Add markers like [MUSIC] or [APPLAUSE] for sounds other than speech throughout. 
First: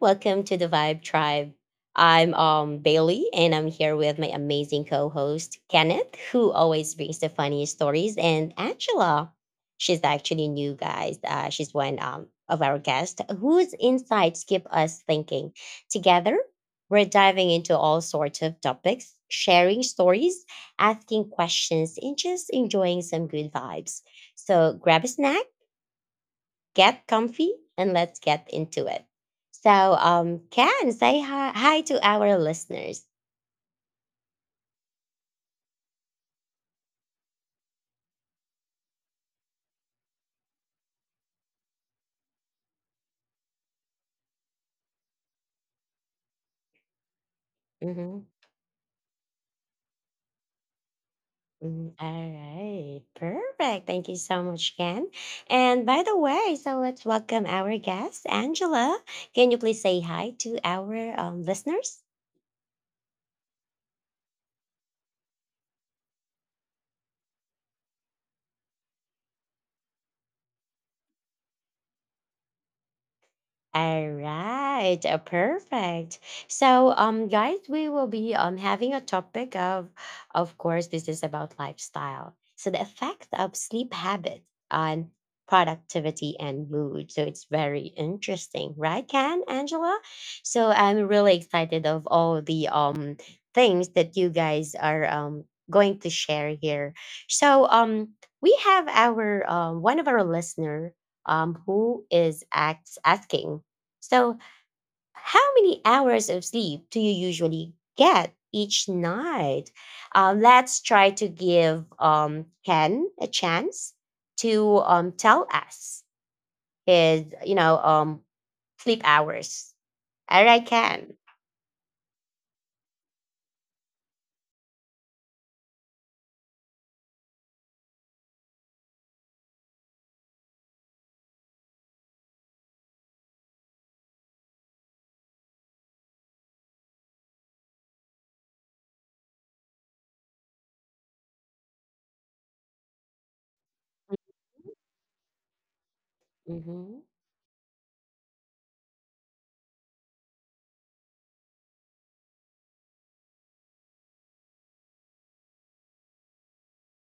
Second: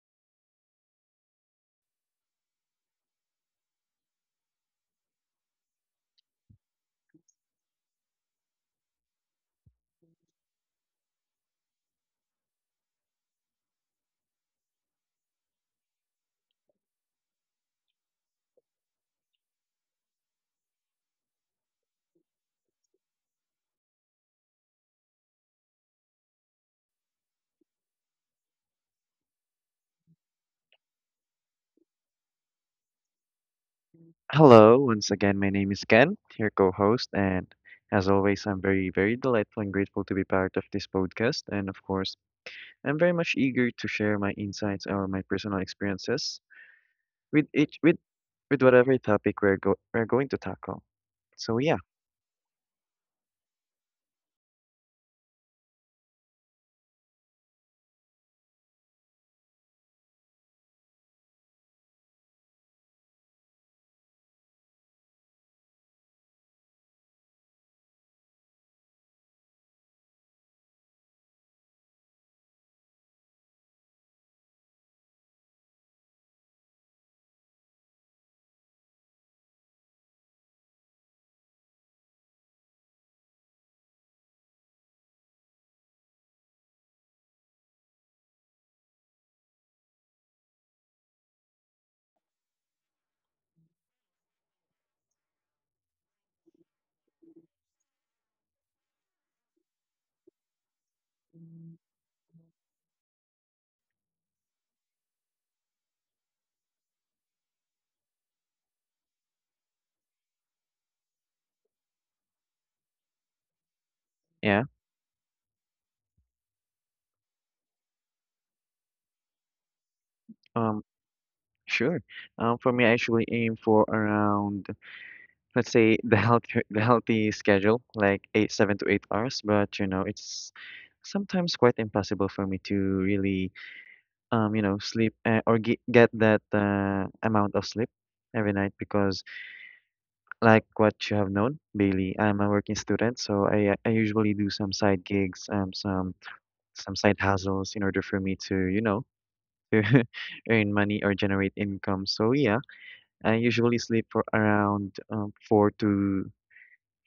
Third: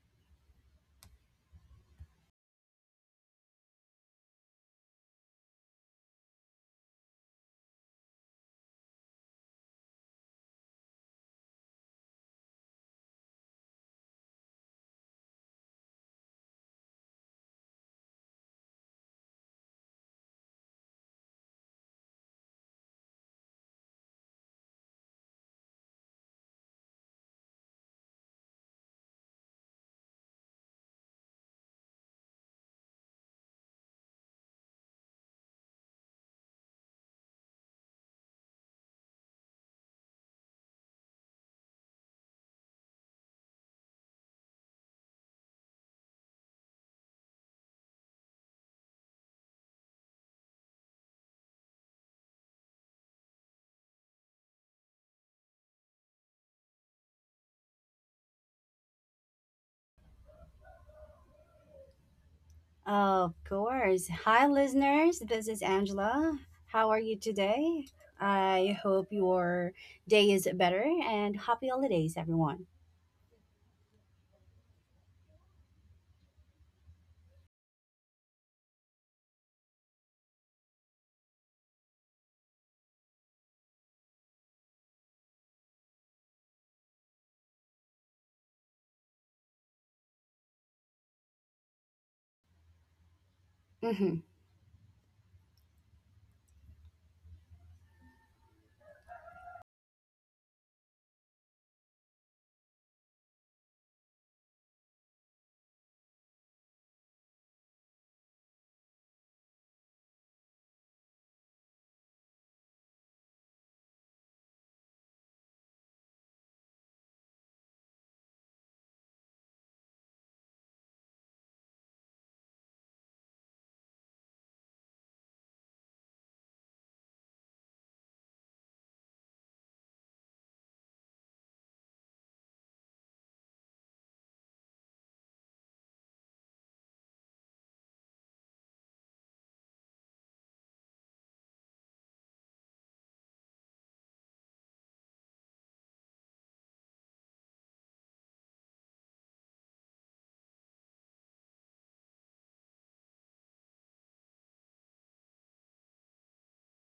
welcome to the Vibe Tribe. I'm Bailey, and I'm here with my amazing co-host Kenneth, who always brings the funniest stories, and Angela. She's actually new, guys. She's one of our guests whose insights keep us thinking. Together, we're diving into all sorts of topics, sharing stories, asking questions, and just enjoying some good vibes. So grab a snack, get comfy, and let's get into it. So, Ken, say hi to our listeners. Hello, once again, my name is Ken, your co host, and as always, I'm very, very delightful and grateful to be part of this podcast. And of course, I'm very much eager to share my insights or my personal experiences with each, with, Mhm. with whatever topic we're going to tackle. So, yeah, Mm, all right, perfect. Thank you so much, Ken. And by the way, so let's welcome our guest, Angela. Can you please say hi to our listeners? Of course. Hi, listeners. This is Angela. How are you today? I hope your day is better and happy holidays, everyone. All right, perfect. So, guys, we will be having a topic of course, this is about lifestyle. So the effect of sleep habit on productivity and mood. So it's very interesting, right, Can Angela? So I'm really excited of all the things that you [LAUGHS] guys are going to share here. So we have our one of our listener who is acts asking, so how many hours of sleep do you usually get each night? Let's try to give Ken a chance yeah, to tell us his, sleep hours. All right, um, Ken. sure. For me, I usually aim for around, let's say, [LAUGHS] the healthy schedule, like eight, 7 to 8 hours, but you know, it's sometimes quite impossible for me to really you know, sleep or ge get that amount of sleep every night because, like what you have known, Bailey, I'm a working student, so I usually do some side gigs, some Mm-hmm. side hustles in order for me to, you know, [LAUGHS] to earn money or generate income. So yeah, I usually sleep for around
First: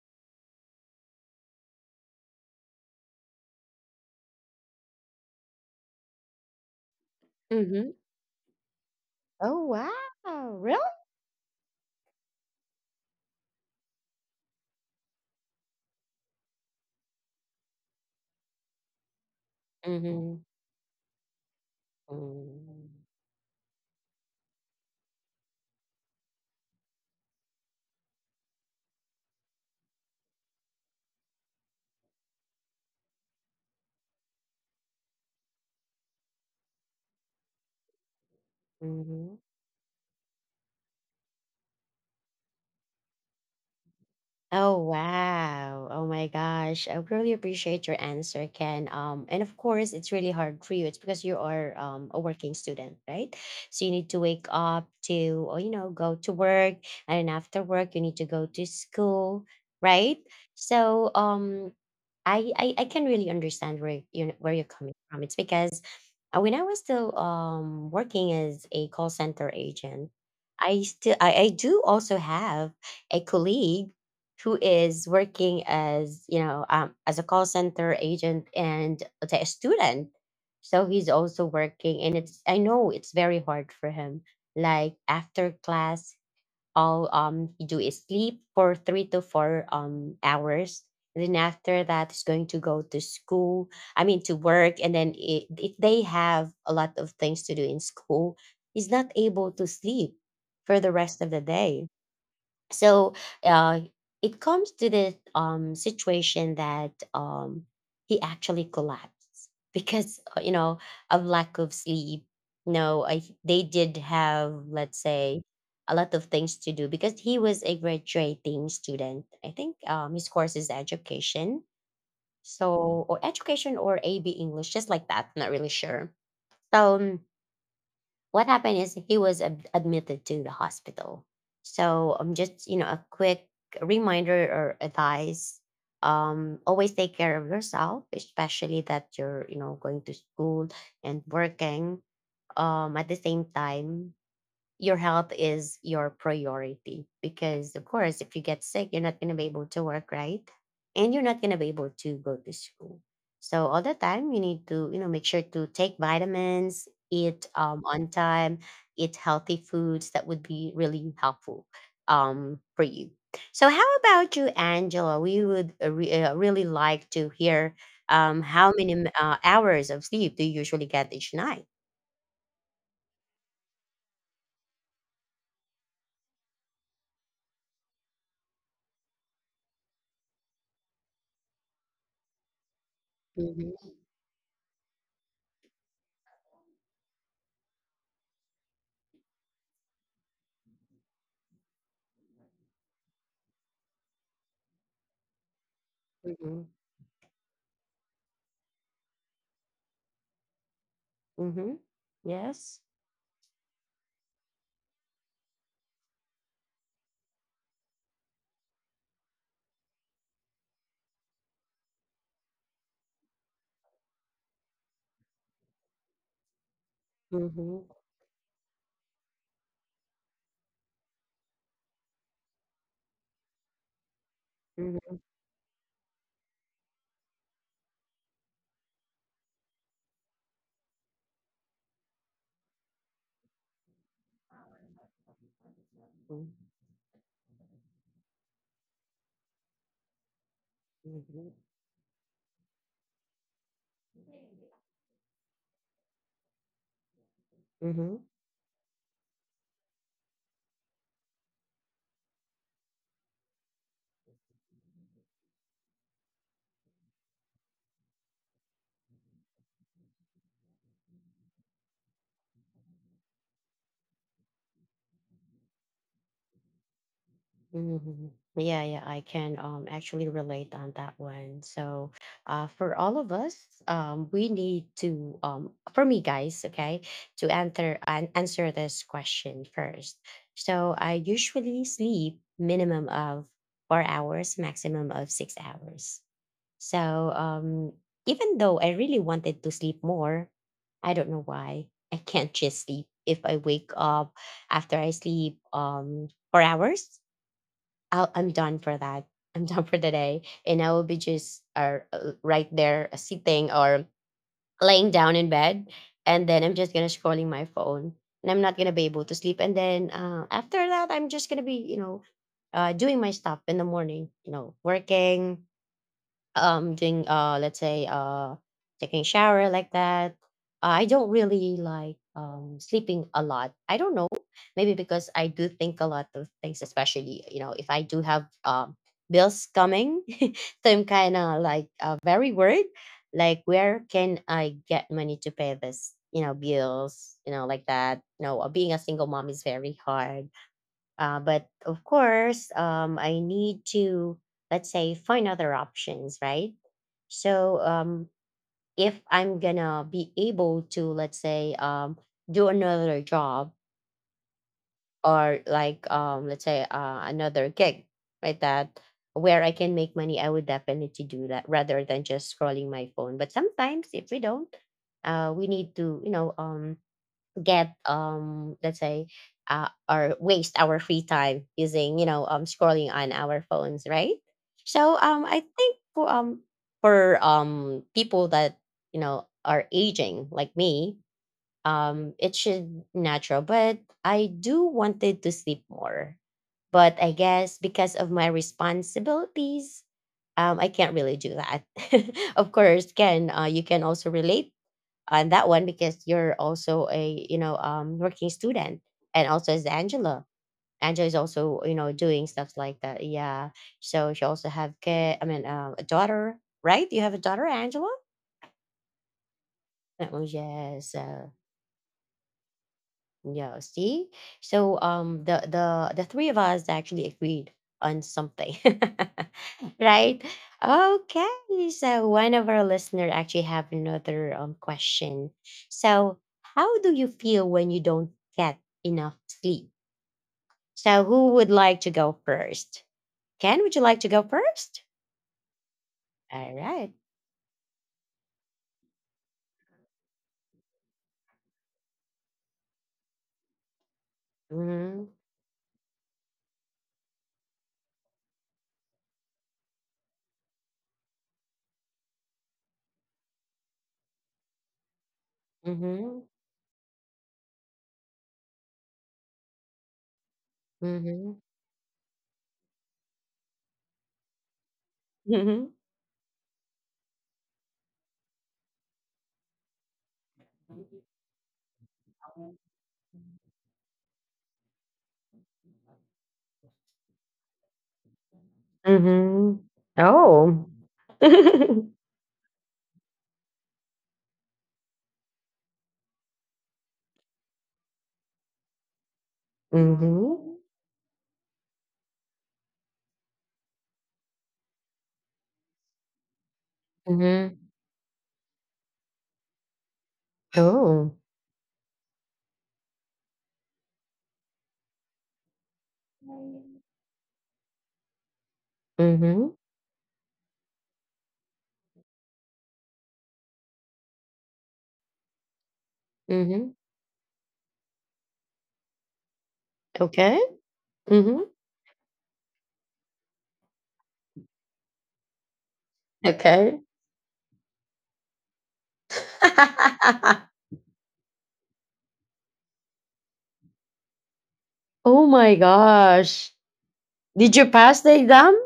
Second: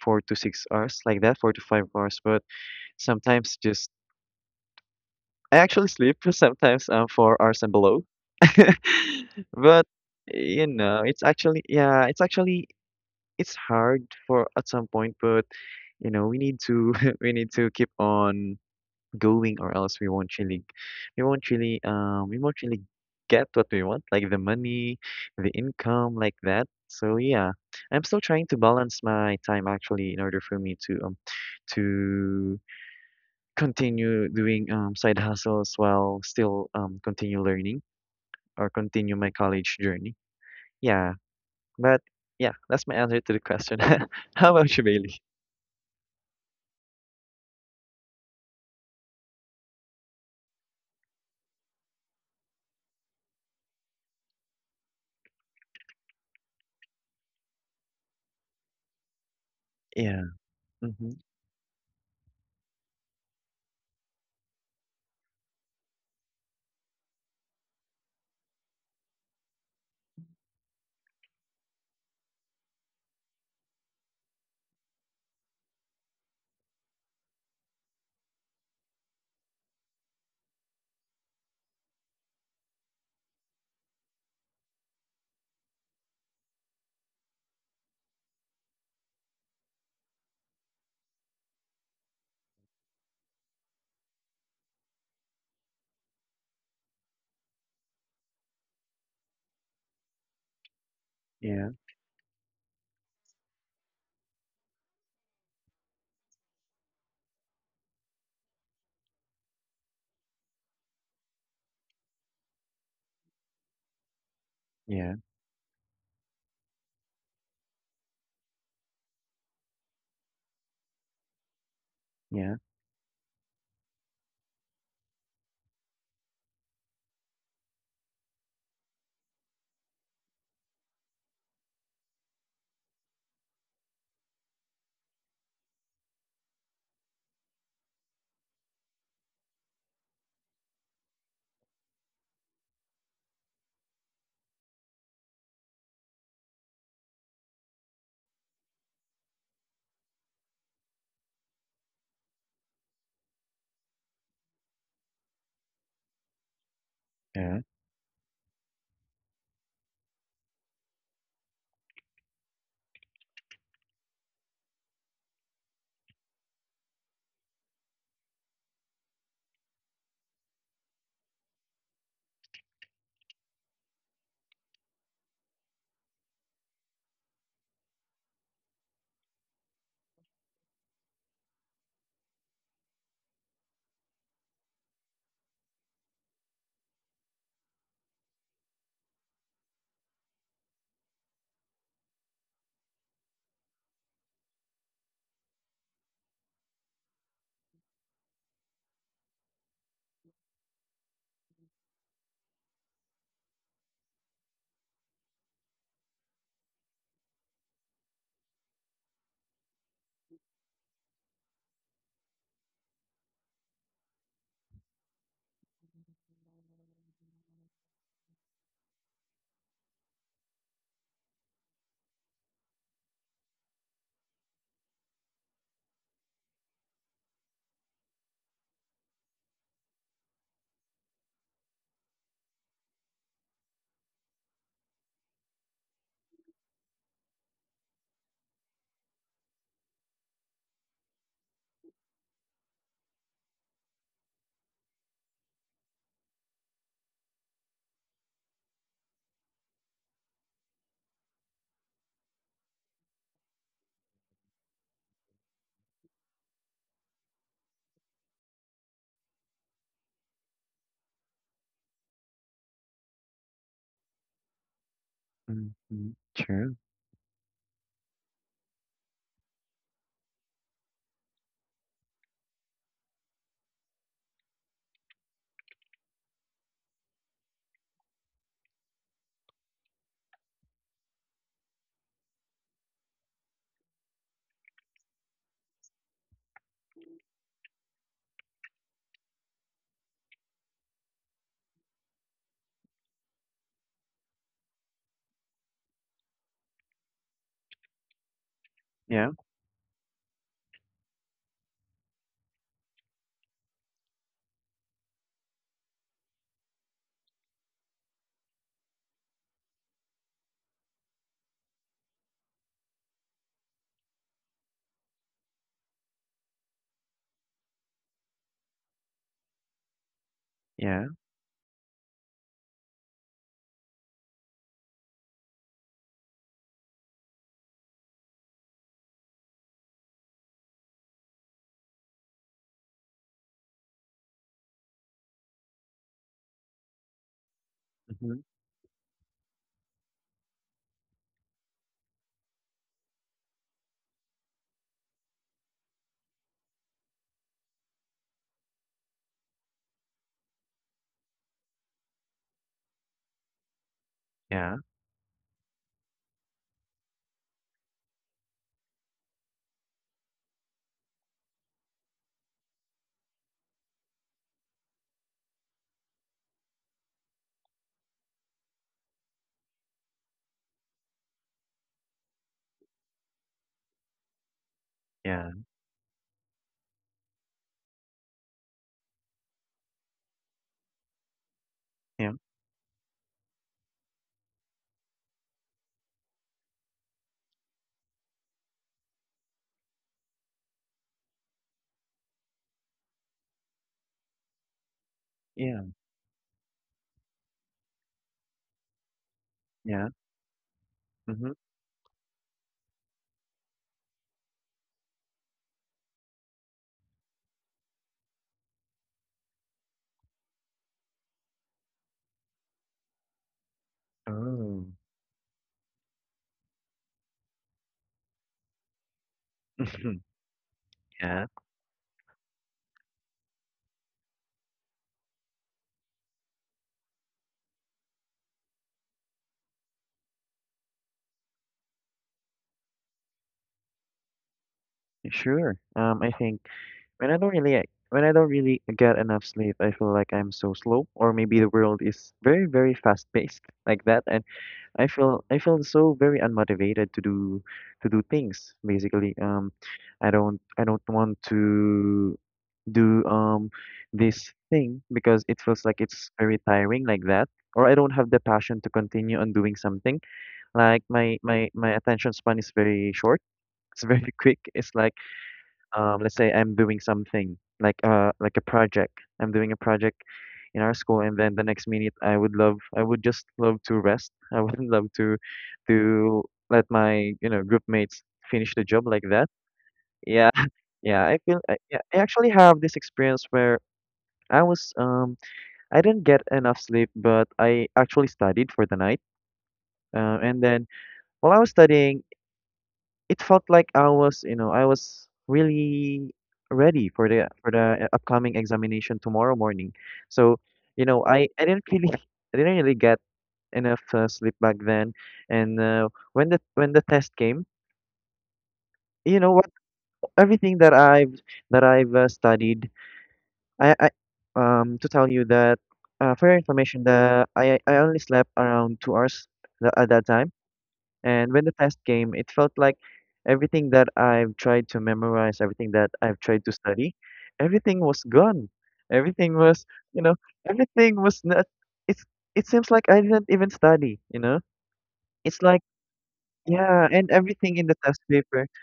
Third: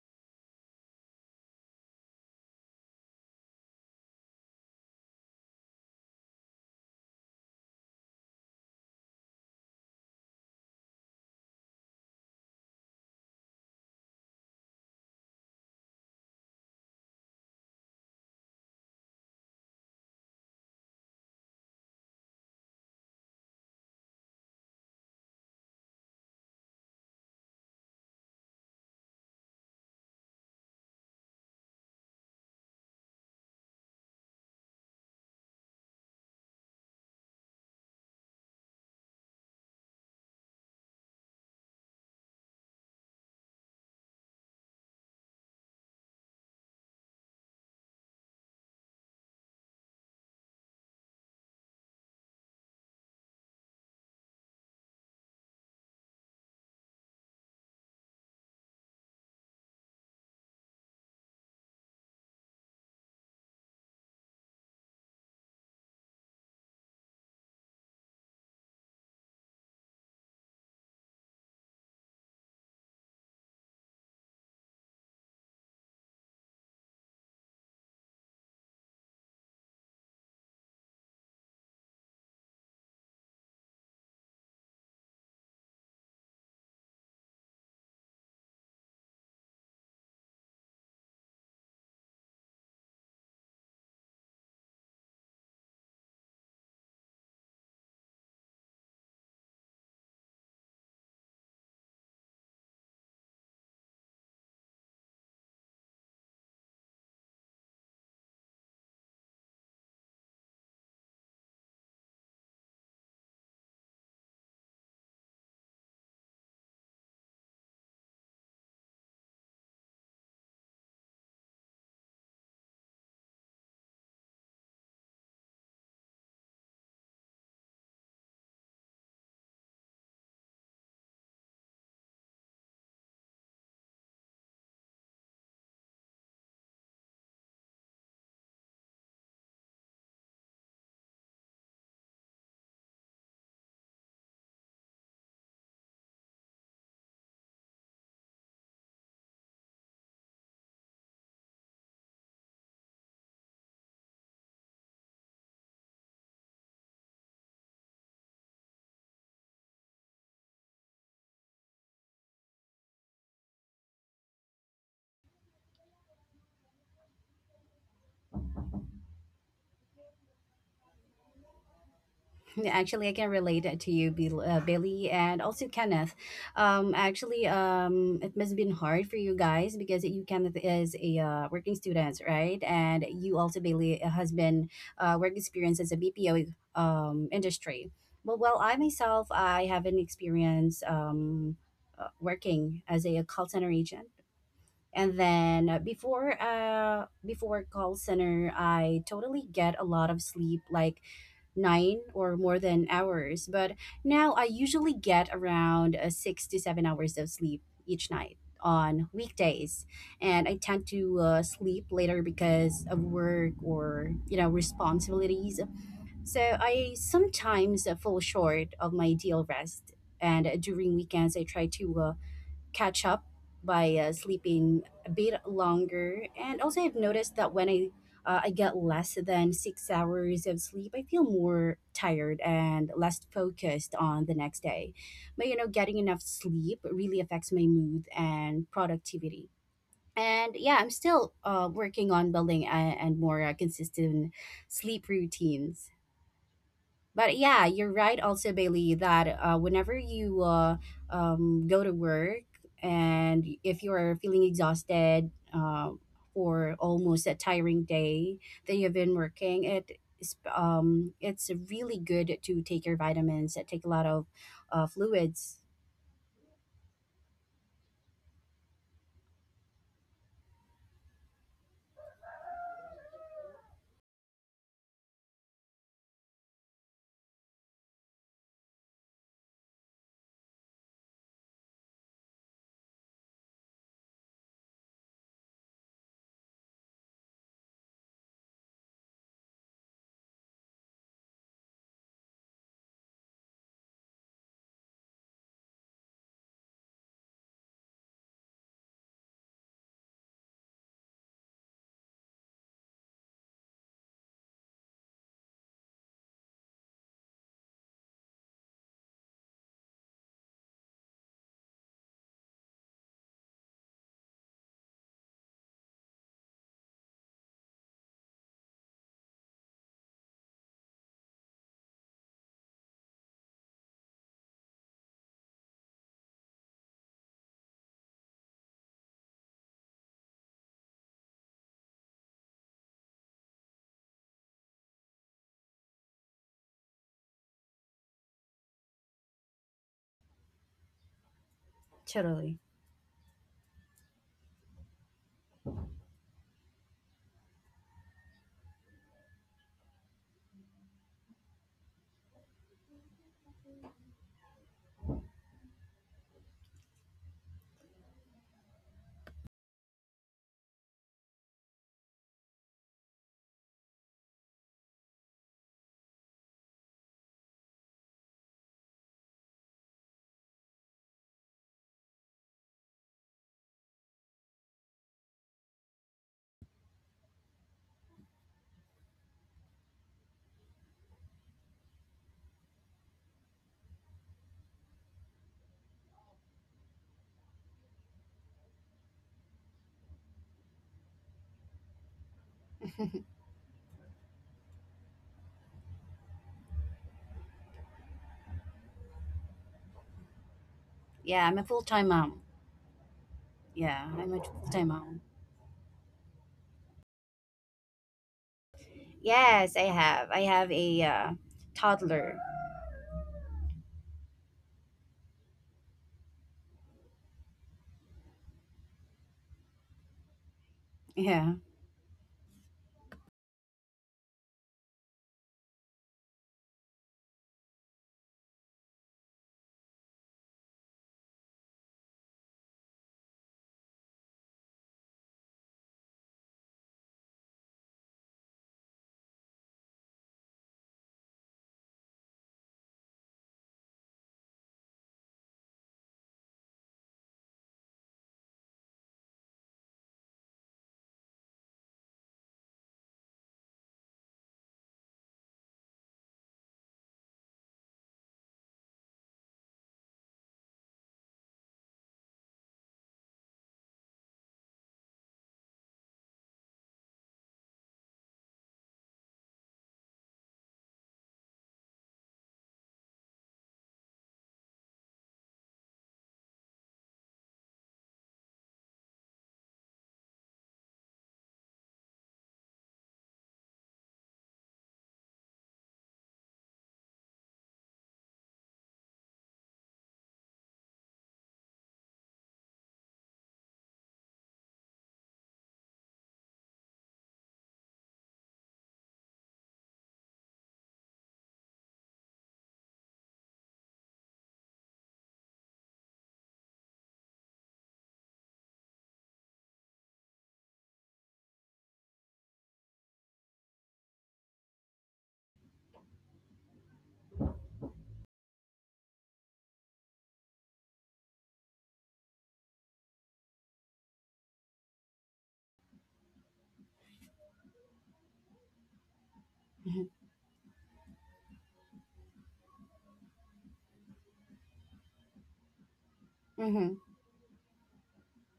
four to six hours, like that, 4 to 5 hours, but sometimes just I actually sleep [LAUGHS] sometimes 4 hours and Mm-hmm. below. [LAUGHS] Oh, But wow! you Really? know, it's actually yeah, it's actually it's hard for at some point, but you know, we need to [LAUGHS] we need to keep on going or else we won't Mm-hmm. really we won't really we won't really get what we want, like the money, the income, like that. So yeah, I'm still trying to balance my time actually in order for me to continue doing side hustles while still continue learning or continue my Mm-hmm. college journey. Yeah, but yeah, that's my answer to the question. [LAUGHS] How about Oh, you, Bailey? wow. Oh my gosh. I really appreciate your answer, Ken. And of course it's really hard for you. It's because you are a working student, right? So you need to wake up to, or you know, go to work, and then after work you need to go to school, right? Yeah. So Mm-hmm. I can really understand where you're coming from. It's because when I was still working as a call center agent, I do also have a colleague who is working as, you know, as a call center agent, and let's say a student, so he's also working, and it's, I know, it's very hard for him. Like after class, all he do is sleep for three to four hours, and then after that he's going to go to school, I mean to work, and then I if they have a lot of things to do in school, he's not able to sleep for the rest of the Yeah. day. So uh, it comes to the situation that he actually collapsed because, you know, of lack of sleep. No, they did have, let's Yeah. say, a lot of things to do, because he was a graduating student. I think his course is education, Yeah. so, or education or AB English, just like that, not really sure. So what happened is he was admitted to the hospital. So just, you know, a quick reminder or advice. Always take care of yourself, especially that you're, you know, going to school and working. At the same time, your health is your priority, because of course if you get sick you're not going to be able to work, right, and you're not going to be able to go to school. So all the time you need to, you know, make sure to take vitamins, eat Yeah. On time, eat healthy foods. That would be really helpful for you. So how about you, Angela? We would really like to hear how many hours of sleep do you usually get each night? Yeah, actually, I can relate it to you, Bill, Billy, and also Kenneth. Actually, it must have been hard for you guys because you, Kenneth, is a working student, right? And you also, Hmm. Bailey, has been work experience as a BPO industry. But well, I myself, I have an experience working as a call center agent, and then Hmm. Before call center I totally get a lot of sleep, like Hmm. nine or Yes. more than hours But now I usually get around 6 to 7 hours of sleep each night on weekdays, and I tend to sleep later because of work or you know responsibilities. So I Mhm. sometimes fall short of my ideal rest, and during weekends I try to catch up by sleeping Mhm. a bit longer. And also, I've noticed that when I get less than 6 hours of sleep, I feel more tired and less focused on the next day. But you know, getting enough Mm. sleep really affects my mood and productivity. And yeah, I'm Mhm. still working on building a, and more consistent sleep routines. But yeah, you're Mhm. right also, Bailey, that whenever you go to work and if you're feeling exhausted for almost a tiring day that you've been working, it's really good to take your vitamins, that take a lot of fluids. Mm-hmm. True. Mhm. Yeah, yeah, I can actually relate on that one. So, for all of us, we need to for me, guys, okay, to enter and answer this question first. So, I usually sleep minimum of 4 hours, maximum of 6 hours. So um, even though I really wanted to sleep more, I don't know why I can't just sleep. If I wake up after I sleep for hours, I'm done for that. Yeah. [LAUGHS] I'm done for the day, and I will be just right there, sitting or laying down in bed, and then I'm just gonna scrolling my phone, and I'm not gonna be able to sleep. And then after that, I'm just gonna be, you know, doing my stuff in the morning, you know, working, doing, let's say, taking shower, like that. I Yeah. don't really like sleeping a lot. I don't know, maybe because I do think a lot of things, especially, you know, if I do have bills coming. [LAUGHS] So I'm kind of like, very worried like where can I get money to pay this, you know, bills, you know, like that, Mm-hmm. you know, being a single mom is very hard. But of course, Totally. I need to, let's say, find other options, right? So if I'm gonna be able to, let's say, do another job, Yeah. or like, let's say, another gig, right, that where I can make money, I would definitely do that rather than just scrolling my phone. But sometimes if we don't, we need to, you know, get, let's say, or waste our free time using, you know, scrolling on our phones, right? So I Yeah. think for people that, you know, are aging like me, Yeah. It should natural, but I do wanted to sleep more, but I guess because of my responsibilities I can't really do that. [LAUGHS] Of course, Can, [LAUGHS] you can also relate on that one, Yeah. because you're also a, you know, working student, and also as Yeah. Angela, Angela is Mm-hmm. Yeah, also, I'm a you full know, time doing mom. stuff like that, yeah. Yeah, So she I'm a also full have time kid, mom. I mean, a daughter. Right, you have a daughter, Angela? Yes, I Oh, have. I have yes. a toddler. Yeah, see? Oh. So the three of us actually agreed on something. [LAUGHS] [LAUGHS] Right? yeah. Okay. Yeah. So one of our listener actually have another question. So how do you feel when you don't get enough sleep? So who would like to go first? Ken, would you like to go first? Sure. I think. All right. When I don't really get enough sleep, I feel like I'm so slow, or maybe the world is very, very fast paced [LAUGHS] like that, and Mm-hmm. I feel so very unmotivated to do things basically. I don't want to do this thing because it feels like it's Mm-hmm. very tiring like that. Or I don't have the passion to continue on doing something. Like my Mm-hmm. my my attention span is very short. It's very [LAUGHS] quick. It's like Mm-hmm. Let's say I'm doing something like a project. I'm doing a project in our school, and then the next minute I would just love to rest. I would [LAUGHS] love to let my you know group mates finish the job like that. Mm-hmm. Yeah, Oh. [LAUGHS] yeah. Yeah. [LAUGHS] I actually have this experience where I was I didn't get enough sleep, but I actually studied for the night. Uh, Mm-hmm. and then while I was studying, it felt like I was, you know, I was really ready for Mhm. the upcoming examination tomorrow morning. So, you know, Oh. I didn't really [LAUGHS] I didn't really get enough sleep back then. And when the test came, you know what, Mhm, everything that I've studied, I to tell you that for your mhm. information, the I only slept around 2 hours at that time. Okay. And when Mhm. the test came, it felt like everything that I've tried to memorize, everything that I've tried to Okay. study, everything was gone. Everything was, you Mm-hmm. know, [LAUGHS] everything was not. It's it seems like I didn't even study. You know, Oh it's my like gosh. yeah, Mm-hmm. and Did everything you in the pass test the paper. exam?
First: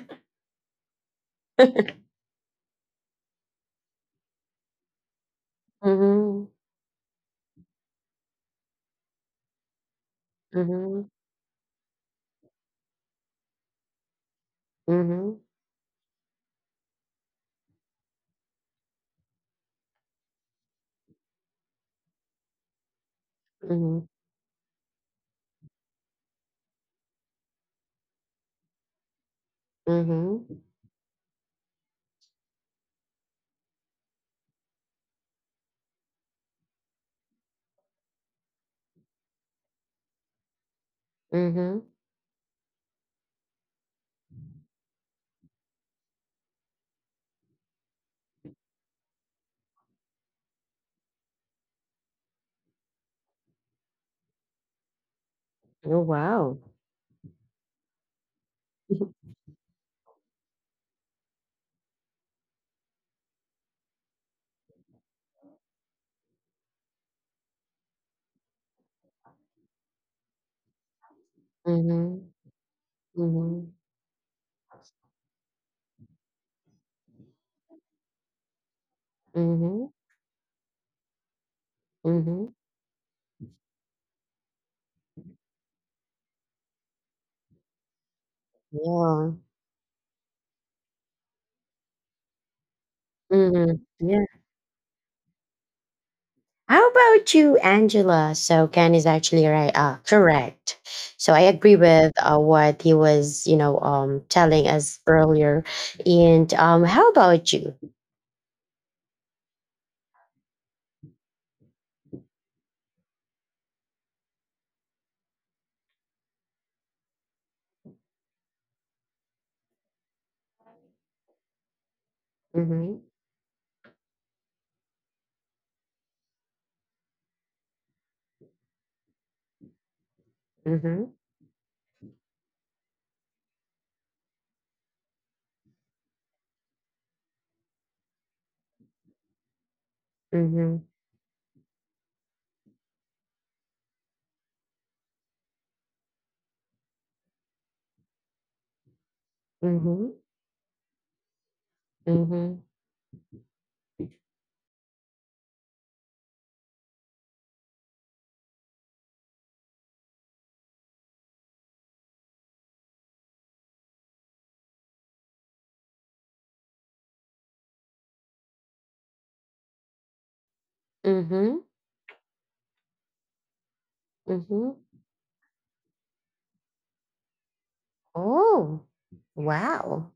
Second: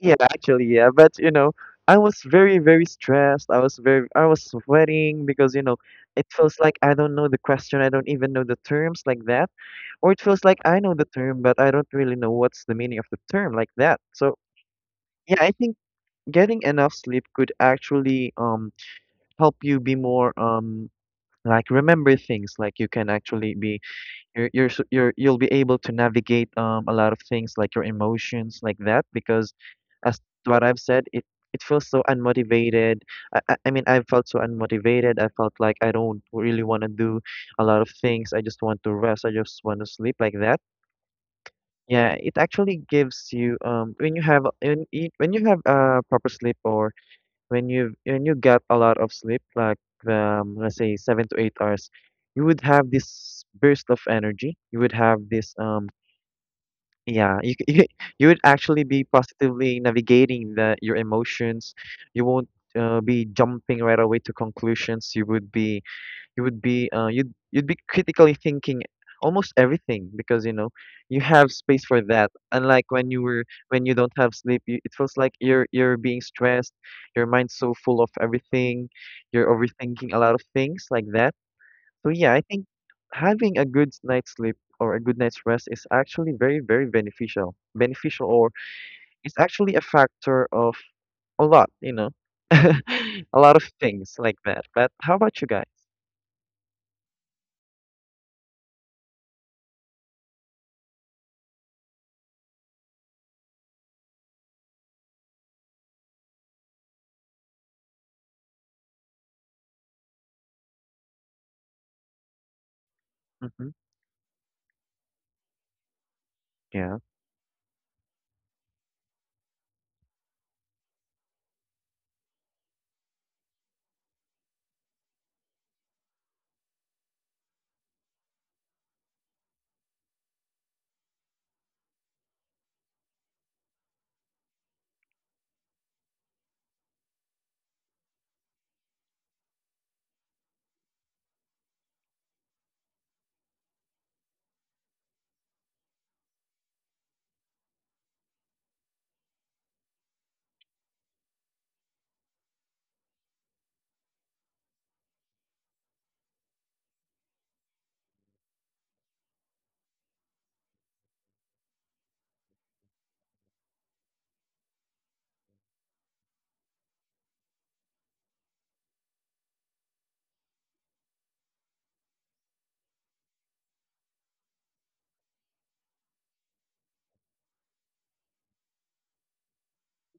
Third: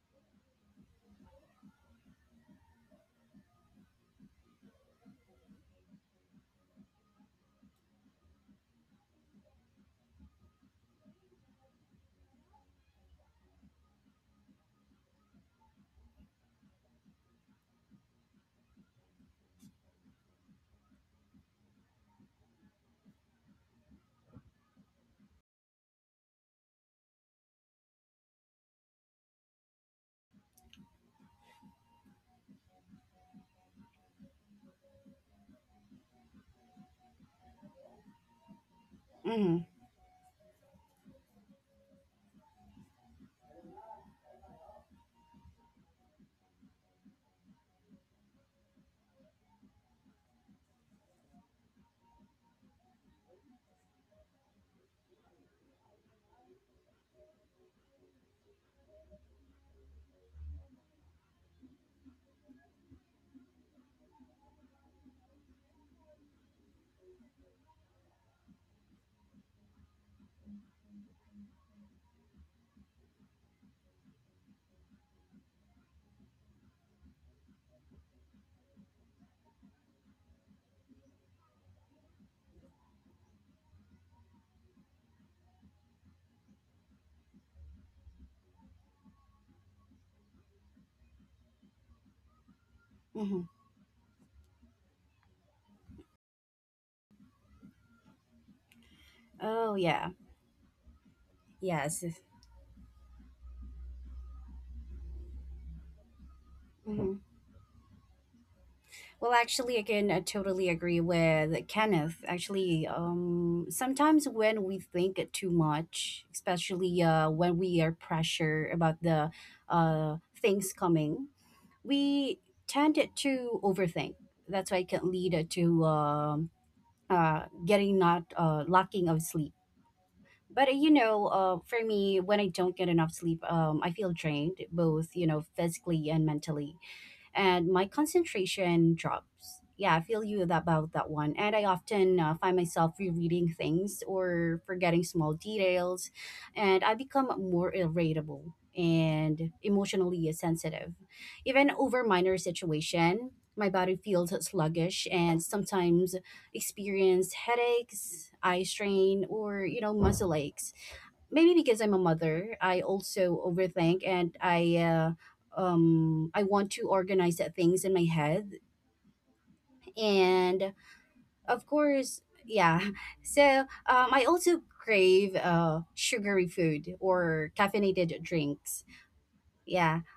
Yeah, actually, yeah. But you know, I was very, very stressed. I was sweating because you know, it Mhm, feels like I don't know the question. I don't even know the terms like that, or it feels like I know the mhm, term, but I don't really know what's the meaning of the term like that. So yeah, mhm, I think getting enough sleep could actually help you be more like remember things. Like you can actually be mhm, you're s- you're you'll be able to navigate a lot of things like your emotions like that because as mhm, what I've said, it feels so unmotivated. I felt so unmotivated. I felt like I don't really want to do a lot of things. I just want to rest. I just Mm-hmm. want to sleep like that. mhm. Yeah, it actually gives you when you have when you have a proper sleep or when you get a lot of sleep, like let's say 7 to 8 hours, you would have this burst of energy. You would have this Oh, wow. yeah [LAUGHS] you would actually be positively navigating the your emotions. You won't be jumping right away to conclusions. You'd be critically thinking almost everything because you know you have space for that, Mhm, unlike mhm, when you don't have sleep. It feels like you're being stressed, your mind's so full of everything, you're mhm, overthinking a lot of things like that. So yeah, I mhm. think having a good night's sleep or a good night's rest is actually very very beneficial beneficial, or Yeah. it's actually a factor of a lot, you know, [LAUGHS] a Mm-hmm. lot of Mhm. things Yeah. like that. But how about you guys? How about you, Angela? So Ken is actually right, Oh, yeah. correct. So I agree Yes. with what he was, you know, telling us earlier. And how Mhm. about you? Well, actually, again, I totally agree with Kenneth. Actually, Hmm. Sometimes when we think too much, Yeah. especially when we are pressure about the things coming, we tend Mm-hmm. to overthink. That's why it can lead to getting not lacking of sleep. But you Mm-hmm. know, for me, when I don't get enough sleep, I feel drained, both you know, physically and mentally, and my concentration drops. Yeah, I feel you that- Mm-hmm. about that one. And I often find myself rereading things or forgetting small details, and I become more irritable and Mm-hmm. emotionally sensitive. Even over minor Mm-hmm. situation, my body feels sluggish and sometimes experience headaches, eye strain, or you know muscle aches, maybe because I'm a mother, I also overthink and I want to organize the things in my head and Mm-hmm. of course yeah. So I also Mm-hmm. crave sugary food or caffeinated Oh, drinks, yeah. wow.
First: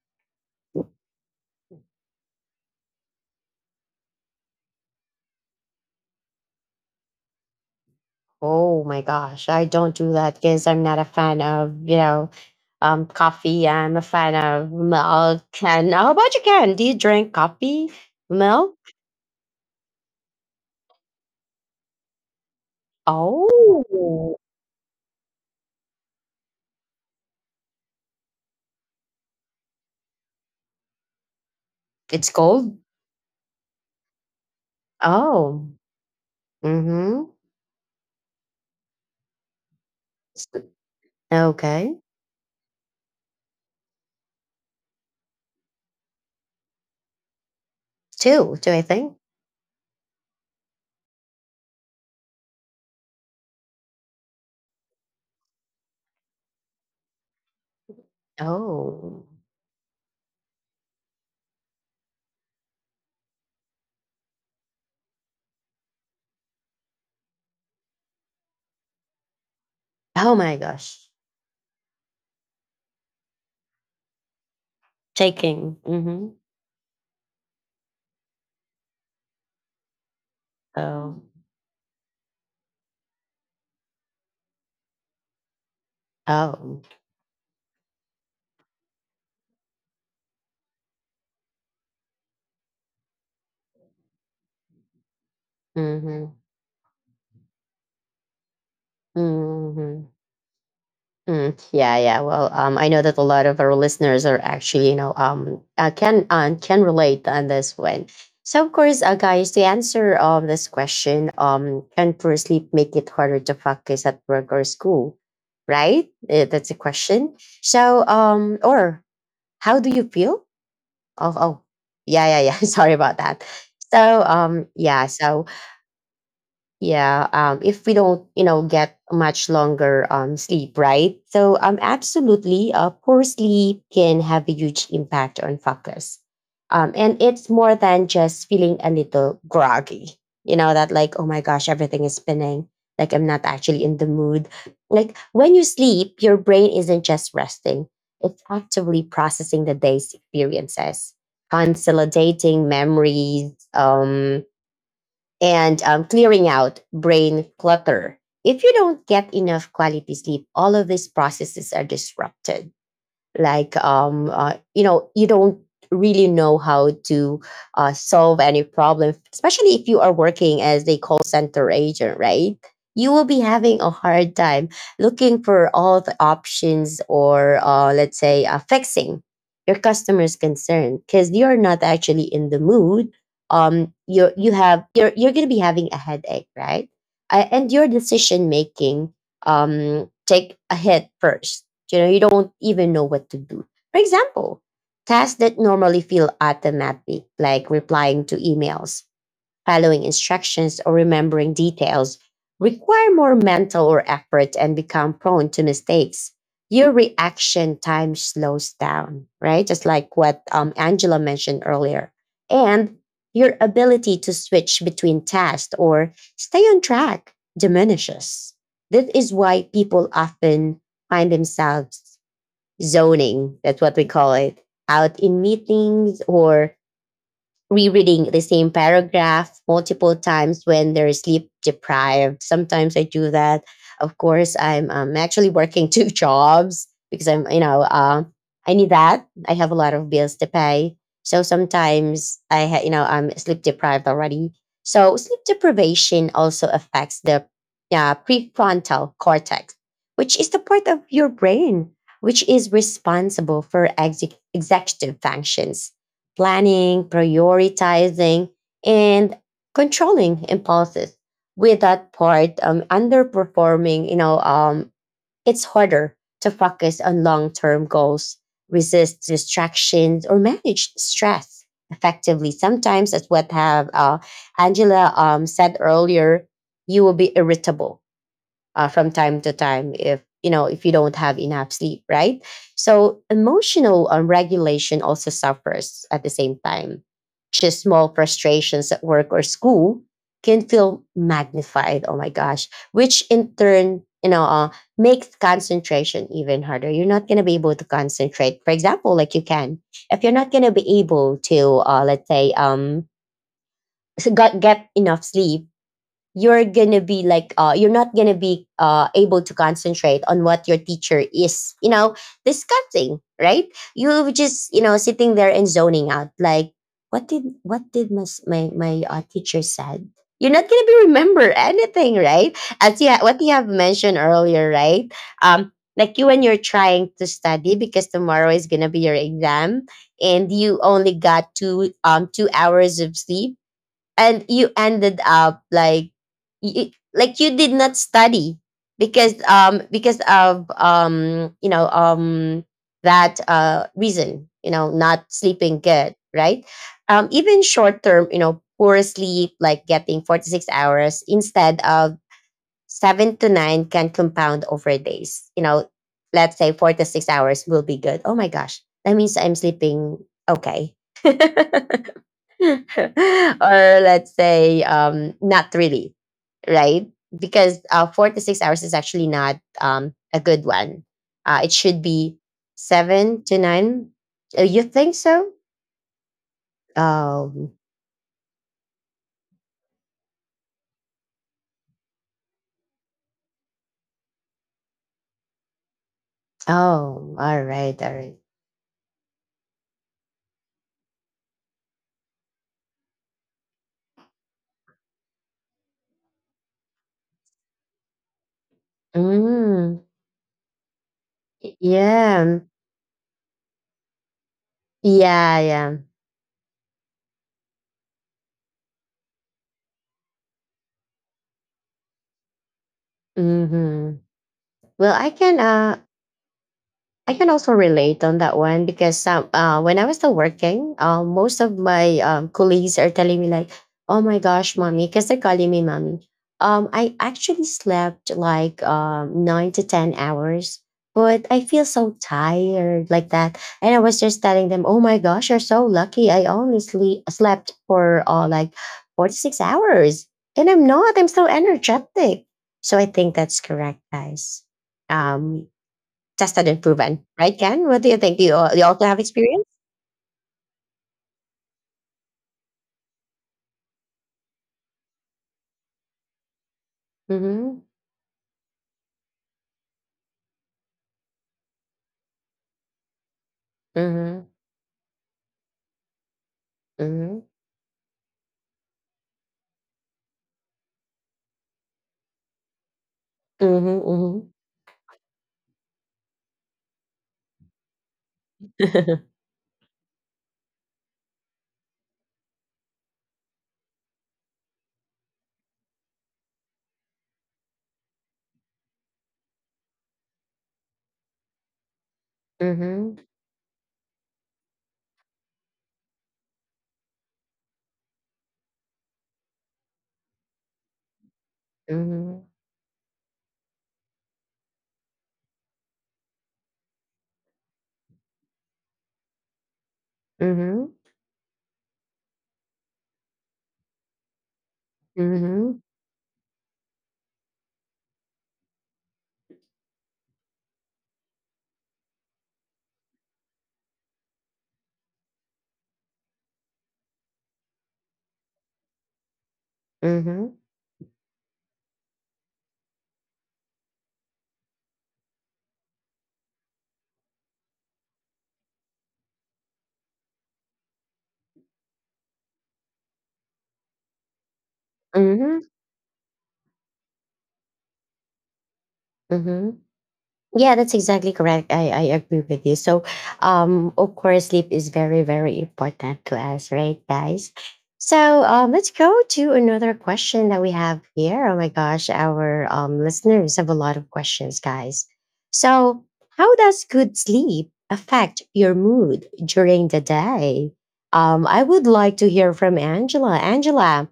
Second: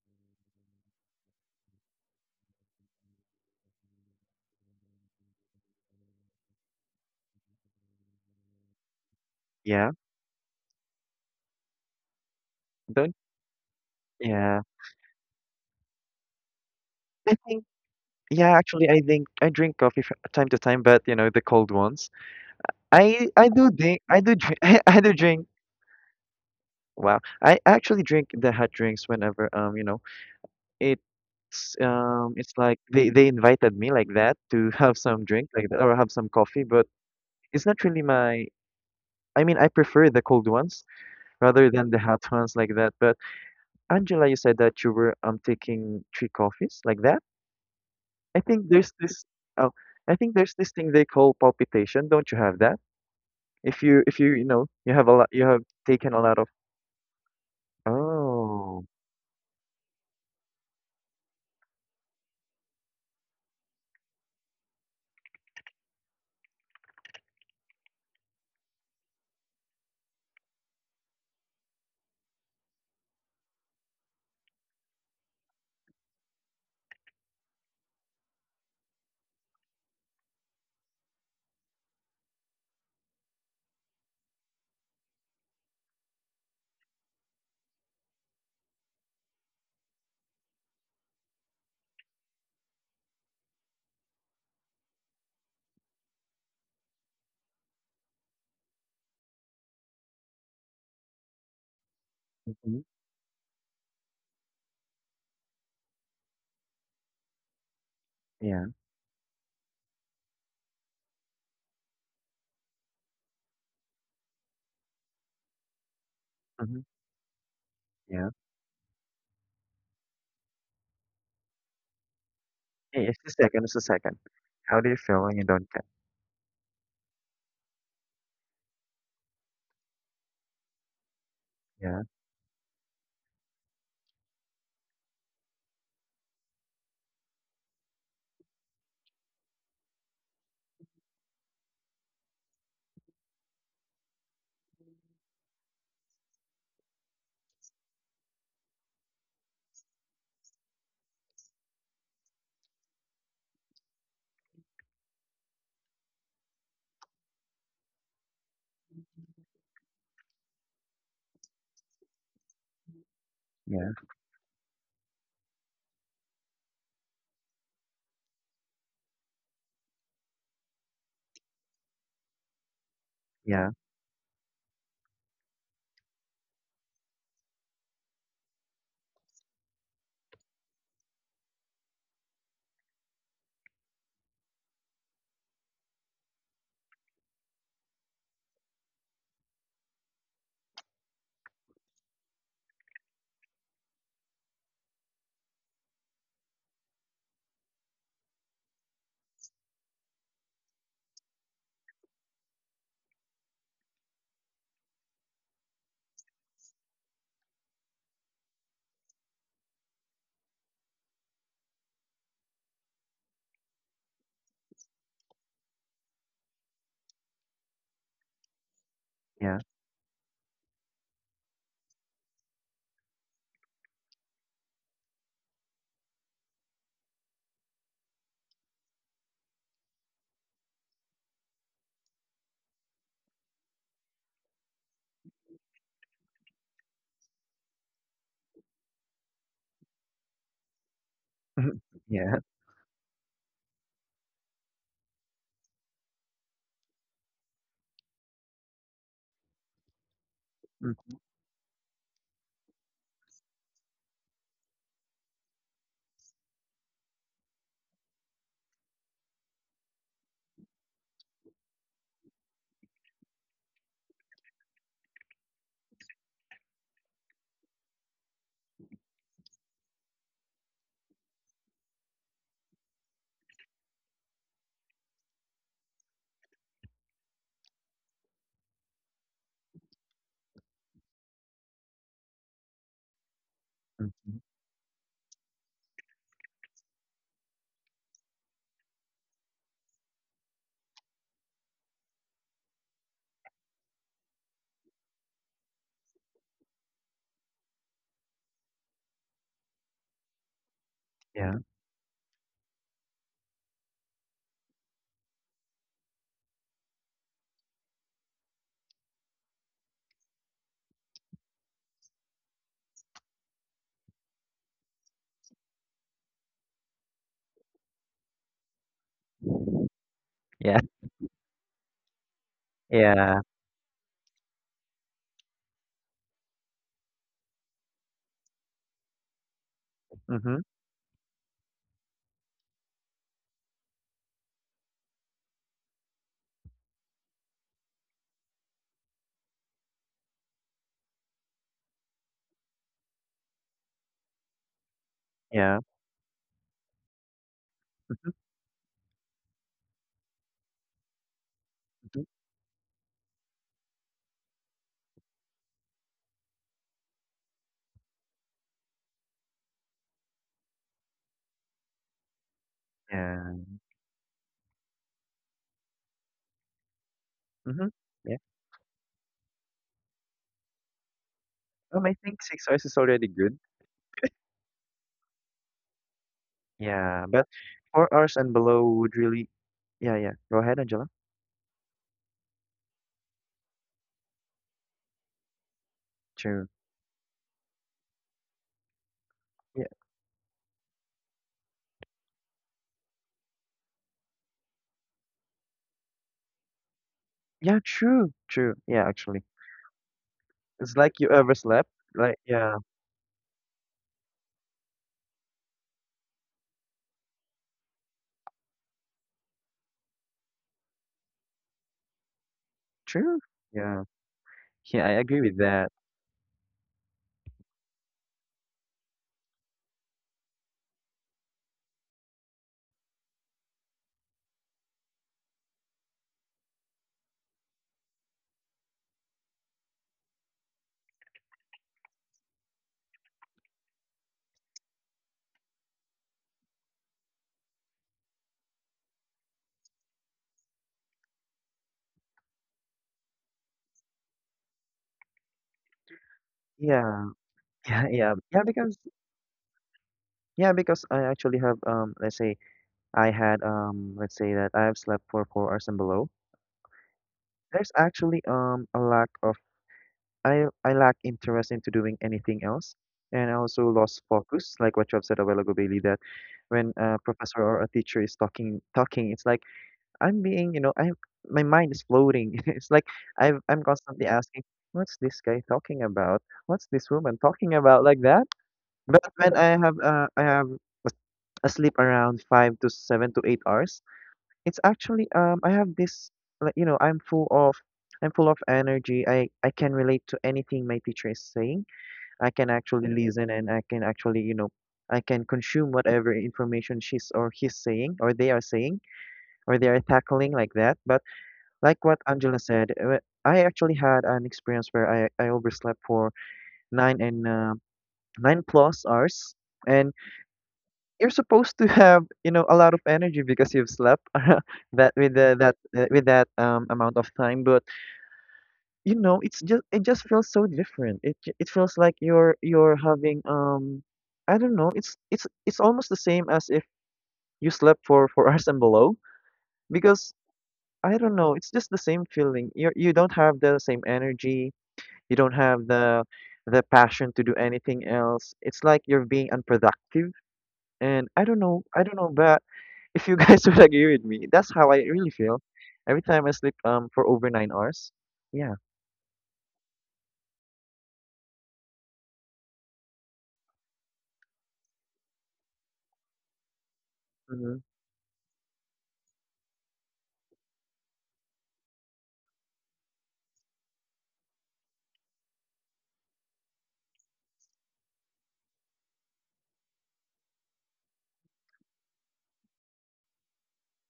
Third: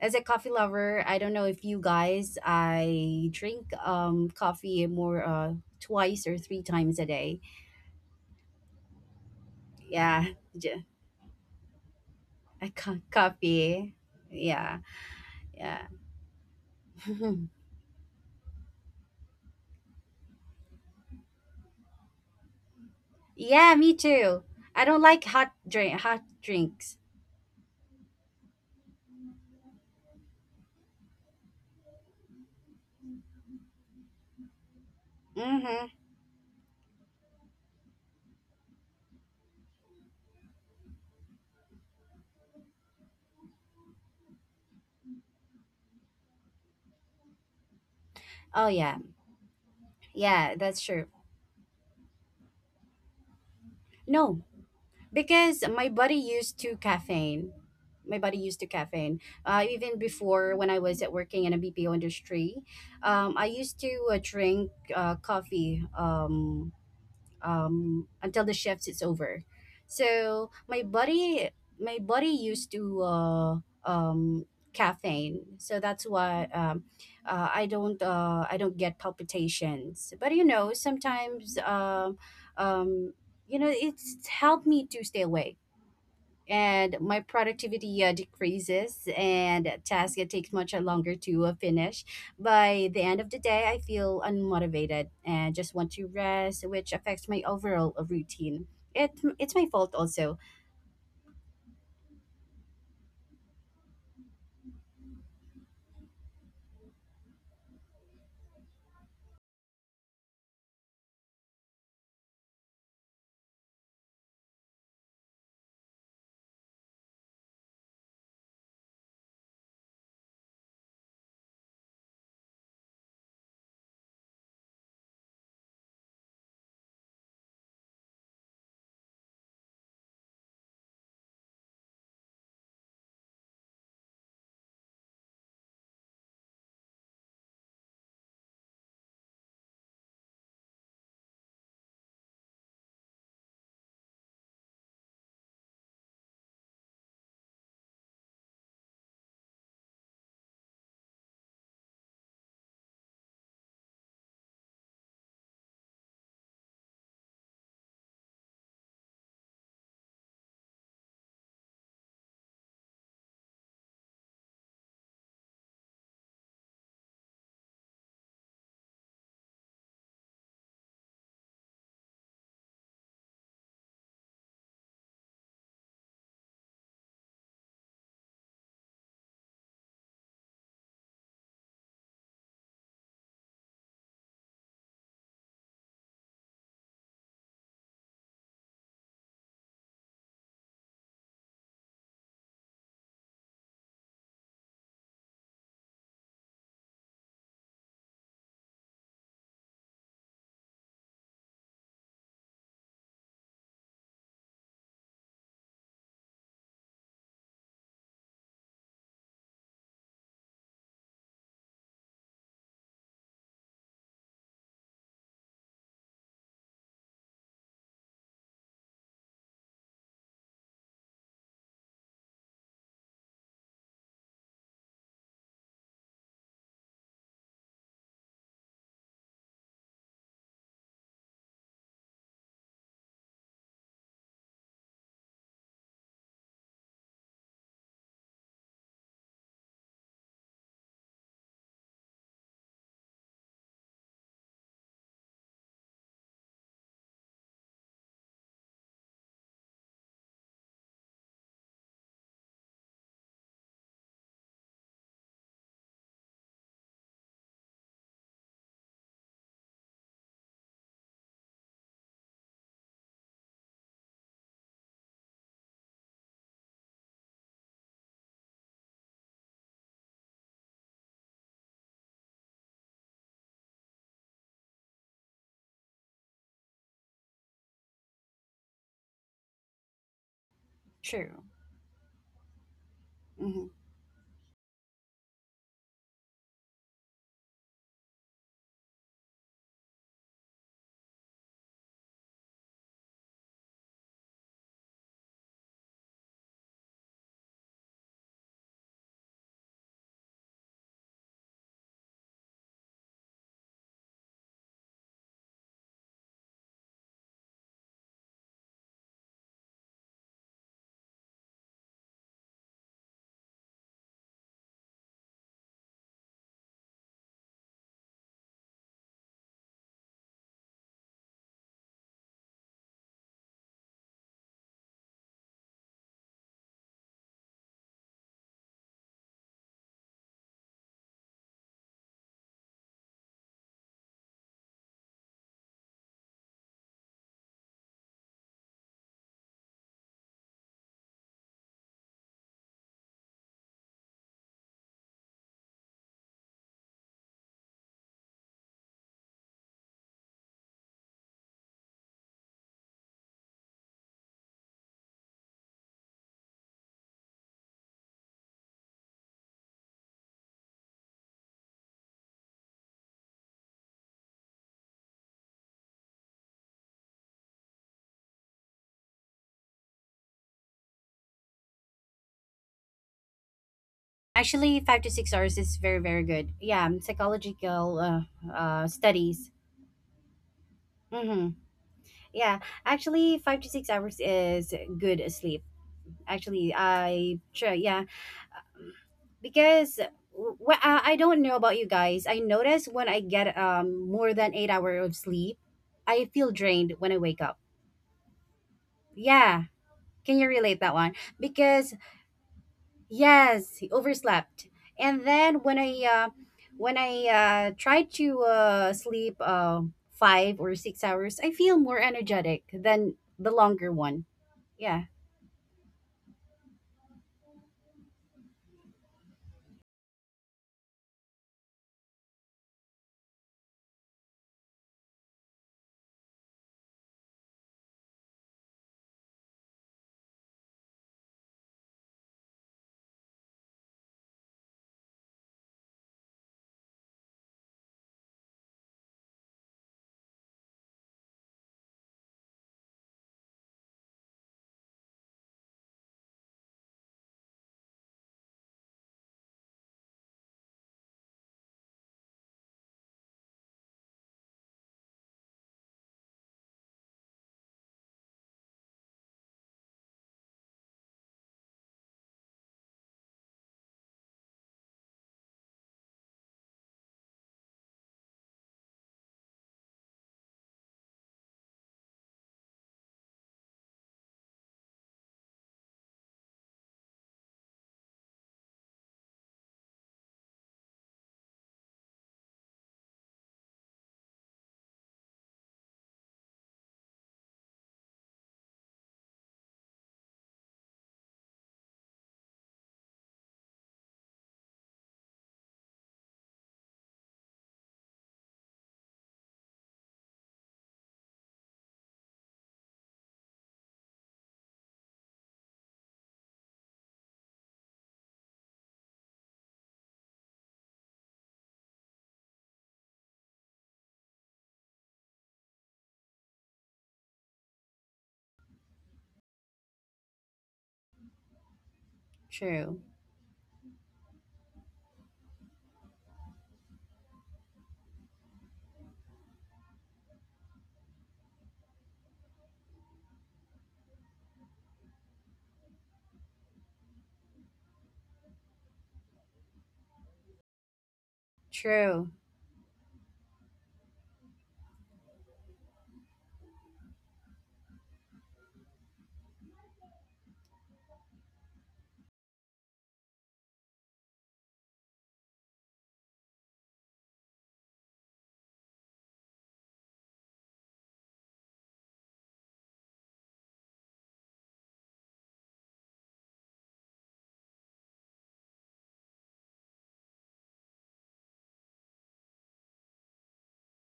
As a coffee lover, I don't know if you guys, I drink coffee more twice or three times a day. Oh my gosh. I Yeah. don't do yeah that, because j- I'm not a fan of, you know, Don't coffee. Coffee, I'm a fan yeah. of yeah, milk. yeah. And how about you, Ken? Do you drink I [LAUGHS] think coffee, yeah, milk? actually, I think I drink coffee from time to time, but you know, the cold ones. Yeah, me I Oh, do too. drink. [LAUGHS] I I don't I do like drink. Hot drinks. Wow. I actually drink the hot drinks whenever you know it's it's it's gold? like they invited me like that to [LAUGHS] have some drink Oh. like Mm-hmm. that or have some coffee, but Mhm. it's not really my. I mean, I prefer the S cold ones rather than okay. the hot ones like that. But Angela, you said that you were taking 3 coffees like that. I Oh 2, think do yeah. I there's think. this oh, I Yeah, think there's that's this true. thing they call palpitation. Don't you have that? If you No, if you you know you have a lot, because you have my body taken a used lot of. to caffeine. My body used to Oh. caffeine. Oh. Even before when I was at working in a BPO industry, I used to drink coffee. Until the shift is over. So Oh my gosh. My body used to um, caffeine, so Taking. that's why Mhm. I don't get palpitations. But you know, Oh. sometimes um, you know it's helped me to stay awake, and Oh. my productivity decreases and tasks it takes much longer to finish. By the end of the day I feel unmotivated and just want to Mhm. rest, which affects my overall routine. it, it's my fault Mhm. also. Mm, yeah, yeah. Well, Hmm. I know that a lot of our listeners are actually, you know, can, can relate on this one. So, Yeah. of course, guys, to answer this question, can poor sleep make it harder to focus at work or school? Right, that's a Hmm. question. So, Yeah. Or how do you feel? Oh, oh, yeah, yeah, yeah. [LAUGHS] Sorry Hey, about it's a that. second It's a second. So, How do you yeah. feel when you So, don't get? yeah, if we don't, you know, get much longer sleep, right? So, Yeah. absolutely, poor sleep can have a huge impact on focus. And it's more than just feeling a little groggy, you know, that like, oh my gosh, everything is spinning. Like, I'm not actually in the mood. Like, when you sleep, your brain isn't just resting, it's actively processing the day's experiences, consolidating memories, and clearing out brain clutter. If you don't get enough quality sleep, all of these processes are disrupted, like Yeah. You know, you don't really know how to solve any problem, especially if you are working as a call center agent, right? You will be Yeah. having a hard time looking for all the options, or let's say, fixing your customer's concern, because you're not actually in the mood. You, you have, you're going to be having a headache, right? And your decision making take a hit first. You know, you don't even know what to do. For example, tasks that normally feel automatic, like replying to emails, following instructions, or remembering details require more mental or effort and become prone to mistakes. Your reaction time slows down, right? Just like what, Angela mentioned earlier. And your ability to switch between tasks or stay on track diminishes. That is Yeah. why people often find themselves zoning, that's what we call it, out in meetings or rereading the same paragraph multiple times when they're sleep deprived. Sometimes I do that. Of course, I'm actually working [LAUGHS] two jobs because I'm, I need that. I have a lot of bills to pay. So [LAUGHS] Yeah. sometimes I, ha- you know, I'm sleep deprived already. So sleep deprivation also affects the prefrontal cortex, which is the part of Mm. your brain which is responsible for executive functions, planning, prioritizing, and controlling impulses. With that part underperforming, it's harder to focus on long term goals, resist distractions, or manage stress effectively. Sometimes, as what have Angela said earlier, you will be irritable from time to time, if you know, if you don't True. have enough sleep, right? So Hmm, emotional Mhm. regulation also suffers at the same time. Just small frustrations at work or school can feel magnified, oh my gosh, which in turn, makes concentration even harder. You're not going to be able to concentrate, for example, like you can if you're not going to be able Yeah. to let's say [LAUGHS] get enough sleep. You're gonna be like you're not gonna be able to concentrate on what your teacher is, you know, discussing, right? You just, you know, sitting there and zoning out like, what did my teacher said? You're not Yeah. gonna be remember anything, right? As Yeah. what you have mentioned earlier, right? Like you, when you're trying to study because tomorrow is gonna be your exam and Mm-hmm. you only got 2 hours of sleep, and you ended up like, you, like you did not study because because of that reason, you know, not sleeping Yeah. good, right? Even short term, Mm-hmm. you know, poor sleep, like getting 46 hours instead of Hmm. 7 to 9, can compound over days, you know. Let's say 4 to 6 hours will be good. Oh my gosh, that means I'm sleeping okay. [LAUGHS] [LAUGHS] Yeah. Or let's say not really, right? Because Mm-hmm. Four to Yeah. six hours is actually not a good one. It should I be think 6 hours is already seven to good. nine. actually five You to six think hours so? is very very good, yeah. Yeah, but Um, Psychological 4 hours and below would studies. really yeah yeah. Go ahead, Angela. Mm-hmm. Yeah, actually 5 to 6 hours is good sleep, actually True. I oh, try, all yeah. right, all right. Because Yeah. well, I don't know about you guys. I notice when I get more than 8 hours of sleep, I feel drained when I wake up. Yeah, true. True. Yeah, actually. Yeah, Mm, can you relate that It's one? like you Because overslept. Like, yeah, yeah. yes, overslept, and then yeah, when yeah. I uh, when I try to sleep 5 or 6 hours, I feel more energetic than True. the longer Yeah. Hmm. one. Yeah, Yeah, Well, I I agree can. with that. I can also relate on that one because when I was still working, most of my colleagues are telling me like, "Oh my gosh, mommy," because they're calling me mommy. I actually slept like 9 to 10 hours, but I feel so tired like that. And I was just telling them, "Oh my gosh, you're so lucky. I only slept for like 46 hours, and I'm not. I'm so energetic." So I think that's correct, guys. Um, tested and proven, Yeah. [LAUGHS] right, Ken? What do Yeah, you yeah. think? Do you also have experience? Yeah, because I actually have let's say I had let's say that I have slept for 4 hours and below. Mm-hmm. There's actually a lack of. I lack interest into doing anything else. And I also lost Mm-hmm. focus, like what you have said a while ago, Bailey, that when a Mm-hmm. professor or a teacher is talking, it's like I'm being, you know, I my mind is floating. [LAUGHS] It's like I'm constantly Mm-hmm. asking, what's this guy talking about? What's this woman talking about like that? Mm-hmm. [LAUGHS] But when I have a- asleep around 5 to 7 to 8 hours, it's actually I have this like you know I'm full of energy. I can relate to anything my teacher is saying. I can actually Mm-hmm. listen and I can actually you know I can consume whatever information she's or he's saying or they are saying or they are tackling like that. But like what Mm-hmm. Angela said, I actually had an experience where I overslept for nine and uh, 9 plus hours, and Mm-hmm. you're supposed to have you know a lot of energy because you've slept [LAUGHS] that Mm-hmm. With that amount of time. But you know, it's just it just feels so different. It feels like true, you're having I don't know. It's almost the same as if you slept for four [LAUGHS] hours and below because I don't know. It's just the same feeling. You don't have the same energy. You don't have the passion to do anything else. It's like you're being unproductive. And I don't true. know, but if you guys [LAUGHS] would agree with me, that's how I really feel. Mm-hmm. Every time I sleep for over 9 hours. Yeah. Mm-hmm. Yeah, that's exactly correct. I agree with you. So, of course, sleep is very, very important to us, right, guys? Mm-hmm. So, let's go to another question that we have here. Oh my gosh, our listeners have a lot of questions, guys. So, how does good sleep affect your mood during the day? I would like to hear from Angela. Angela,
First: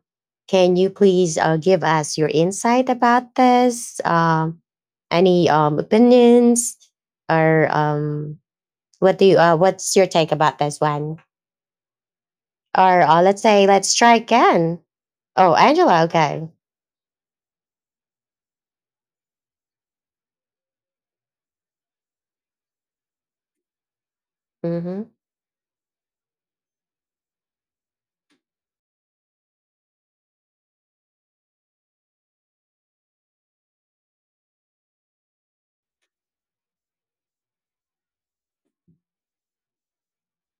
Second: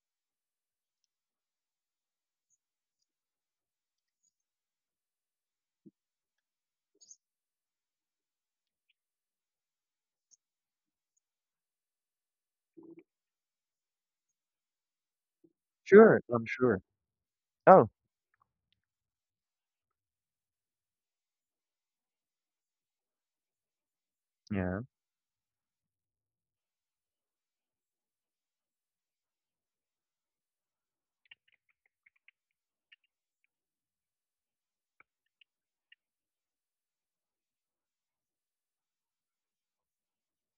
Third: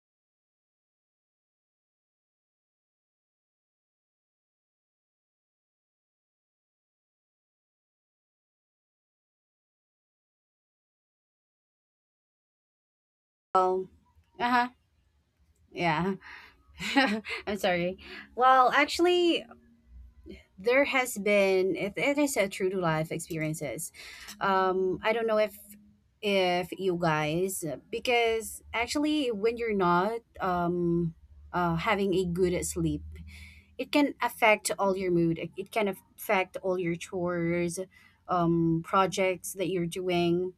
can you please give us your insight about this? Any opinions or what do you what's your take about this one? Or let's say, Well, let's try uh huh. again. Oh, Angela, Yeah, Sure. I'm okay. sure. [LAUGHS] I'm Oh. sorry. Well, actually, there has been it is a true to life experiences. Yeah. Mhm. I don't know if you guys because actually when you're not having a good sleep, it can affect all your mood, it can affect all your chores, projects that you're doing,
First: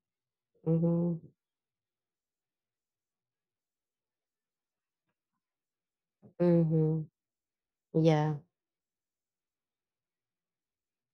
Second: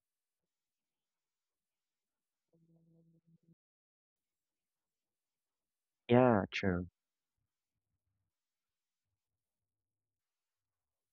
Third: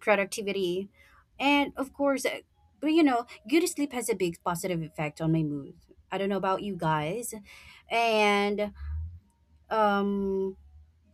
productivity, Mhm. and of course but you know, good sleep has a big positive effect on my mood. I don't know Yeah. about you True. Mhm. guys. Yeah, And um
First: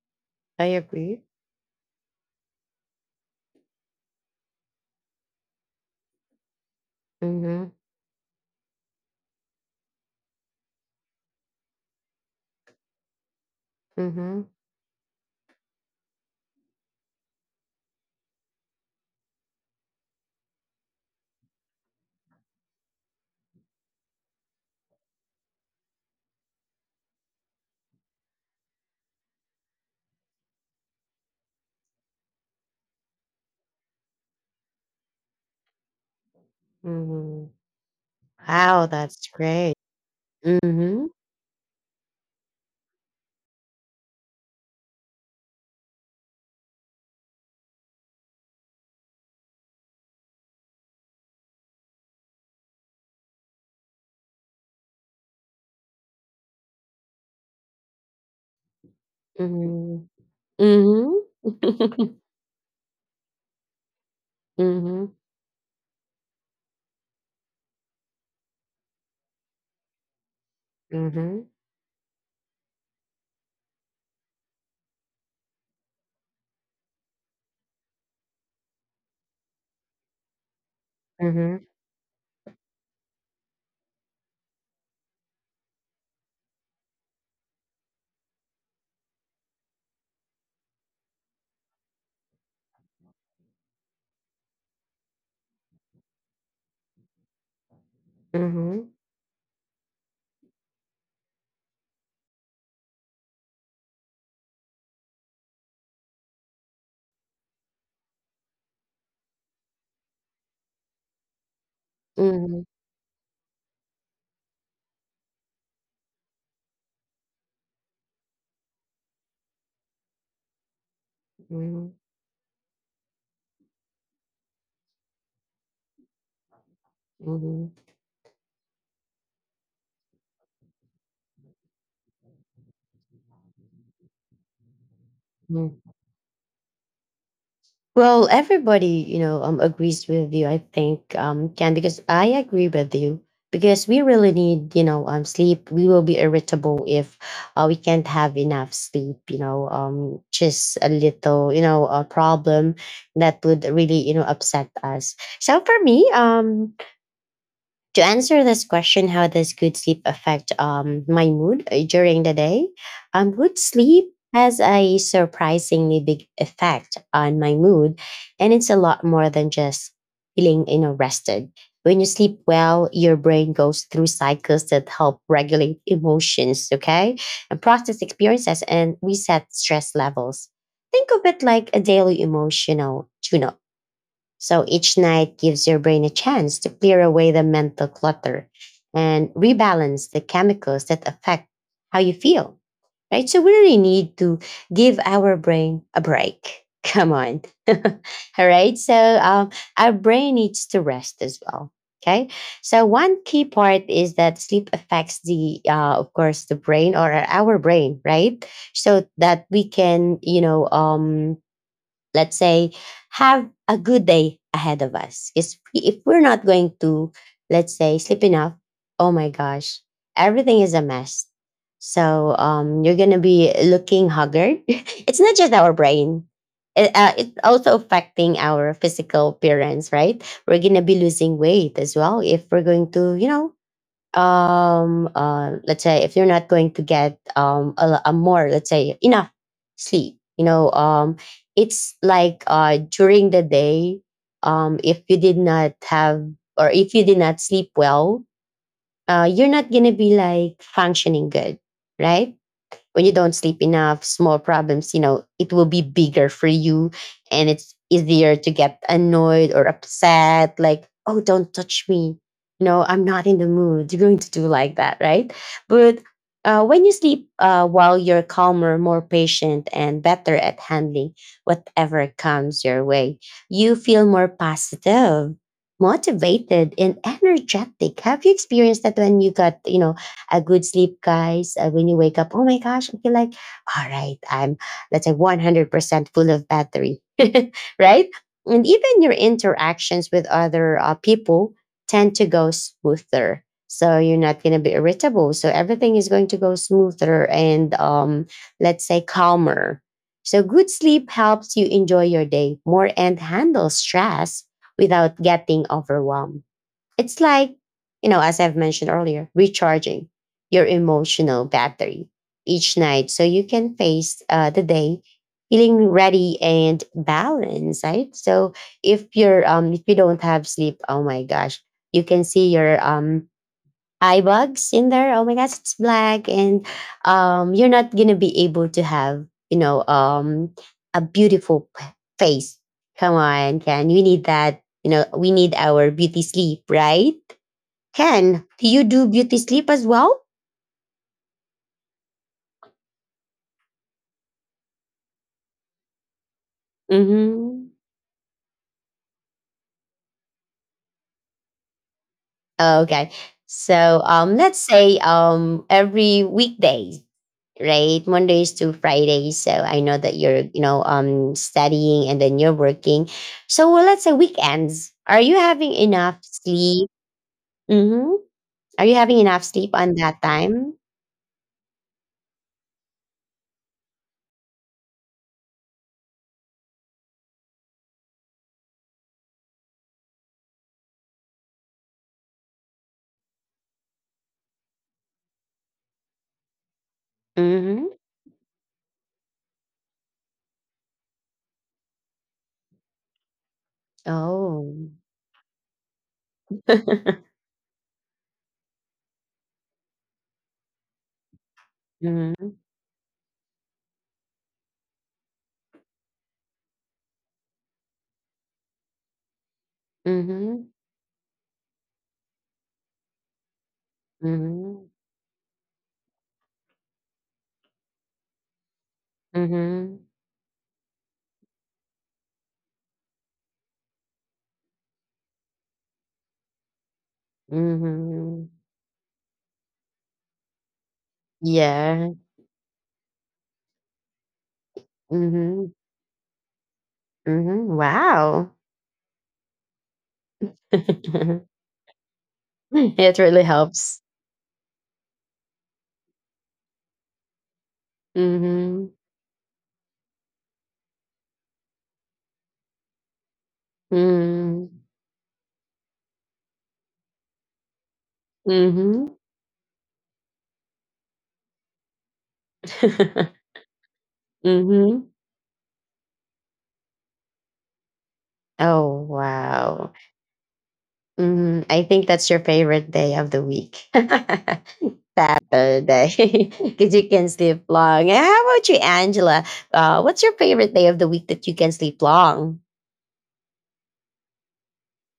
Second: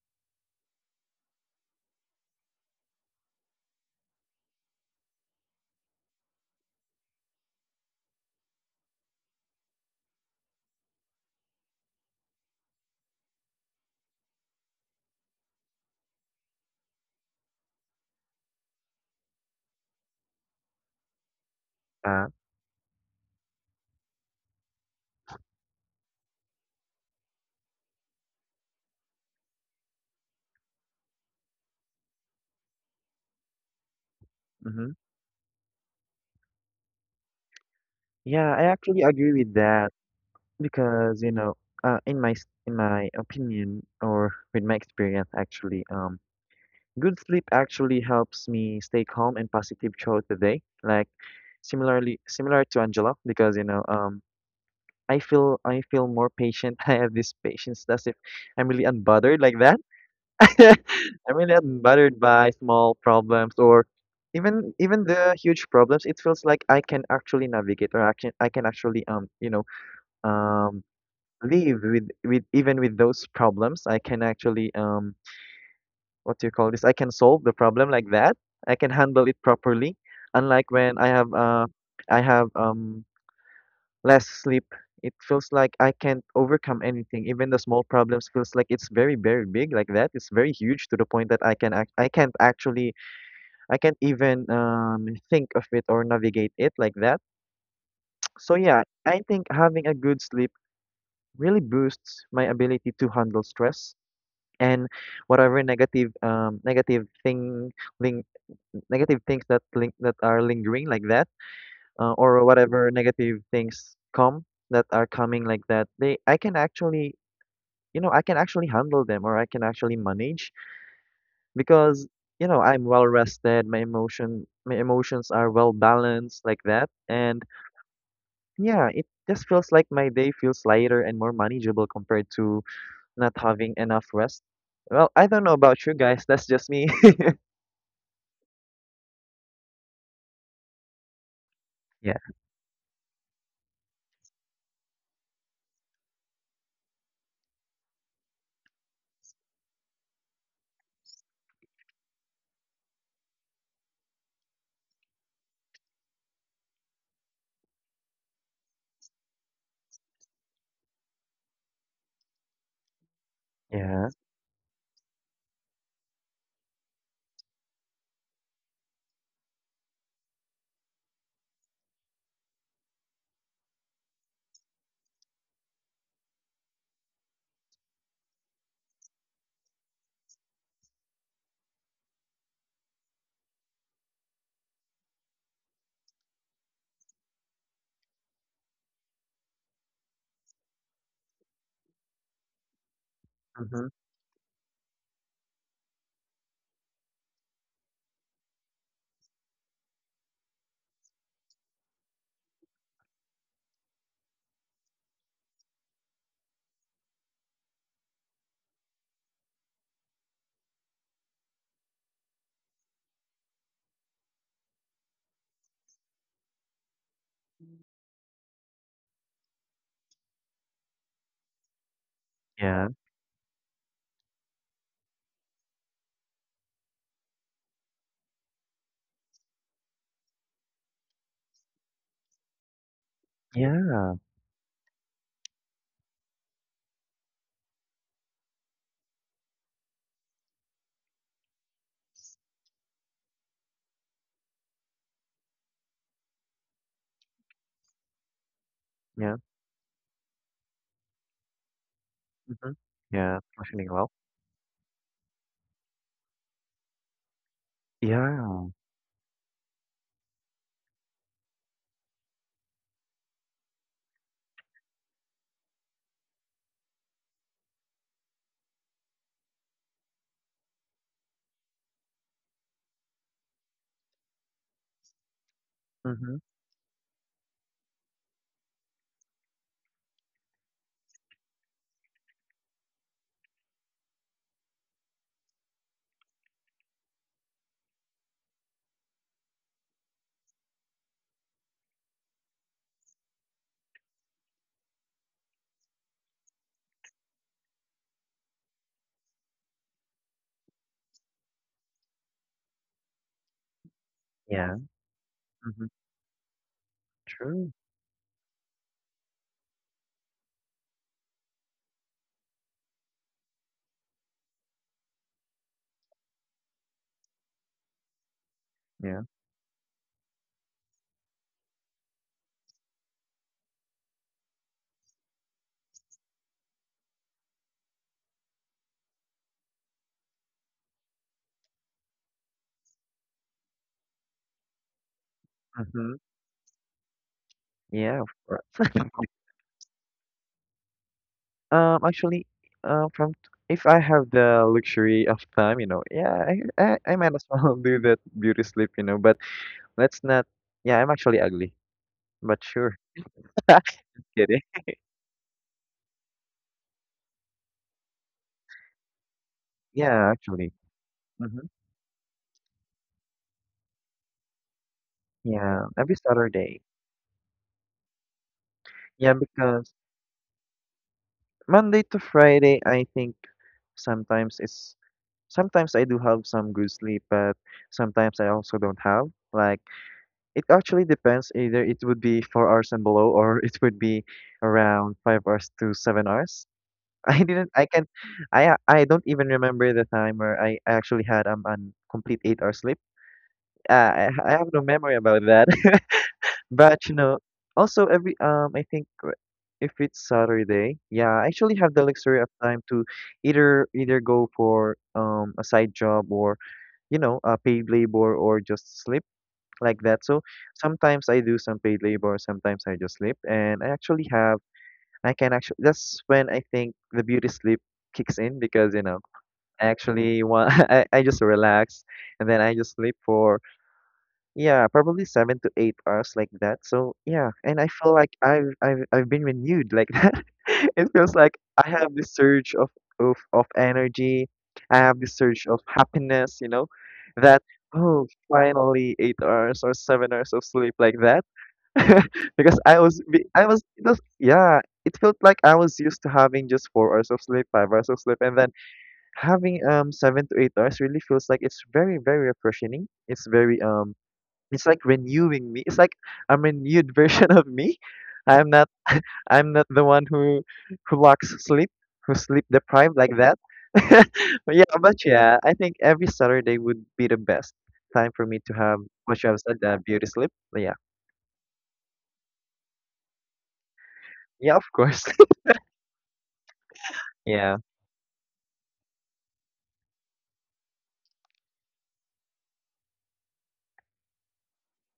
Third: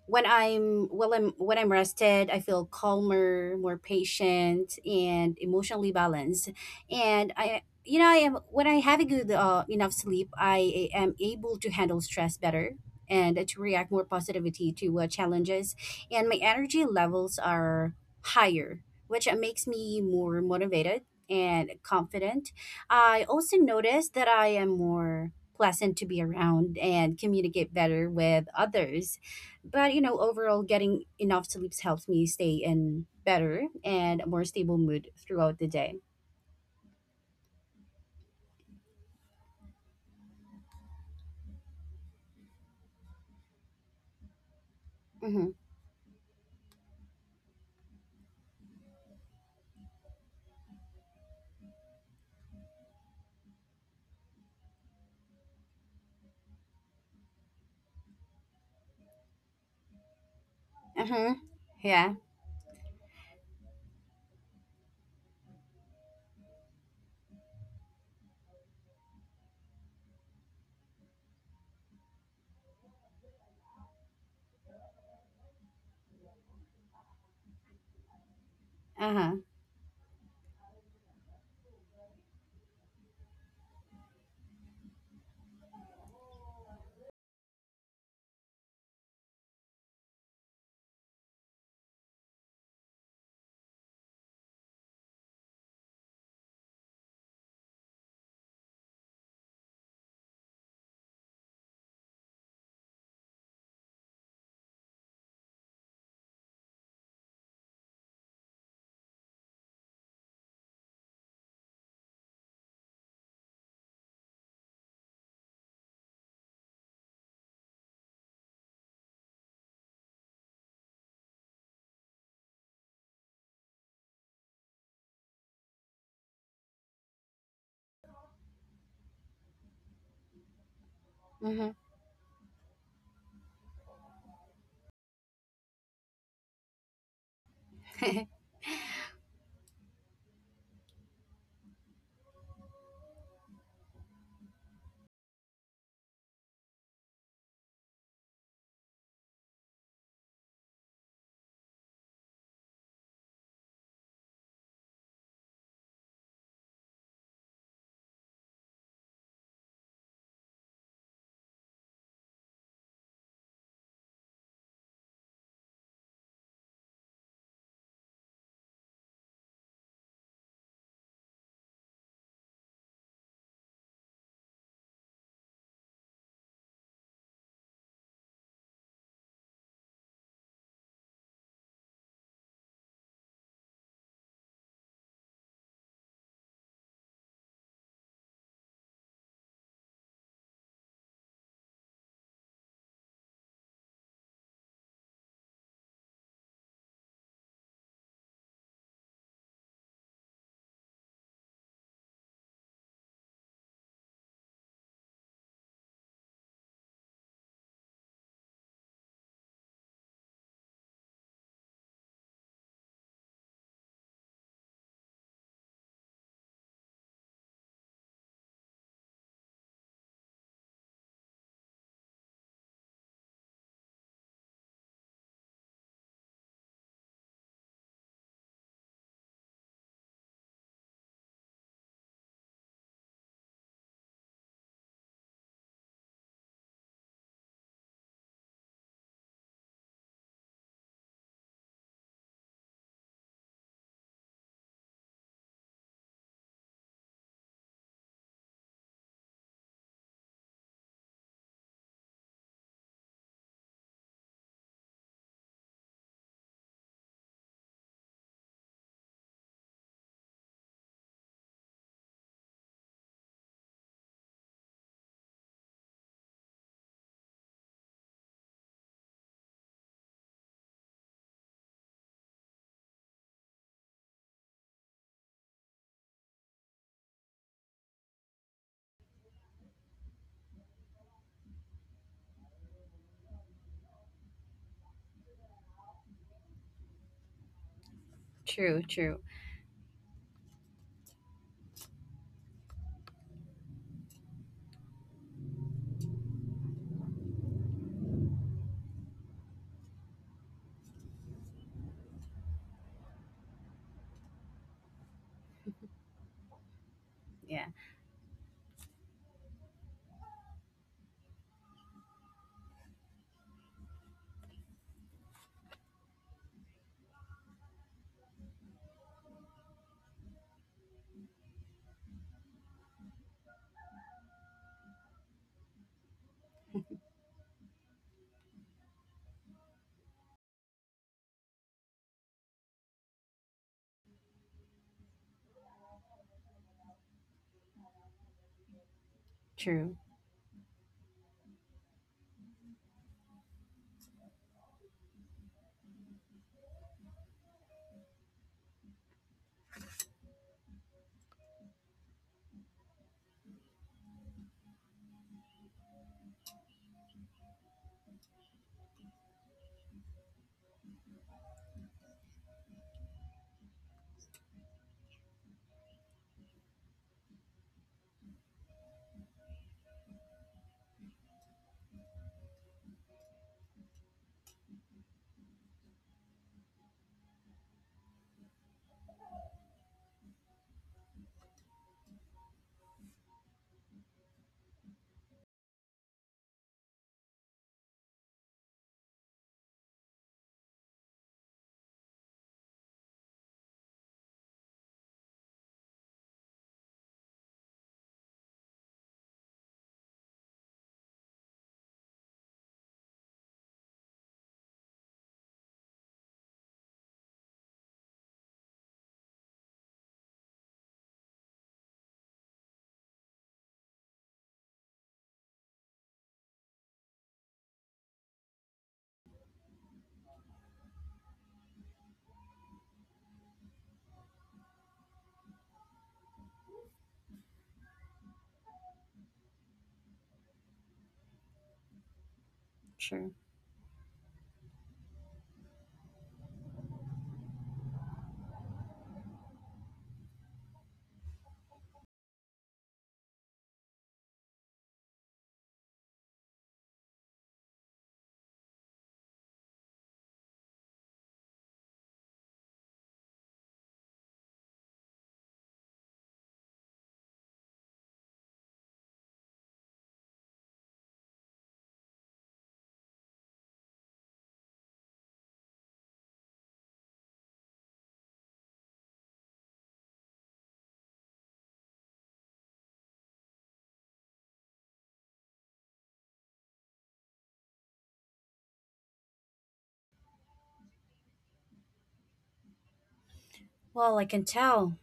when I I'm well, agree. I'm when I'm rested, I feel calmer, more patient, and emotionally balanced. And I, Mhm. you know, I am when I have a good enough sleep, I am able to handle stress better and to react more Mhm. positivity to challenges. And my energy levels are higher, which makes me more motivated and Uh. confident. I also noticed that I am more pleasant to be around and communicate better with others. But you know, overall getting enough sleeps helps me stay in better and more stable Mm-hmm. mood throughout the day. Mhm. Yeah. I Wow, actually that's agree with great. that Mhm. because you know, in my opinion or with my experience, Mm-hmm. actually, good sleep actually helps me stay calm and positive throughout the day. Like similar to Angela because you know I feel more patient. [LAUGHS] I have this patience that's if I'm really unbothered like that. Mhm. [LAUGHS] Mhm. I'm Uh-huh. really Yeah. unbothered by small problems or even Mhm. the huge problems. It feels like I can actually navigate or action I can actually um Mhm. live with even with those problems. I can actually um, what do you call this? I can solve the problem like that. I can handle Uh-huh. it properly. Unlike when Mhm. I have less sleep. It feels like I can't overcome anything. Even the small problems feels like it's very, very big like that. It's very huge to the point that I can't actually, I can't even think of it or navigate it like that. So yeah, Mhm. I think having a good sleep really boosts my ability to handle stress and whatever ling negative things that link that are lingering like that, or Mhm. whatever negative things come that are coming like that, they I can actually, you know, I can actually handle them, or I can actually manage Mhm. because, you know, I'm well rested, my emotions are well balanced like that. And Mhm. yeah, it just feels like my day feels lighter and more Mm-hmm. manageable compared to not having enough rest. Well, I don't know Mhm. about [LAUGHS] you guys, [LAUGHS] that's just me. [LAUGHS] Well, everybody, you know, agrees with you. I think, Ken, because Yeah. I agree with you, because we really need, you know, sleep. We will be irritable if we can't have enough sleep. You know, just a little, you know, a problem that would really, you know, upset us. So for me, to answer this question, how does good sleep affect my mood during the day, good sleep Yeah. has a surprisingly big effect on my mood, and it's a lot more than just feeling, you know, rested. When you sleep well, your brain goes through cycles that help regulate emotions, okay, and process experiences and reset stress levels. Think of it like a daily emotional tune up. So each night gives your brain a chance to clear away the mental clutter and rebalance the chemicals that affect how you feel, right? So we really Mm-hmm. need to give our brain a break. Come on. [LAUGHS] All right. So our brain needs to rest as well. Okay. So one key part is that sleep affects the, of course, the brain or our brain, right? So that we can, you know, let's say, have a good day ahead of us, because if we're not going to, let's say, sleep enough, oh my gosh, everything is a mess. So Yeah. you're gonna be looking haggard. [LAUGHS] It's not just our brain, it, it's also affecting our physical appearance, right? We're gonna be losing weight as well if we're going to, you know, Yeah. Let's say, if you're not going to get a, a more, let's say, enough sleep, you know. It's like during the day, if you did not have or if you did not sleep well, Yeah. you're not gonna be like functioning good, right? Mm-hmm. When you don't Yeah. sleep Functioning enough, well. small problems, you know, it will be bigger for you, and it's easier to Yeah. get annoyed or upset, like, oh, don't touch me. You know, I'm not in the mood. You're going to do like that, right? But when you sleep, while you're calmer, more patient, and better at handling whatever comes your way, you feel more positive, Mm-hmm. motivated, and energetic. Have you experienced that when you got, you know, a good sleep, guys? When you wake up, oh my gosh, I feel like, all right, I'm, let's say, 100% full of battery, [LAUGHS] right? [LAUGHS] And True, even your true, interactions with other people tend to go smoother. So you're not going to be irritable. So everything is going to go smoother and, let's say, calmer. So good sleep helps you enjoy your day more and handle stress Yeah. without getting Mm-hmm. overwhelmed. It's like, True. yeah, you know, as I've mentioned earlier, recharging your emotional battery each night so you can face the day feeling ready and balanced, right? So if Yeah. you're if you don't have sleep, oh my gosh, you can see your eye bugs in there. Oh my gosh, it's black, and you're not gonna be able to have, you know, a beautiful face. Come on, can we need that? You know, we need our Mm-hmm. beauty sleep, right? Yeah, of Ken, course. do you do beauty sleep as true, well? Um, actually, from if I have the luxury of time, you know, yeah, I might as Mm-hmm. well [LAUGHS] do that beauty sleep, you know. But let's not. Yeah, I'm actually ugly, but sure. Okay. So [LAUGHS] let's Kidding. say every weekday, right? Mondays to Fridays. So I know that Yeah, you're, you actually. know, hmm studying and then you're working. So, well, let's say weekends. Are you having Yeah, enough every Saturday. sleep? Mm-hmm. Are you having Yeah, enough sleep on because that time? Monday to Friday, I think sometimes it's sometimes I do have some good sleep, but sometimes I also don't have. Like, it actually depends. Either it would be 4 hours and below, or [LAUGHS] it would be around 5 hours to 7 hours. [LAUGHS] I didn't. Mm-hmm. I can. I a- I don't even remember the time where I actually had an complete 8 hour sleep. I have no Oh. memory about that. [LAUGHS] [LAUGHS] But you Mm-hmm. know, also every I think if it's Saturday, yeah, I actually have the luxury of time to either go for a side job or, you know, a paid labor, or just sleep like that. So Mm-hmm. sometimes I do some paid labor, sometimes I just sleep, and I actually have Mm-hmm. I can actually, that's when I think the beauty sleep kicks in because, you know, I Mm-hmm. actually want [LAUGHS] I just relax and then I just sleep for, yeah, probably 7 to 8 hours like that. So yeah, and I feel like Mm-hmm. I've been renewed like that. [LAUGHS] It feels like I Yeah. have this surge of true. Energy. I have this surge Mm-hmm. of happiness, you know, that, Mhm. oh, Wow. finally 8 hours or 7 hours of sleep like [LAUGHS] that. [LAUGHS] Because I It was really be- I was helps. it was yeah, it felt like I was used to having just 4 hours of sleep, 5 hours of sleep, and then Mhm. having 7 to 8 hours really feels like it's very refreshing. It's very Mm. it's like renewing me. It's like I a renewed [LAUGHS] version of me. I'm not Mhm. I'm not the one who lacks sleep, who sleep deprived like that. [LAUGHS] Mhm. [LAUGHS] but yeah, I think every Saturday would be the best time for me to have Oh, what you have said, wow. Beauty sleep. But yeah, Mhm. I think that's your favorite day of the week. yeah, of [LAUGHS] course, [LAUGHS] Saturday. [LAUGHS] Cuz you can sleep yeah, long. And how about you, Angela? What's your favorite day of the week that you can sleep long? Well, I can tell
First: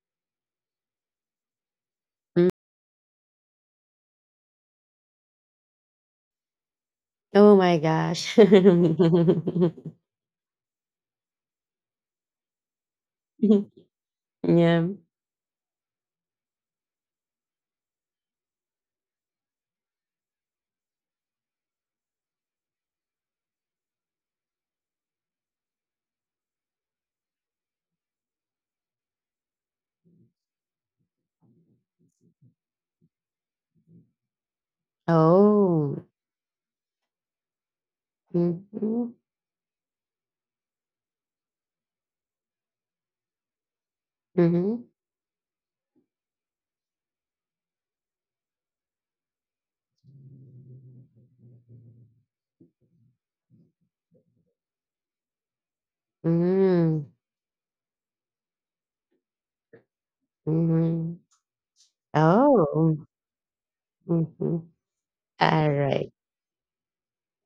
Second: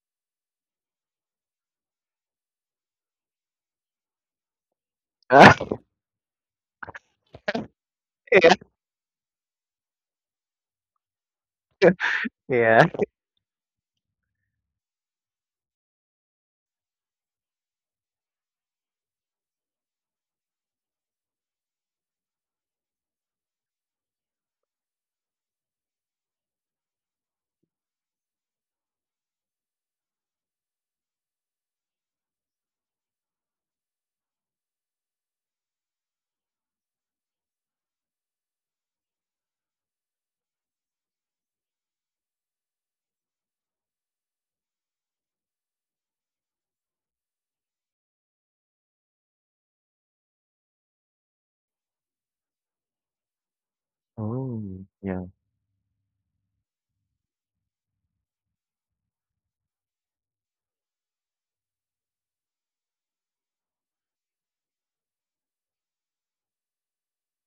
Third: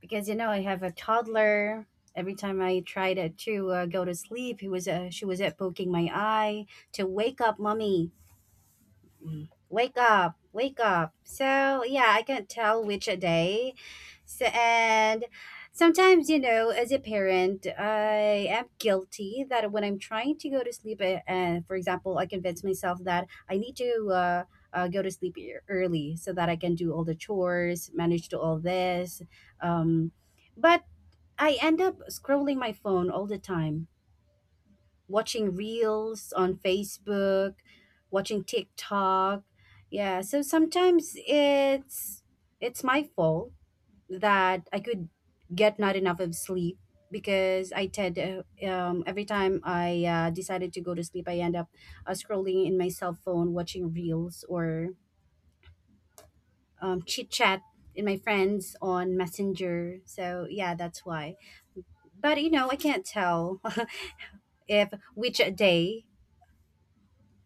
because you know I have a toddler. Every Mm. time I tried to go to sleep, he was she was at [LAUGHS] poking my eye to wake Oh up my mommy, gosh. yeah, [LAUGHS] wake up, wake up. So yeah, I can tell yeah. which a day. So, Yeah. and sometimes, you know, as a parent, I am guilty that when I'm trying to go to sleep, and for example, I convince myself that I need to go to sleep e- early so that I can do all the chores, manage to all this. Um, but I end up scrolling my phone all the time, watching Oh. reels on Facebook, watching Mhm. TikTok. Yeah, so sometimes it's my fault that I Mhm. could get not enough of sleep, because I tend every time I decided to go to sleep, I end up scrolling in my cell phone, watching reels, Oh, or yeah. Mhm. chit chat in my friends on Messenger. So yeah, that's Mhm. why. But you know, I can't Oh. tell Mhm. [LAUGHS] if which All day. right.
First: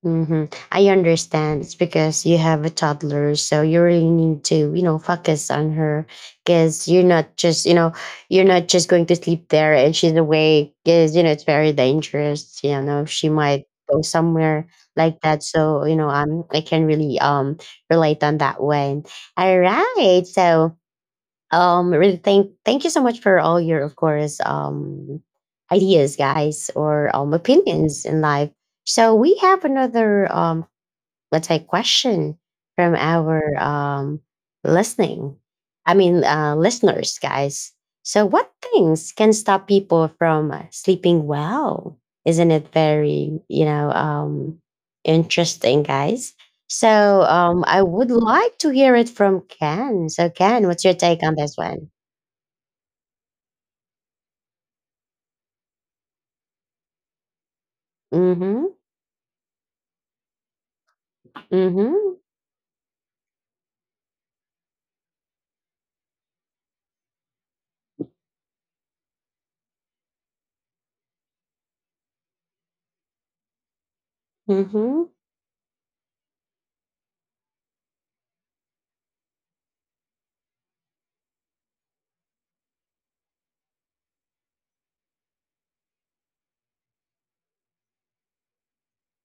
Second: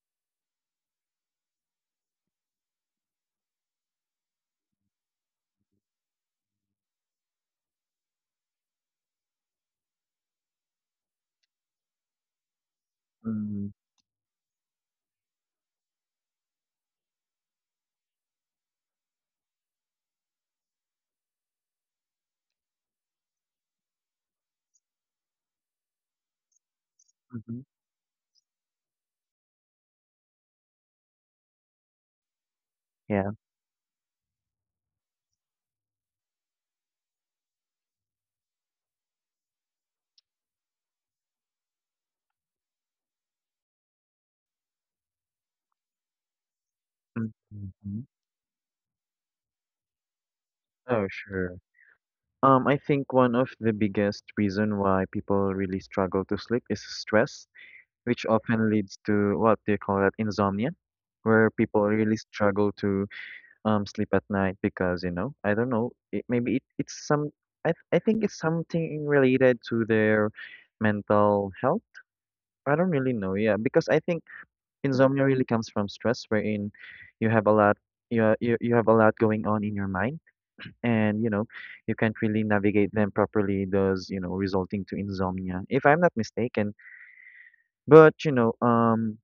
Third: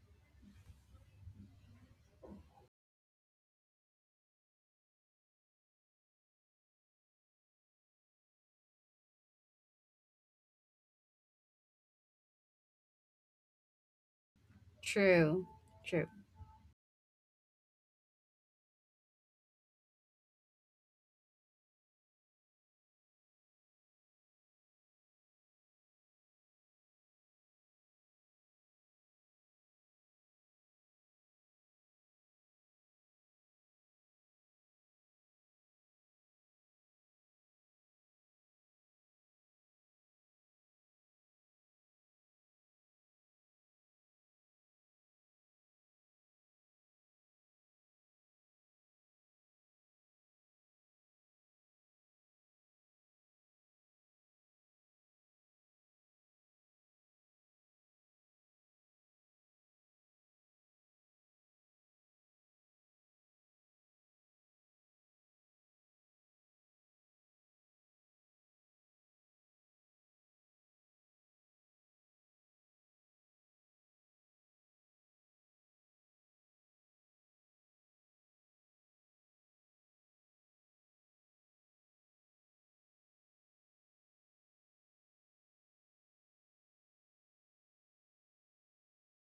Mhm. I understand. It's because you have a toddler, so you really need to, you know, focus on her, because you're not just, you know, you're not just going to sleep there and she's awake because, you know, it's very dangerous. You know, she might Mm, go somewhere like that. True, So, you true. know, I can really relate on that one. All right. So really thank you so much for all your, of course, ideas, guys, or hmm. opinions in life. So we have another let's say, question from Yeah. our listening I mean listeners, guys. So what things can stop people from sleeping well? Isn't it very, you know, interesting, guys? So I Mm-hmm. would like to hear it from Ken. So Ken, what's your Oh, take on this sure. one? I think one of the biggest reason why people really struggle to sleep is stress, which Mm-hmm. often leads to, what do you call that, insomnia, where people Mm-hmm. really struggle to sleep at night because, you know, I don't know, it, maybe it, it's some I think it's something related to their mental health. I don't really know, yeah, because I think Mm-hmm. insomnia really comes from stress wherein you have a lot you you have a lot going on in your mind, and you know you can't really navigate them properly, thus, you know, resulting to insomnia if I'm not mistaken. But you know, um,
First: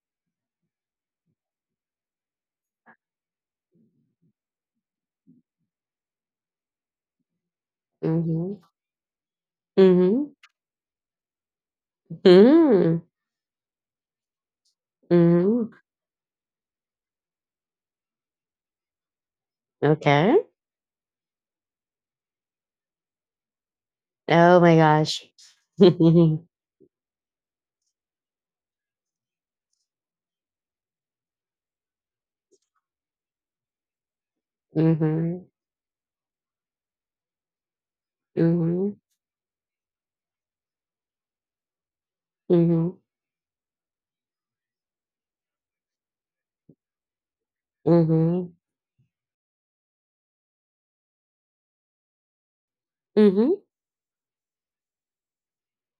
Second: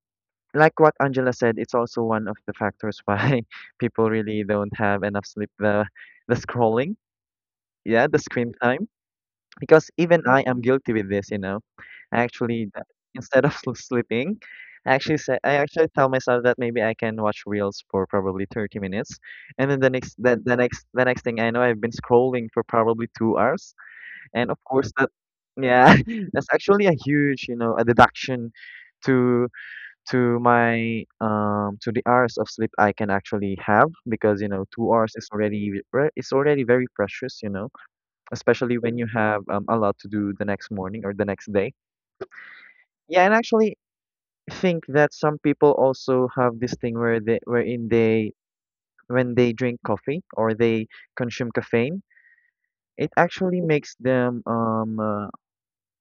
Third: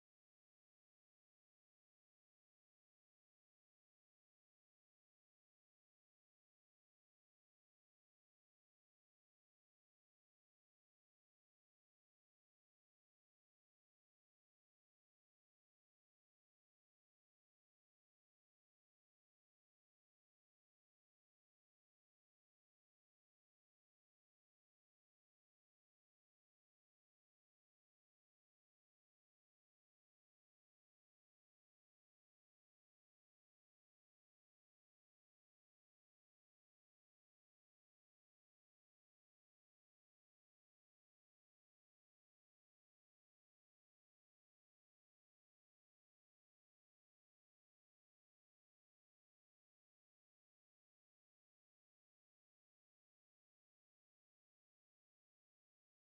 like what Angela said, it's also one of the factors why [LAUGHS] people really don't have enough sleep. The scrolling, yeah, the screen Mm-hmm. time. Because even Mm-hmm. I am guilty with this, you know. I actually d- Mm-hmm. instead of [LAUGHS] sleeping, I Mm-hmm. actually tell myself that maybe I can watch reels for probably 30 minutes, and then Okay. The next thing I know, I've been scrolling for probably 2 hours, and of Oh my course that, gosh. yeah, [LAUGHS] that's [LAUGHS] actually a huge, you know, a deduction to to my, um, to the hours of sleep I can actually have because, you know, 2 hours is Mhm, already it's already very precious, you know, especially when mhm, you have, a lot to do the next morning or the next day. mhm, Yeah, and I actually think that some people also have this thing where they, wherein they, mhm, when they drink coffee or they consume caffeine, it mhm. actually makes them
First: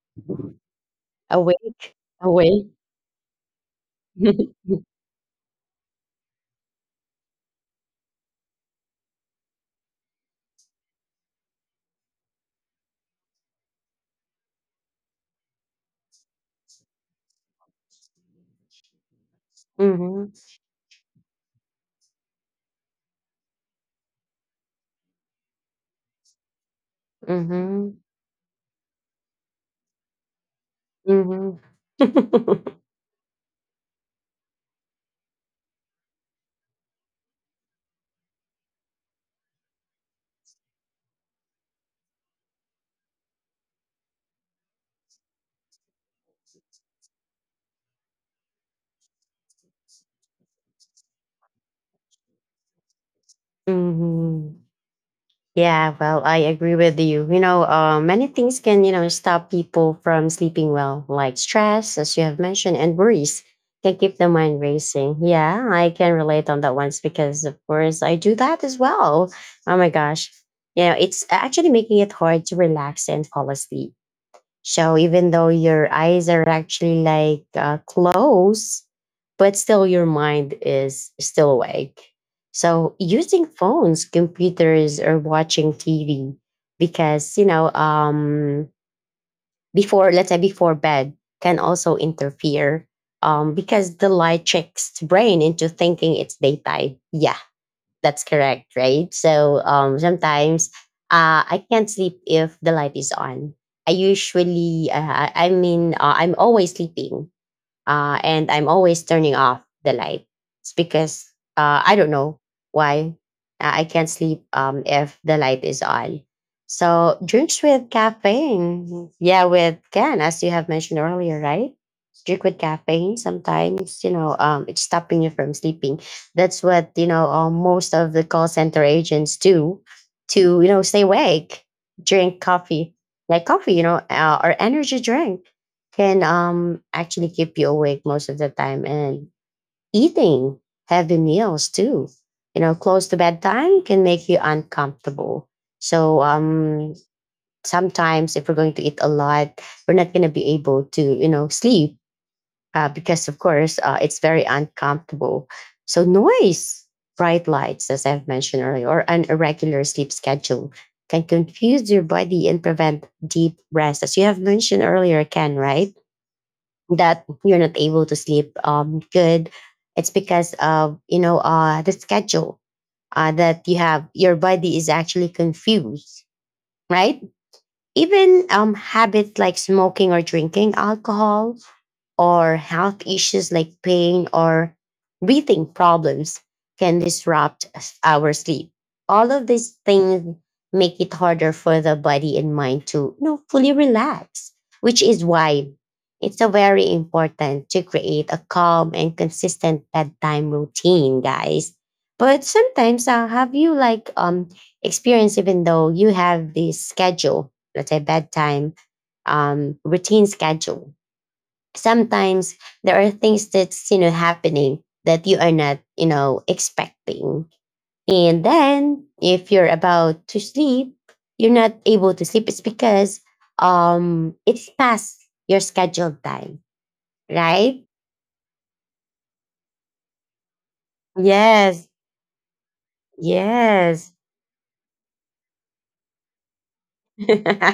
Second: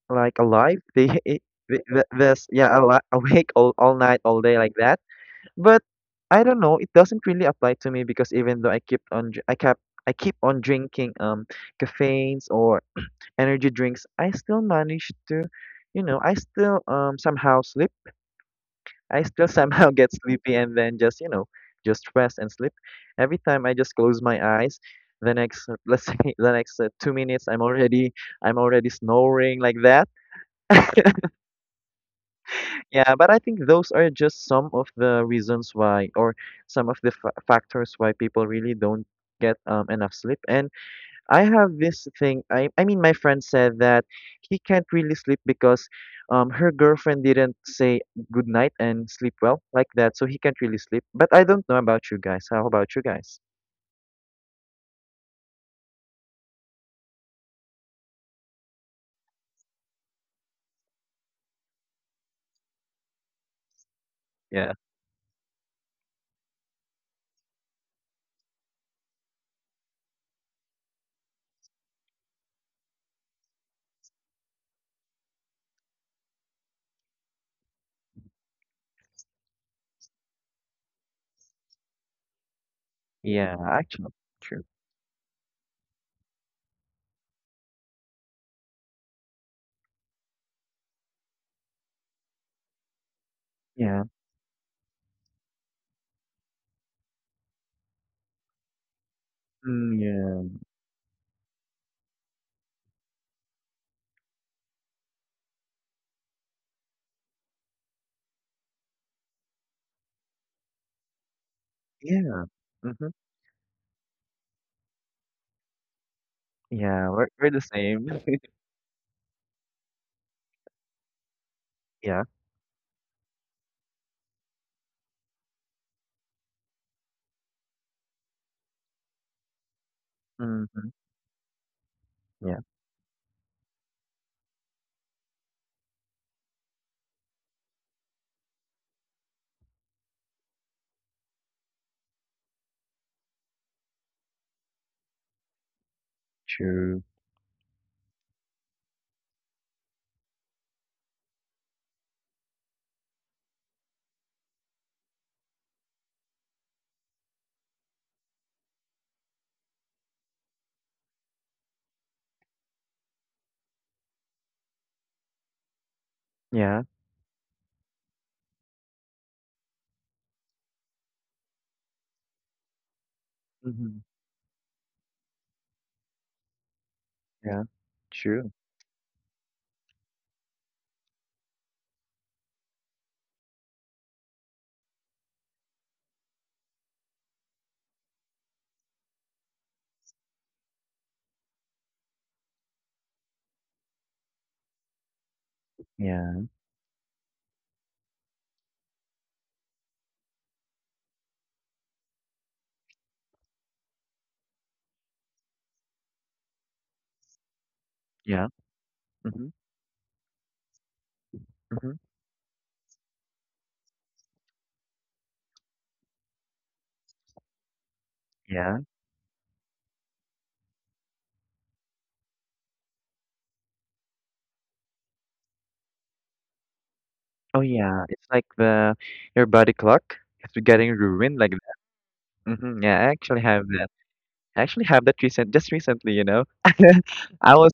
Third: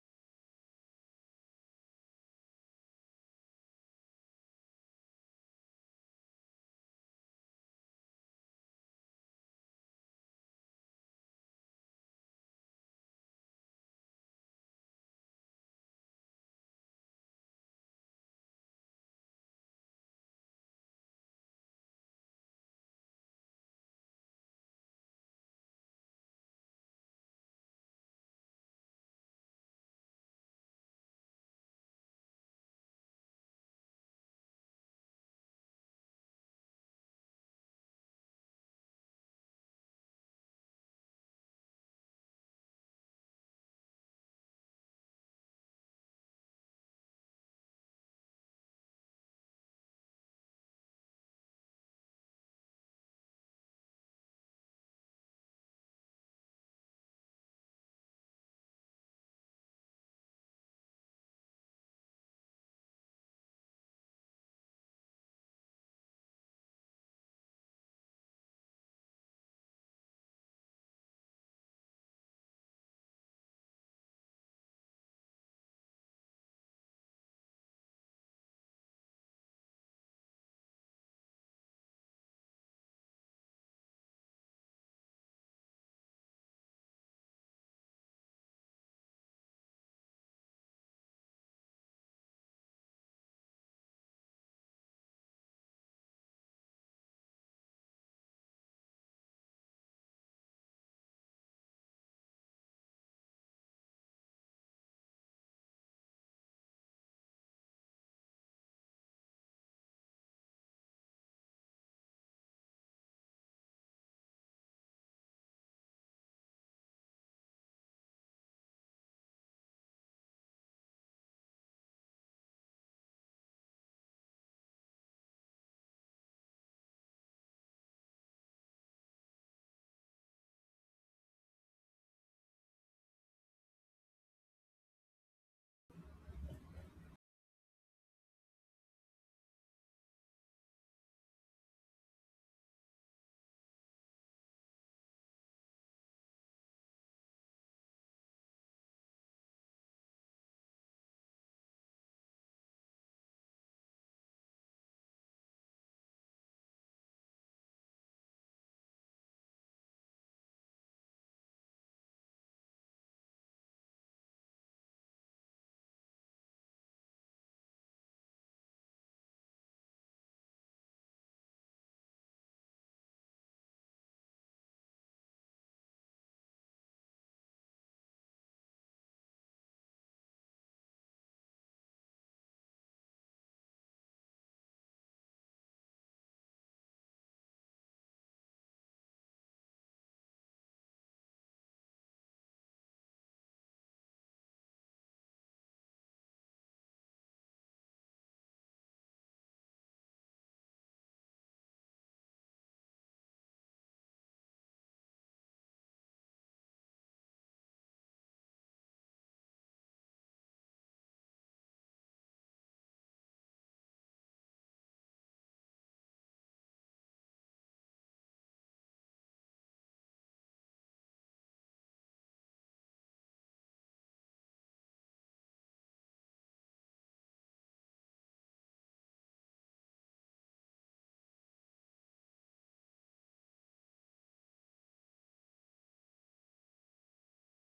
like alive, they [LAUGHS] it, th- Awake, th- this awake. yeah, awake all night all day like [LAUGHS] that. But I don't know, it doesn't really apply to me because even though I keep on drinking caffeines or energy drinks, I still manage to, you know, I still somehow sleep. I still somehow [LAUGHS] get Mhm, sleepy and then just, you know, just rest and sleep. Every time I just close my eyes, the next, let's say [LAUGHS] the next, 2 minutes I'm mhm, already I'm already snoring like that. [LAUGHS] mhm. [LAUGHS] Yeah, but I think those are just some of the reasons why, or some of the fa factors why people really don't get, enough sleep. And I have this thing. My friend said that he can't really sleep because, her girlfriend didn't say good night and sleep well like that, so he can't really sleep. But I don't know about you guys. How about you guys? Mhm. Yeah, well, I agree with you. You know, many things can, you know, stop people from sleeping well, like stress, as you have mentioned, and worries can keep the mind Yeah, racing. Yeah, I can relate on that once because, of course, I do that as well. Oh my gosh. It's actually making it hard to relax and fall asleep. So even though your eyes are actually like closed, but still your mind is still awake. So using yeah, phones, actually, true. computers, or watching TV, because before, let's say before bed, can also interfere, because Yeah, the light tricks the brain into thinking it's daytime. Yeah, that's correct, right? So mm, yeah, sometimes I can't sleep if the light is on. I usually, I'm always sleeping, and I'm always turning off the light. It's because I don't know yeah, mm-hmm. why I can't sleep if the light is on. Yeah, So we're the drinks with same. [LAUGHS] caffeine, yeah, with can, as you have mentioned earlier, right? Yeah, Drink with caffeine sometimes, it's stopping you from sleeping. That's what most of the call center agents do to mm-hmm. stay awake. Drink Yeah, coffee, like coffee, or energy drink can actually keep you awake most of the time. And eating heavy meals too close to bedtime can make you uncomfortable. So true. sometimes if we're going to eat a lot, we're not going to be able to sleep, because of course it's very uncomfortable. So noise, bright lights, as I've mentioned earlier, or an irregular sleep schedule can confuse your body and prevent deep rest, as you have mentioned earlier, Ken, right? Yeah. That you're not able to sleep good. It's because of the schedule that you Mhm. have. Your body is actually confused, right? Yeah. Even True. Habits like smoking or drinking alcohol, or health issues like pain or breathing problems, can disrupt our sleep. All of these things make it harder for the body and mind to fully relax, which is why it's Yeah. a very important to create a calm and consistent bedtime routine, guys. But sometimes, have you like experienced, even though you have this schedule, let's say Yeah. bedtime Mhm. Routine schedule, Mhm. sometimes there are things that's happening that you are not expecting, and Yeah. then if you're about to sleep, you're not able to sleep. It's because it's past your scheduled time, Oh, right? yeah. It's like the your body clock is getting ruined like Yes. that. Mhm. Yeah. I actually have that. Yes. I actually have that recent, just recently. You know, [LAUGHS] [LAUGHS] I was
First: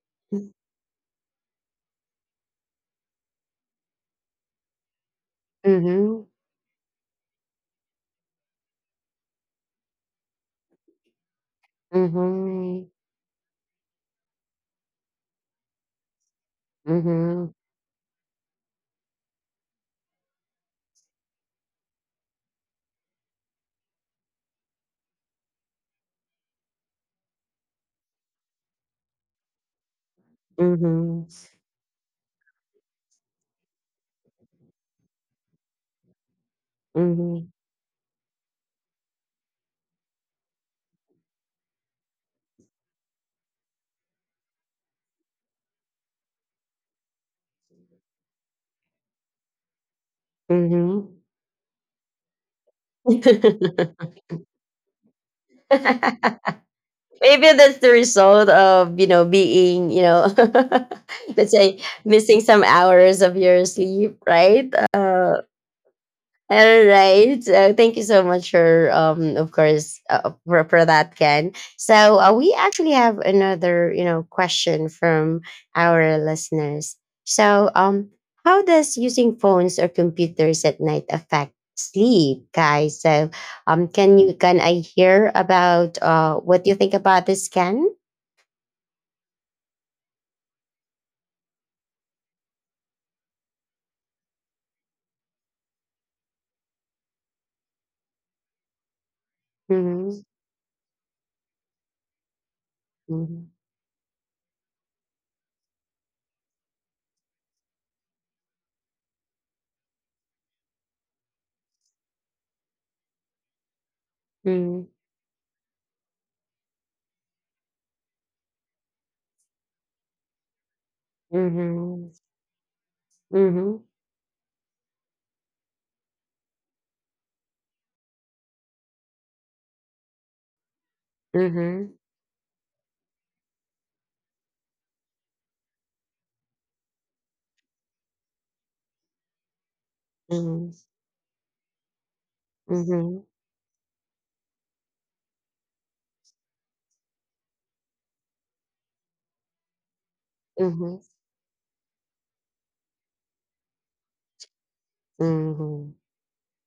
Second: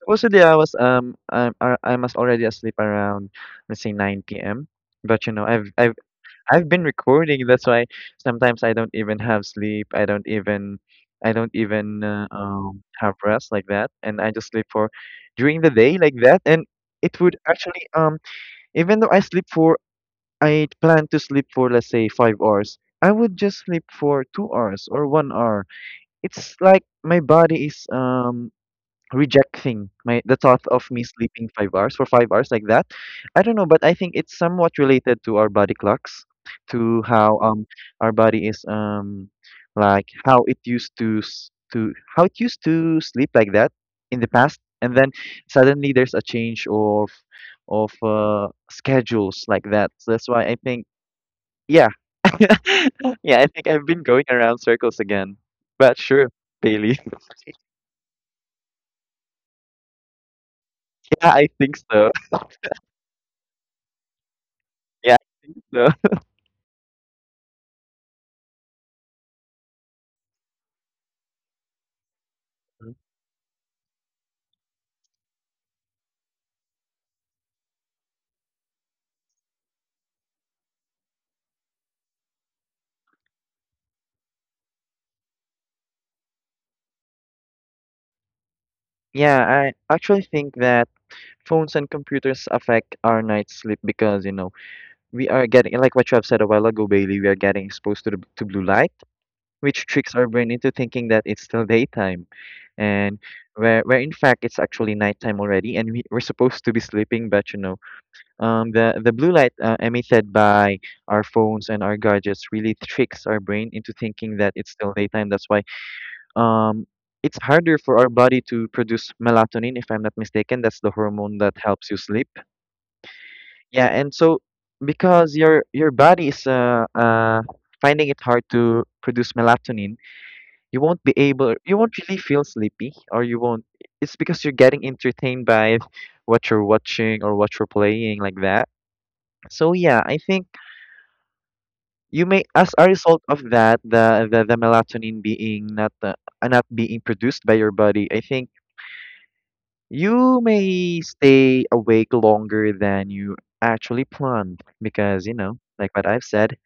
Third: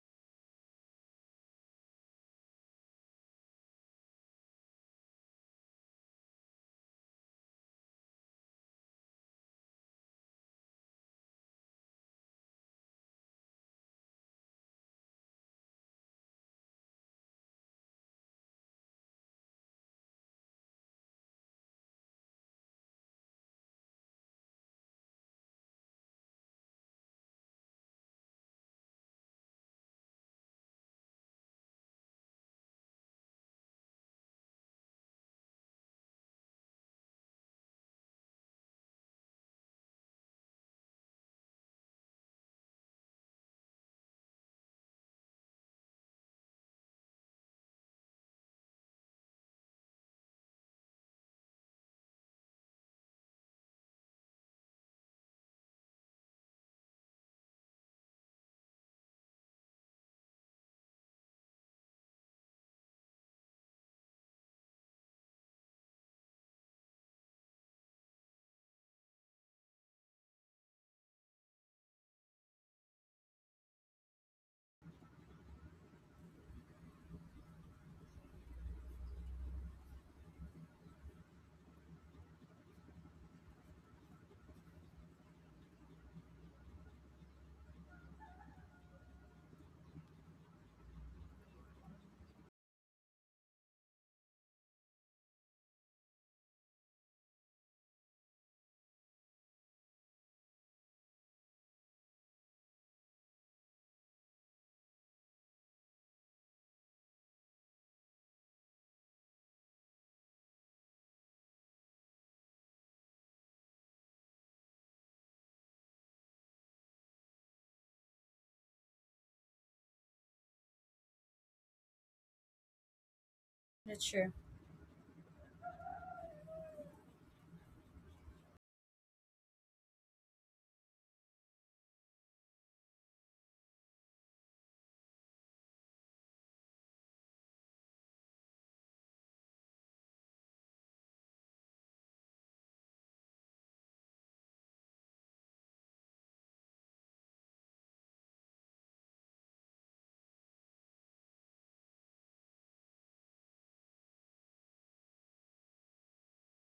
supposedly I was already asleep around, let's say, 9 p.m. But you know I've I've mhm, I've been recording. That's why sometimes I don't even have sleep. I don't even mhm, have rest like that, and I just sleep for during the day like that. And it would mhm, actually um, even though I sleep for, I plan to sleep for, let's say, 5 hours, I would just sleep for 2 hours or 1 hour. It's like my body is rejecting my the thought of me mhm, sleeping 5 hours for 5 hours like that. I don't know, but I think it's somewhat related to our body clocks, to how, mhm, um, our body is, um, like how it used to sleep like that in the past, and then suddenly there's a change of schedules like that. So that's why I think, mhm. yeah. [LAUGHS] Yeah, I think I've been going around circles again. But sure, [LAUGHS] Bailey. [LAUGHS] Maybe that's the result of, you know, being, you know, [LAUGHS] Yeah, I let's think say so. missing some hours of your sleep, right? Yeah, so. All right. Thank you so much for, of course, for that, Ken. So we actually have another, you know, question from our listeners. So, how does using phones or computers at night affect sleep, guys? So, can you can I hear about what you think about this, Ken? Yeah, I actually think that phones and computers affect our night's sleep because, you know, we are getting, like what you have said a while ago, Bailey, we are getting exposed to to blue light, which tricks Mhm, our brain into thinking that it's still daytime. And mhm, where in fact it's actually nighttime already, and we're supposed to be sleeping, but you know, the blue light emitted by our phones and our gadgets really tricks our brain into thinking that it's mhm, still daytime. That's why, um, it's harder for our body to produce melatonin, if I'm not mistaken. That's the hormone that helps you mhm, sleep. mhm, Yeah, That's and true. so because your body is finding it hard to produce melatonin, you mhm, won't really feel sleepy, or you won't. It's because you're getting entertained by what you're watching or what you're playing, like that. So yeah, I think mhm, you may, as a mhm, result of that, the melatonin being not being produced by your body, I think you mhm, may stay awake longer than you actually planned because, you know, like mhm, what I've said,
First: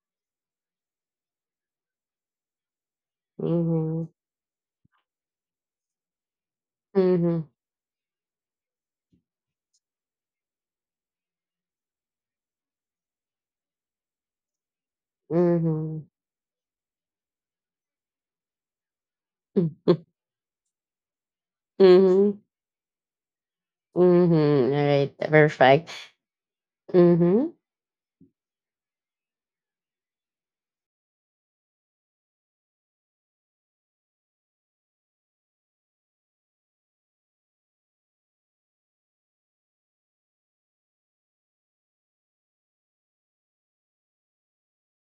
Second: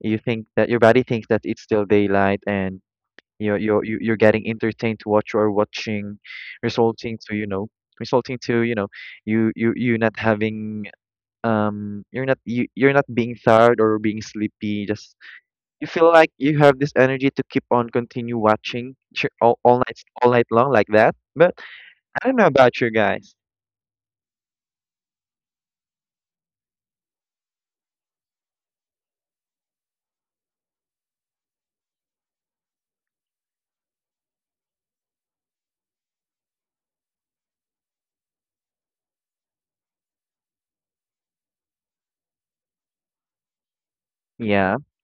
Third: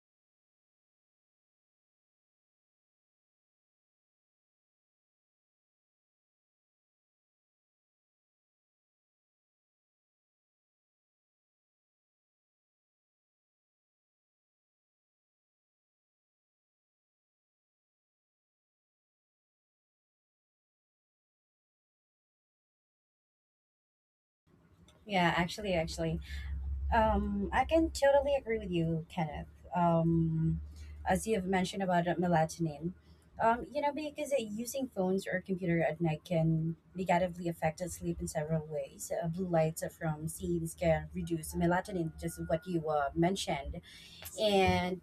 you think that your body thinks that it's still daylight, and you're you're you- mhm, you're getting entertained to what you are watching, resulting to, you mhm, know, resulting to you not having you're not being tired or being sleepy. Just you mhm. feel like you have this energy to keep on continue watching all night [LAUGHS] all night long like that. But I don't Mhm. know about you guys. Mhm. All right. Yeah, actually, Perfect. actually. Mhm. I can totally agree with you, Kenneth. Um, as you have mentioned about melatonin, you know, because using phones or computer at night can negatively affect sleep in several ways. Blue lights from scenes can reduce melatonin, just what you mentioned, Yeah. and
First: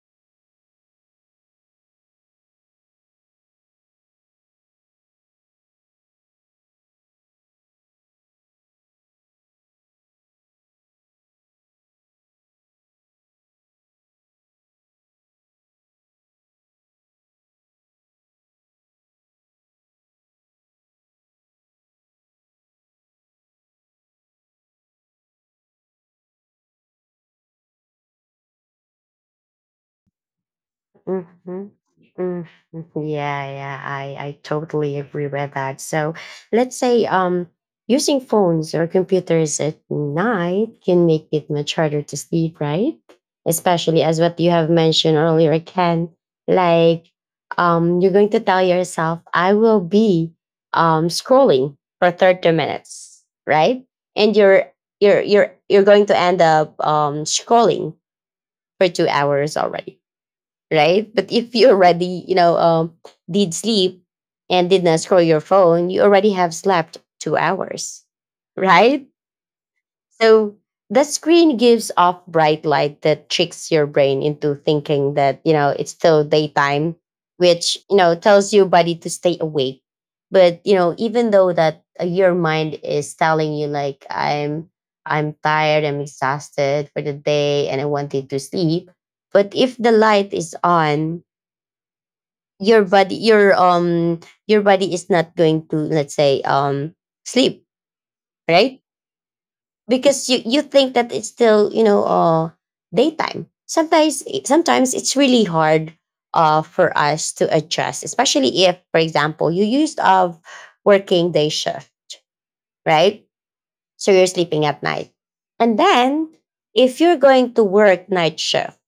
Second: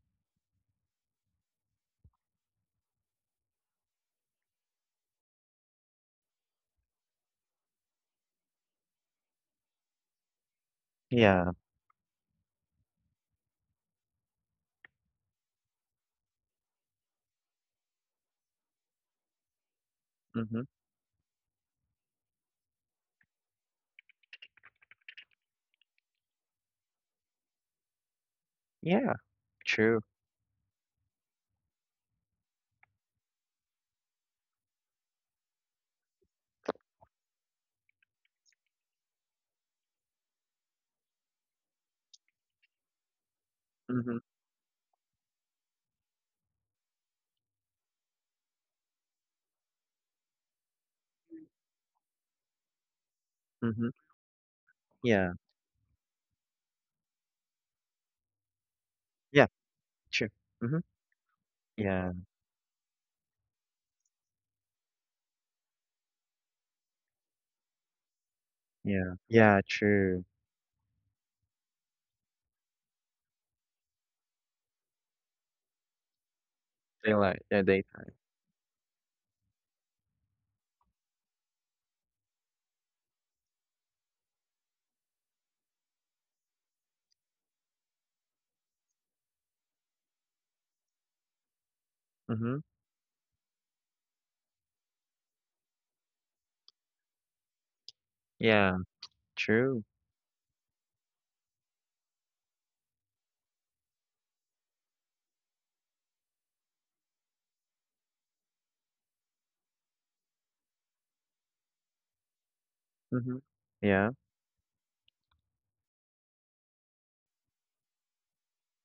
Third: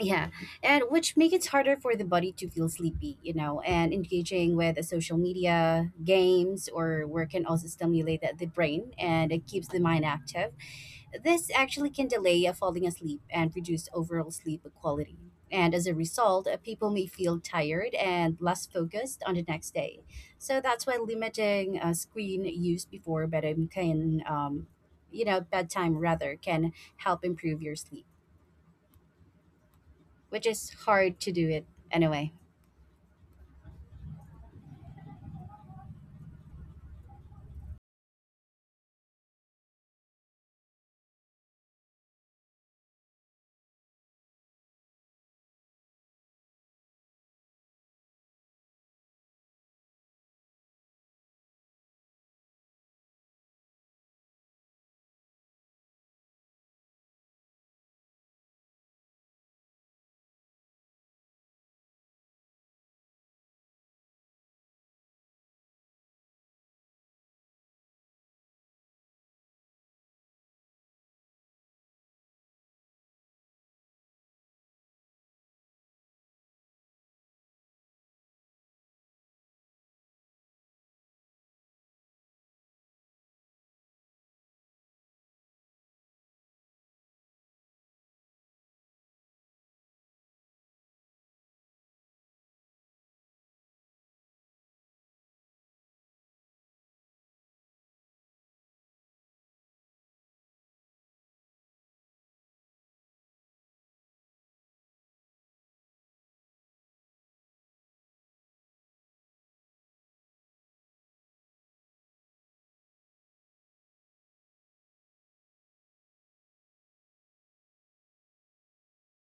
yeah, and which make it harder for the body to feel sleepy, you know, and engaging with social media, games, or work can also stimulate the brain and it keeps the mind active. This Yeah. actually can delay a falling asleep and reduce overall sleep quality. And as a result, people may feel tired and less focused on the next day. So that's why Mhm. limiting screen use before bedtime can, you know, bedtime rather can help improve your sleep, Yeah. True. which is hard to do it Mm-hmm. anyway. Mm-hmm. Yeah, yeah, I totally agree with that. So let's say using phones or computers at night can make it much harder to sleep, right? Especially as Mhm. what you have mentioned earlier, Ken, like you're going to tell yourself, I will be scrolling for 30 minutes, right? Mhm. And you're you're Yeah. you're you're going to end up scrolling for two Yeah. hours already, True. Mhm. right? But if you Yeah. already, you know, did sleep and did not scroll your phone, you already have slept 2 hours, right? Yeah. Yeah. True. So the screen gives off bright light that tricks your brain into thinking that, you know, it's still daytime, They like yeah which, you data. know, tells your body to stay awake. But, you know, even though that your mind is telling you like I'm tired, I'm exhausted for the day and I wanted to sleep, but if the light is on, Mhm. your body your um your body is not going to, let's say, sleep, Yeah. right? True. Because you think that it's still daytime. Sometimes, sometimes it's really hard for us to adjust, especially if, for example, you used of working day shift, right? Mhm. So Yeah. you're sleeping at night, and then if you're going to work night shift,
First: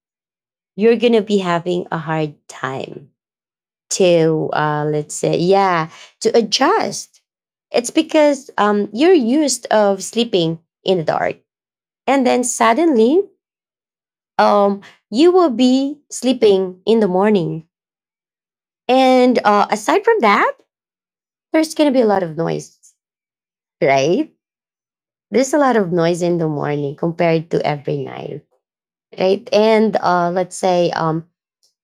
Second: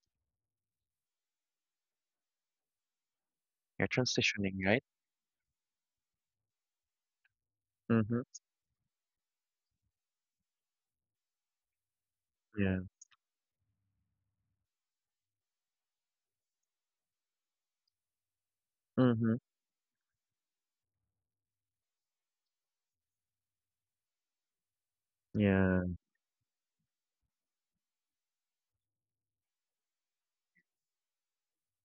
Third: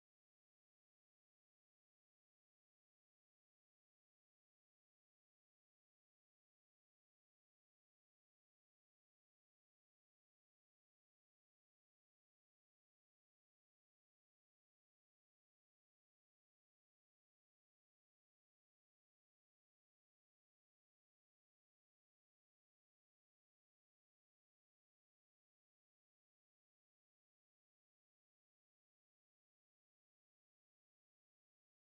you're going to be having a hard time You're to, transitioning, right? Let's say yeah, to adjust. It's Mhm. because you're used of sleeping in the dark, and then Yeah. suddenly um, you will be sleeping in the morning. Mhm. And aside from that, there's going to be a lot of noise, right? There's a lot Yeah. of noise in the morning compared to every night, right? And let's say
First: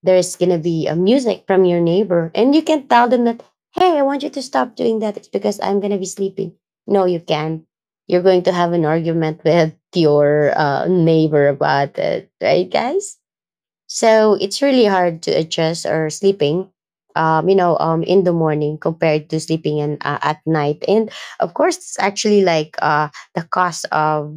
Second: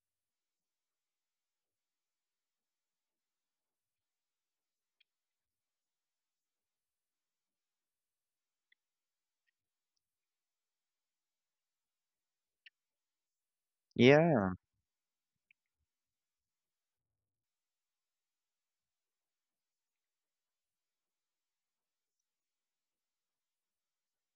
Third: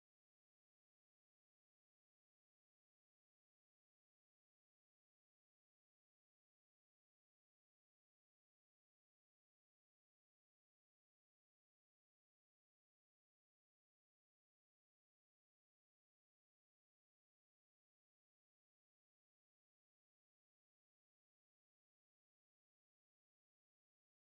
there's gonna be a music from your neighbor, and you can tell them that, hey, I want you to stop doing that. It's because I'm gonna be sleeping. No, you can't. You're going to have an argument [LAUGHS] with your neighbor about it, right, guys? So Yeah. it's really hard to adjust or sleeping, in the morning compared to sleeping in, at night. And of course, it's actually like the cost of,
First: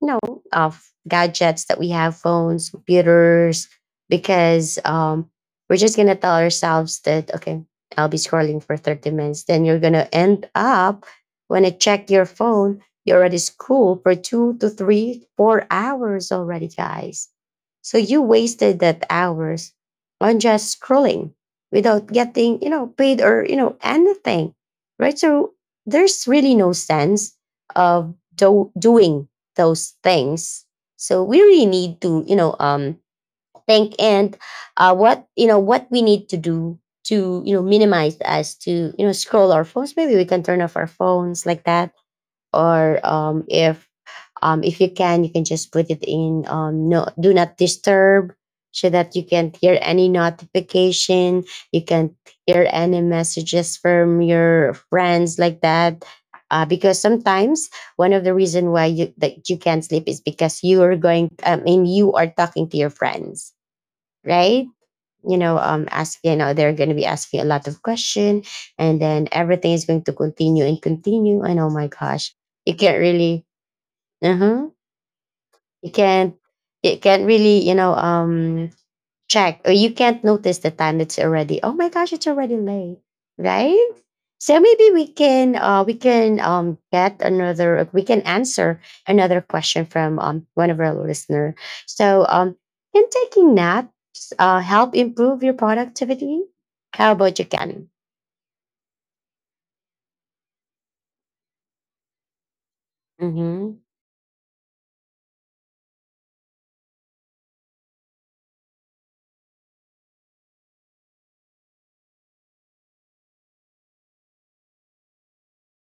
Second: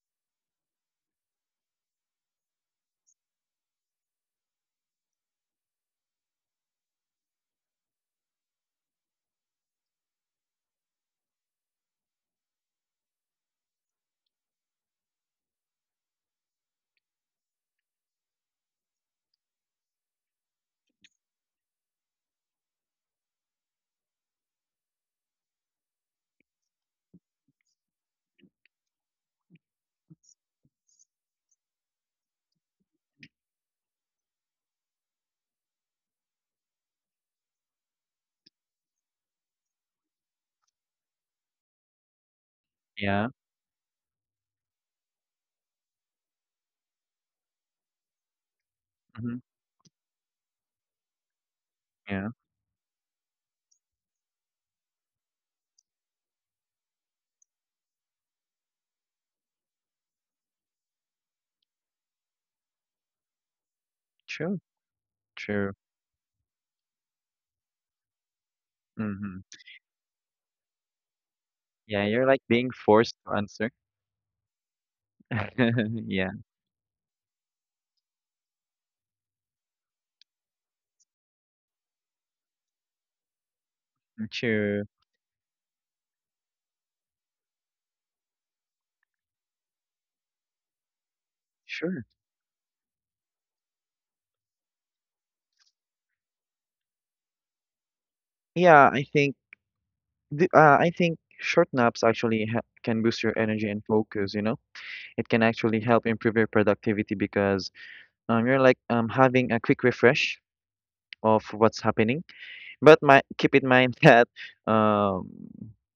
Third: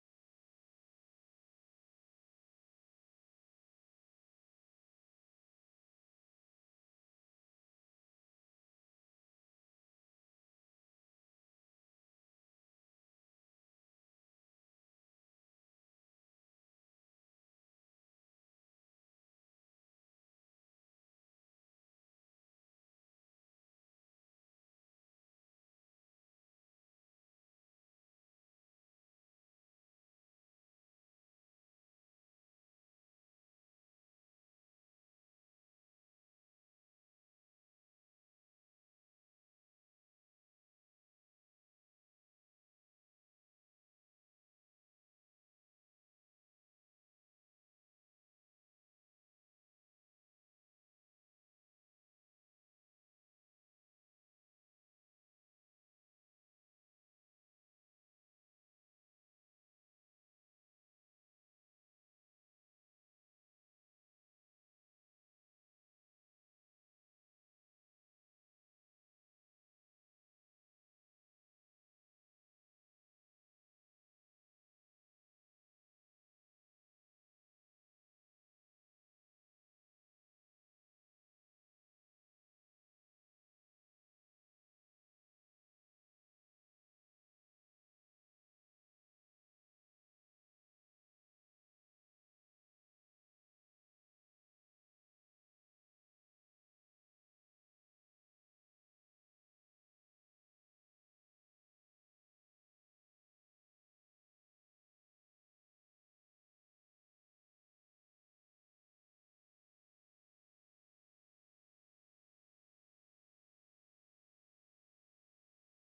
you know, of gadgets that we have, phones, computers, because we're just going to tell ourselves that, okay, I'll be scrolling for 30 minutes. Then you're going to end up, when I check your phone, you're already school for two to three, 4 hours already, guys. So you wasted that hours on just scrolling without getting, you know, paid or, you know, anything. Right? So there's really no sense of doing those things. So we really need to, you know, think and you know, what we need to do to, you know, minimize us to, you know, scroll our phones. Maybe we can turn off our phones like that, or Yeah. If you can, you can just put it in, no, do not disturb, so that you Mhm. can't hear any notification, you can't Yeah. hear any messages from your friends like that. Because sometimes one of the reason why you can't sleep is because you are going. I mean, you are talking to your friends, True. right? You know True. Ask, you know, they're going to be asking a lot of question, and then Mhm. everything is going to continue and continue, and oh my Yeah. You're gosh, like being you can't forced to really, answer. uh-huh, you [LAUGHS] Yeah. can't you can't really, you know, check, or you can't notice the time. It's already, oh my gosh, it's already late, right? So True. maybe we can, we can get another we can answer another question from, one of our listener. Sure. So can taking naps help improve your productivity? How about you, Ken? Yeah. I think short naps actually ha can boost your energy Mm-hmm, and focus. You know. It can actually help improve your productivity because you're like having a quick refresh of what's happening. But keep in mind [LAUGHS] that um,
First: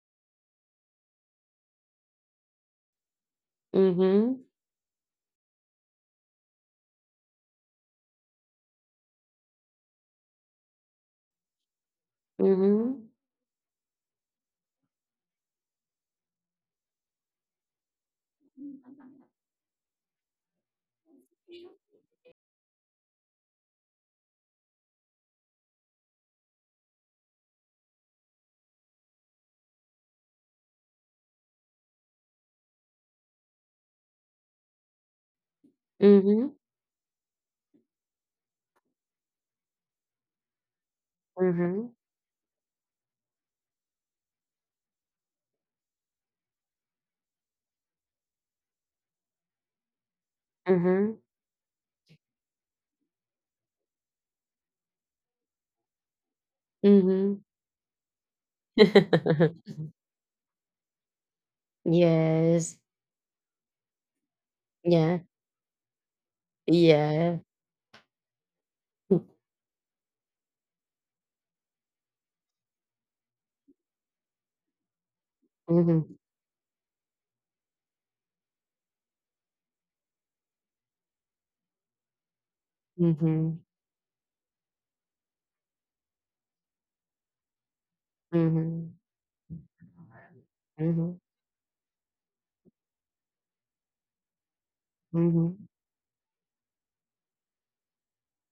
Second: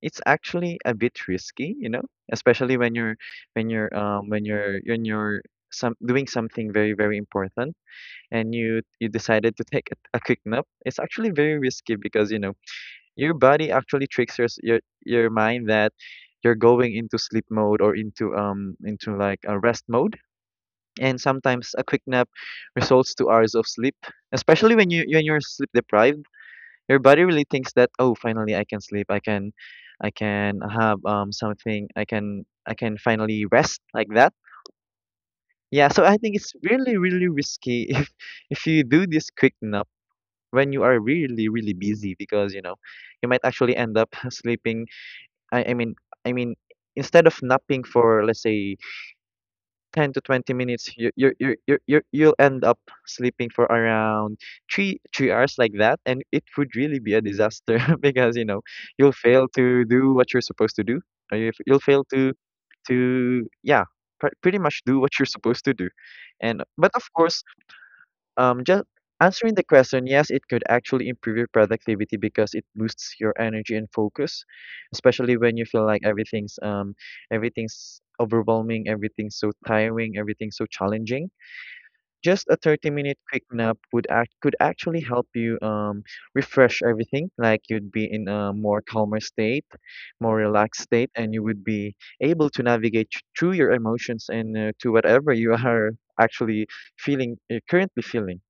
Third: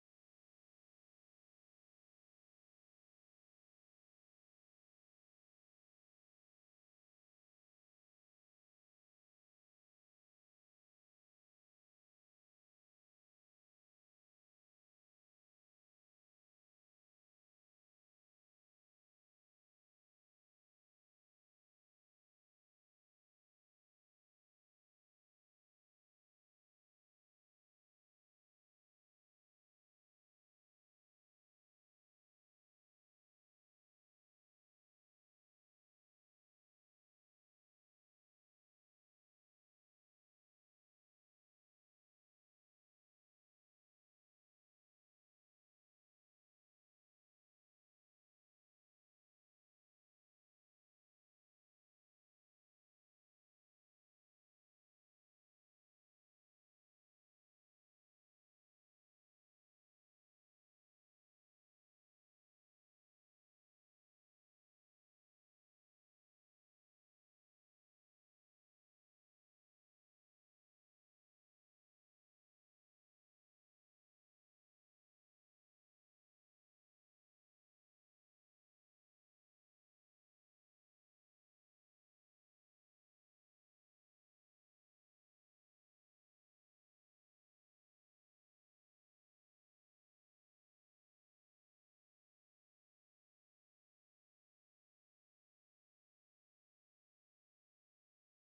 it's actually a bit risky, you know, especially mm-hmm, when you're some doing something very very important, and you decided to take a quick nap. It's actually very risky because, you know, mm-hmm, your body actually tricks your s- your mind that you're going into sleep mode, or into like a rest mode, and sometimes a quick nap results to hours of sleep. Especially when you're sleep deprived, your body really thinks that, oh, finally I can sleep. I can have something. I can finally rest like that. Yeah, so I think mm-hmm, it's really really risky [LAUGHS] if you do this quick nap when you are really really mm-hmm, busy, because you know you might actually end up [LAUGHS] sleeping. I I mean I mean instead of napping for, let's say, 10 to 20 minutes, mm-hmm, you'll end up sleeping for around 3 3 hours like that, and it would really be a mm-hmm. disaster [LAUGHS] because, you know, you'll fail to do what you're supposed to do, or you'll [LAUGHS] fail to Yes. to yeah pretty much do what Yeah, you're supposed to do. And but of yeah. course, just [LAUGHS] answering the question, yes, it could actually improve your productivity because it boosts your energy and focus, especially when you feel like Mm-hmm. Everything's overwhelming, everything's so tiring, everything's so challenging. Just a 30-minute quick Mhm. nap would act could actually help you refresh everything, like you'd be in a more Mhm. calmer state, more relaxed state, Mhm. and you would be able to navigate through your emotions, and to whatever you Mhm. are actually feeling, currently feeling.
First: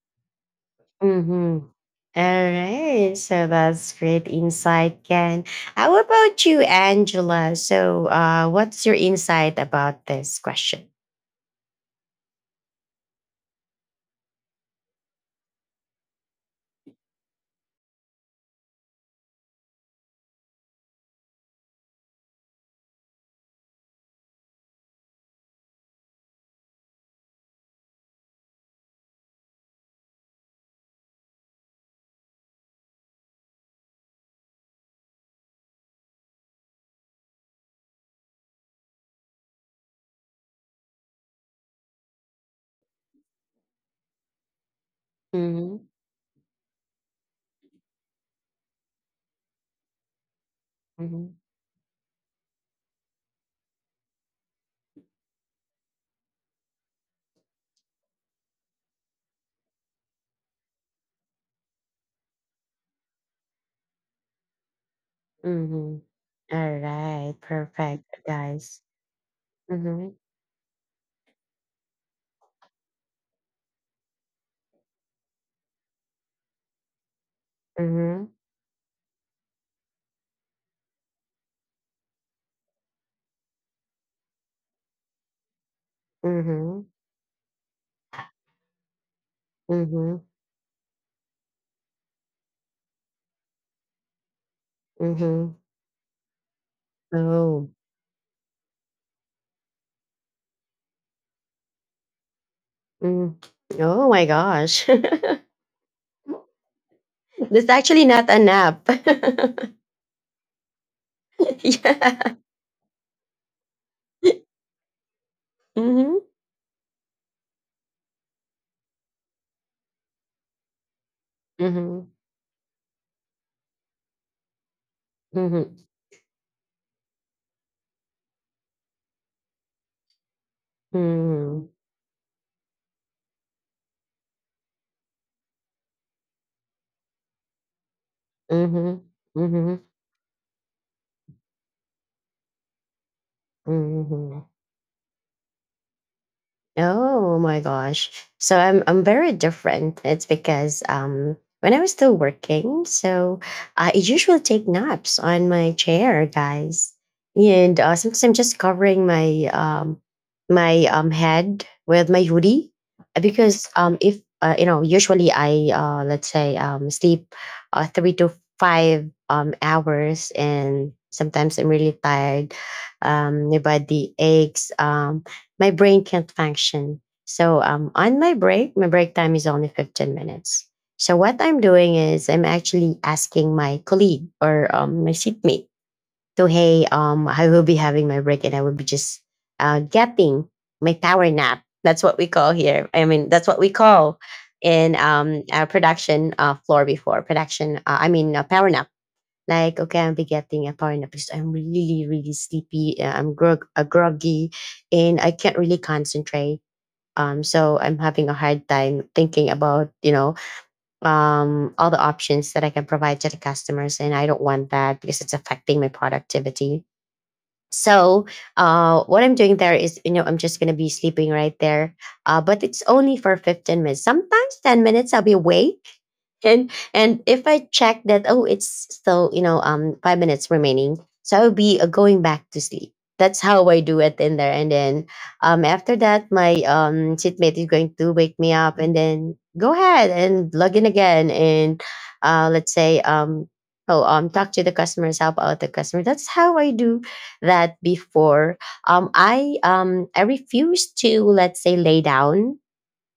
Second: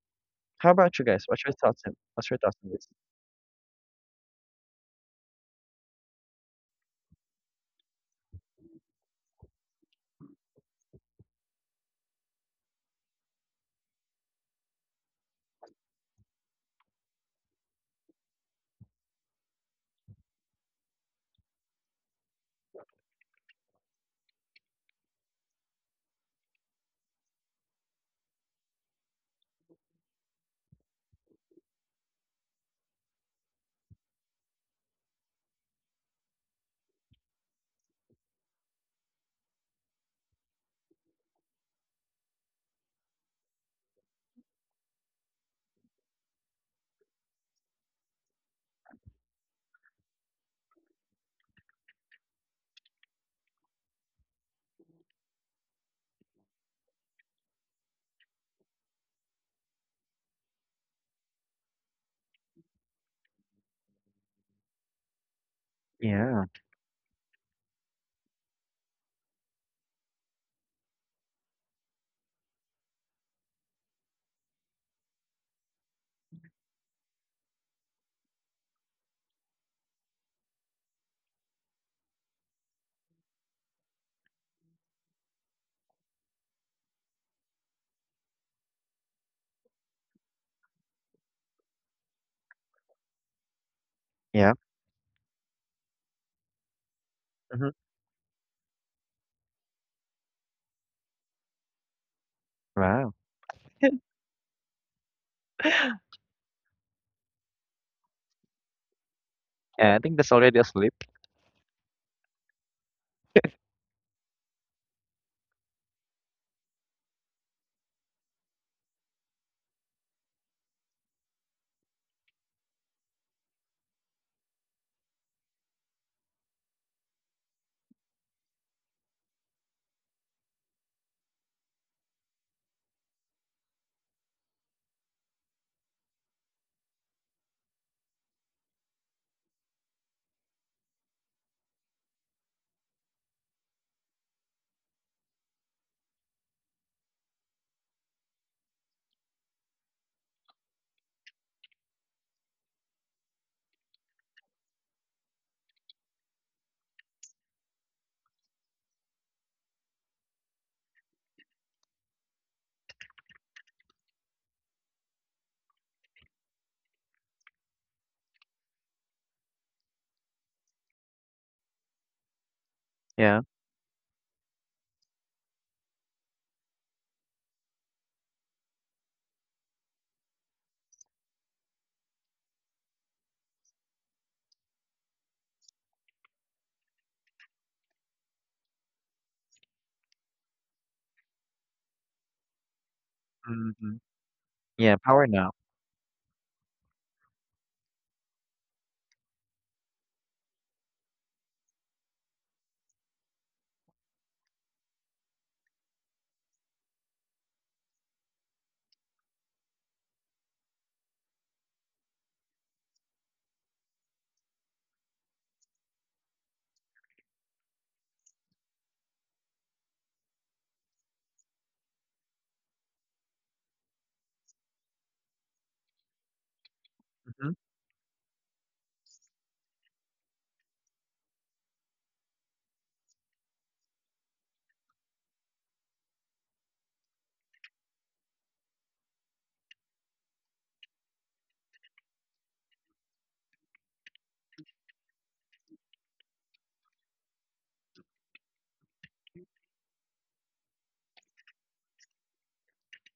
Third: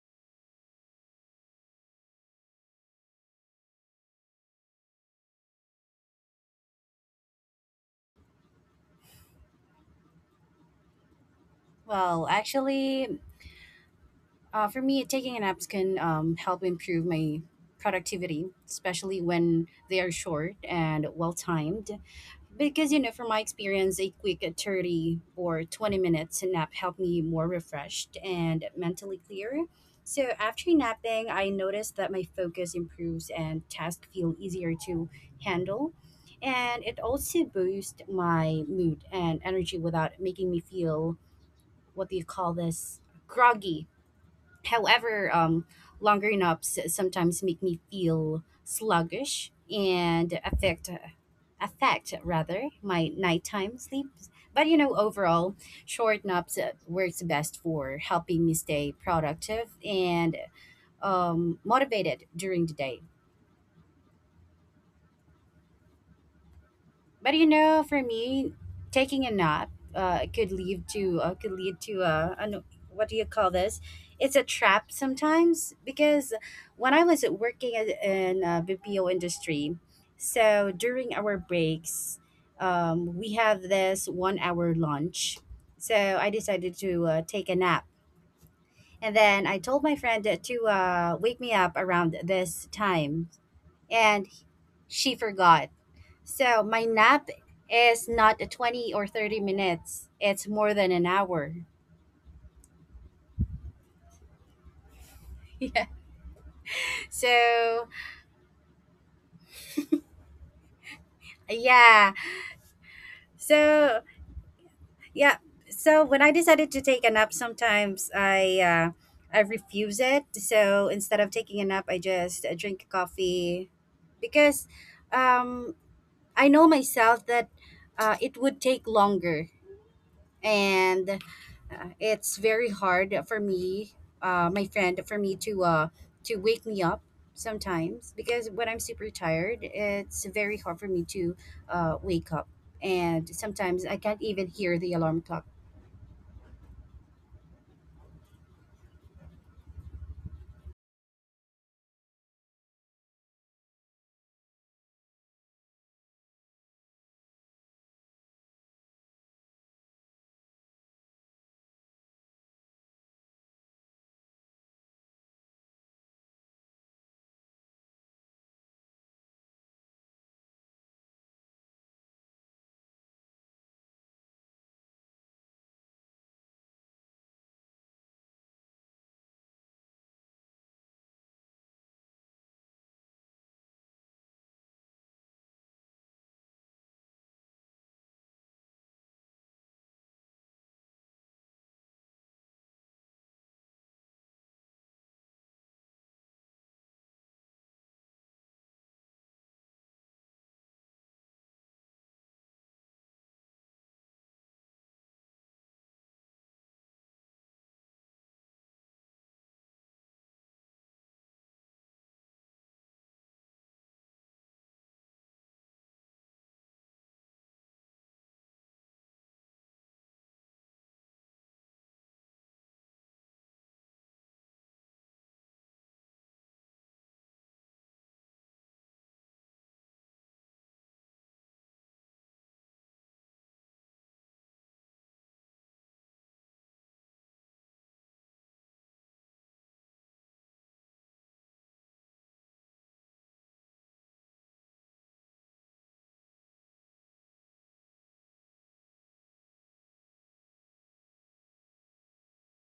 How about you guys? What's your Mhm. thoughts on All this? right, so that's great insight, Ken. How about you, Angela? So, what's your insight about this question? Well, actually, uh, for me, taking a nap can help improve my productivity, especially when they are short and well timed. Because, you know, from my experience, a quick 30 or 20 minutes nap helped me more refreshed and mentally clear. So, after napping, I noticed that my focus improves and tasks feel easier to handle. And it also boosts my mood and energy without making me feel what do you call this, groggy. However, Mhm. Longer naps sometimes make me feel sluggish and Mhm, affect rather my nighttime sleep. But you know, overall, short naps works best for helping me stay productive and motivated during the day. mhm. Yeah. Alright, But you perfect, know, for guys. me, taking a nap Mhm, could lead to an, what do you call this? It's a trap sometimes because when I was working at, mhm, in BPO industry, so during our breaks, we have this 1 hour lunch. So I mhm, decided to take a nap, and then I mhm, told my friend to wake me up around this time, Yeah. and mhm. she forgot. So my nap Oh, Mhm. is not a 20 or 30 minutes. It's more than an hour. Wow. [LAUGHS] mm. Oh my gosh, [LAUGHS] [LAUGHS] Yeah. that's actually So, not a nap. [LAUGHS] Yeah, I think that's already asleep. Yeah. yeah. So, yeah. Mhm, So when I decided to take a nap sometimes I refuse it. So instead of taking mhm, a nap, I just drink coffee because mhm, um I know myself that it would take longer, and mhm, it's very hard for me, my friend for me to wake me up sometimes, because mhm, when I'm super mhm, tired it's very hard for me to wake up, and sometimes I mhm. can't even hear the alarm clock. Oh my gosh. So I'm very different. It's because when I was still working, so I usually take naps on my chair, guys. And sometimes I'm just covering my head with my hoodie. Because if you know, usually I let's say sleep 3 to 5 hours, and sometimes I'm really tired. Yeah. My body aches, my brain can't function. So on my break time is only 15 minutes. So what I'm doing is I'm actually asking my colleague or, my seatmate, to, hey, I will be having my break and I will be just getting my power nap. That's what we call here. I mean, that's what we Mhm. call in, Yeah, power nap. our production floor before production. Power nap. Like, okay, I'll be getting a power nap because I'm really, really sleepy. Groggy and I can't really concentrate. So I'm having a hard time thinking about, you know, all the options that I can provide to the customers. And I don't want that, because it's affecting my productivity. So what I'm doing there is, you know, I'm just gonna be sleeping right there. But it's only for 15 minutes. Sometimes 10 minutes I'll be awake. [LAUGHS] And if Mhm. I check that, oh, it's still, you know, 5 minutes remaining. So I'll be going back to sleep. That's how I do it in there. And then after that, my seatmate is going to wake me up, and then go ahead and log in again, and let's say um oh talk to the customers, help out the customer. That's how I do that before. I refuse to, let's say, lay down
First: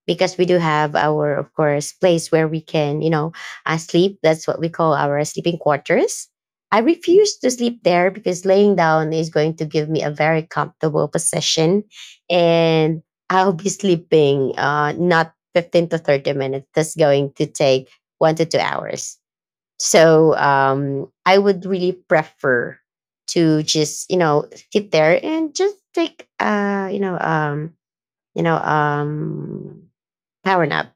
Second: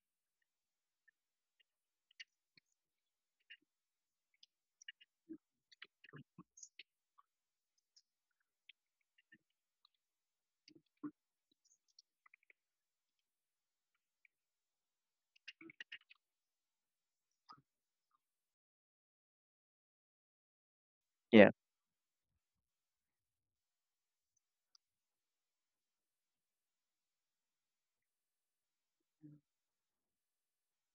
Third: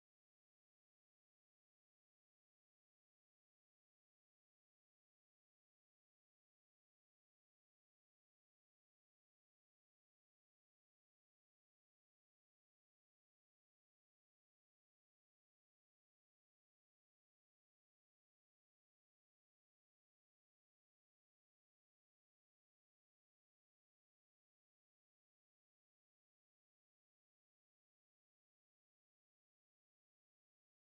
because we do have our, of course, place where we can sleep. That's what we call our sleeping quarters. I refuse to sleep there because laying down is going to give me a very comfortable position, and I'll be sleeping not 15 to 30 minutes. That's going to take 1 to 2 hours. So I Yeah. would really prefer to just sit there and just take you know um power nap.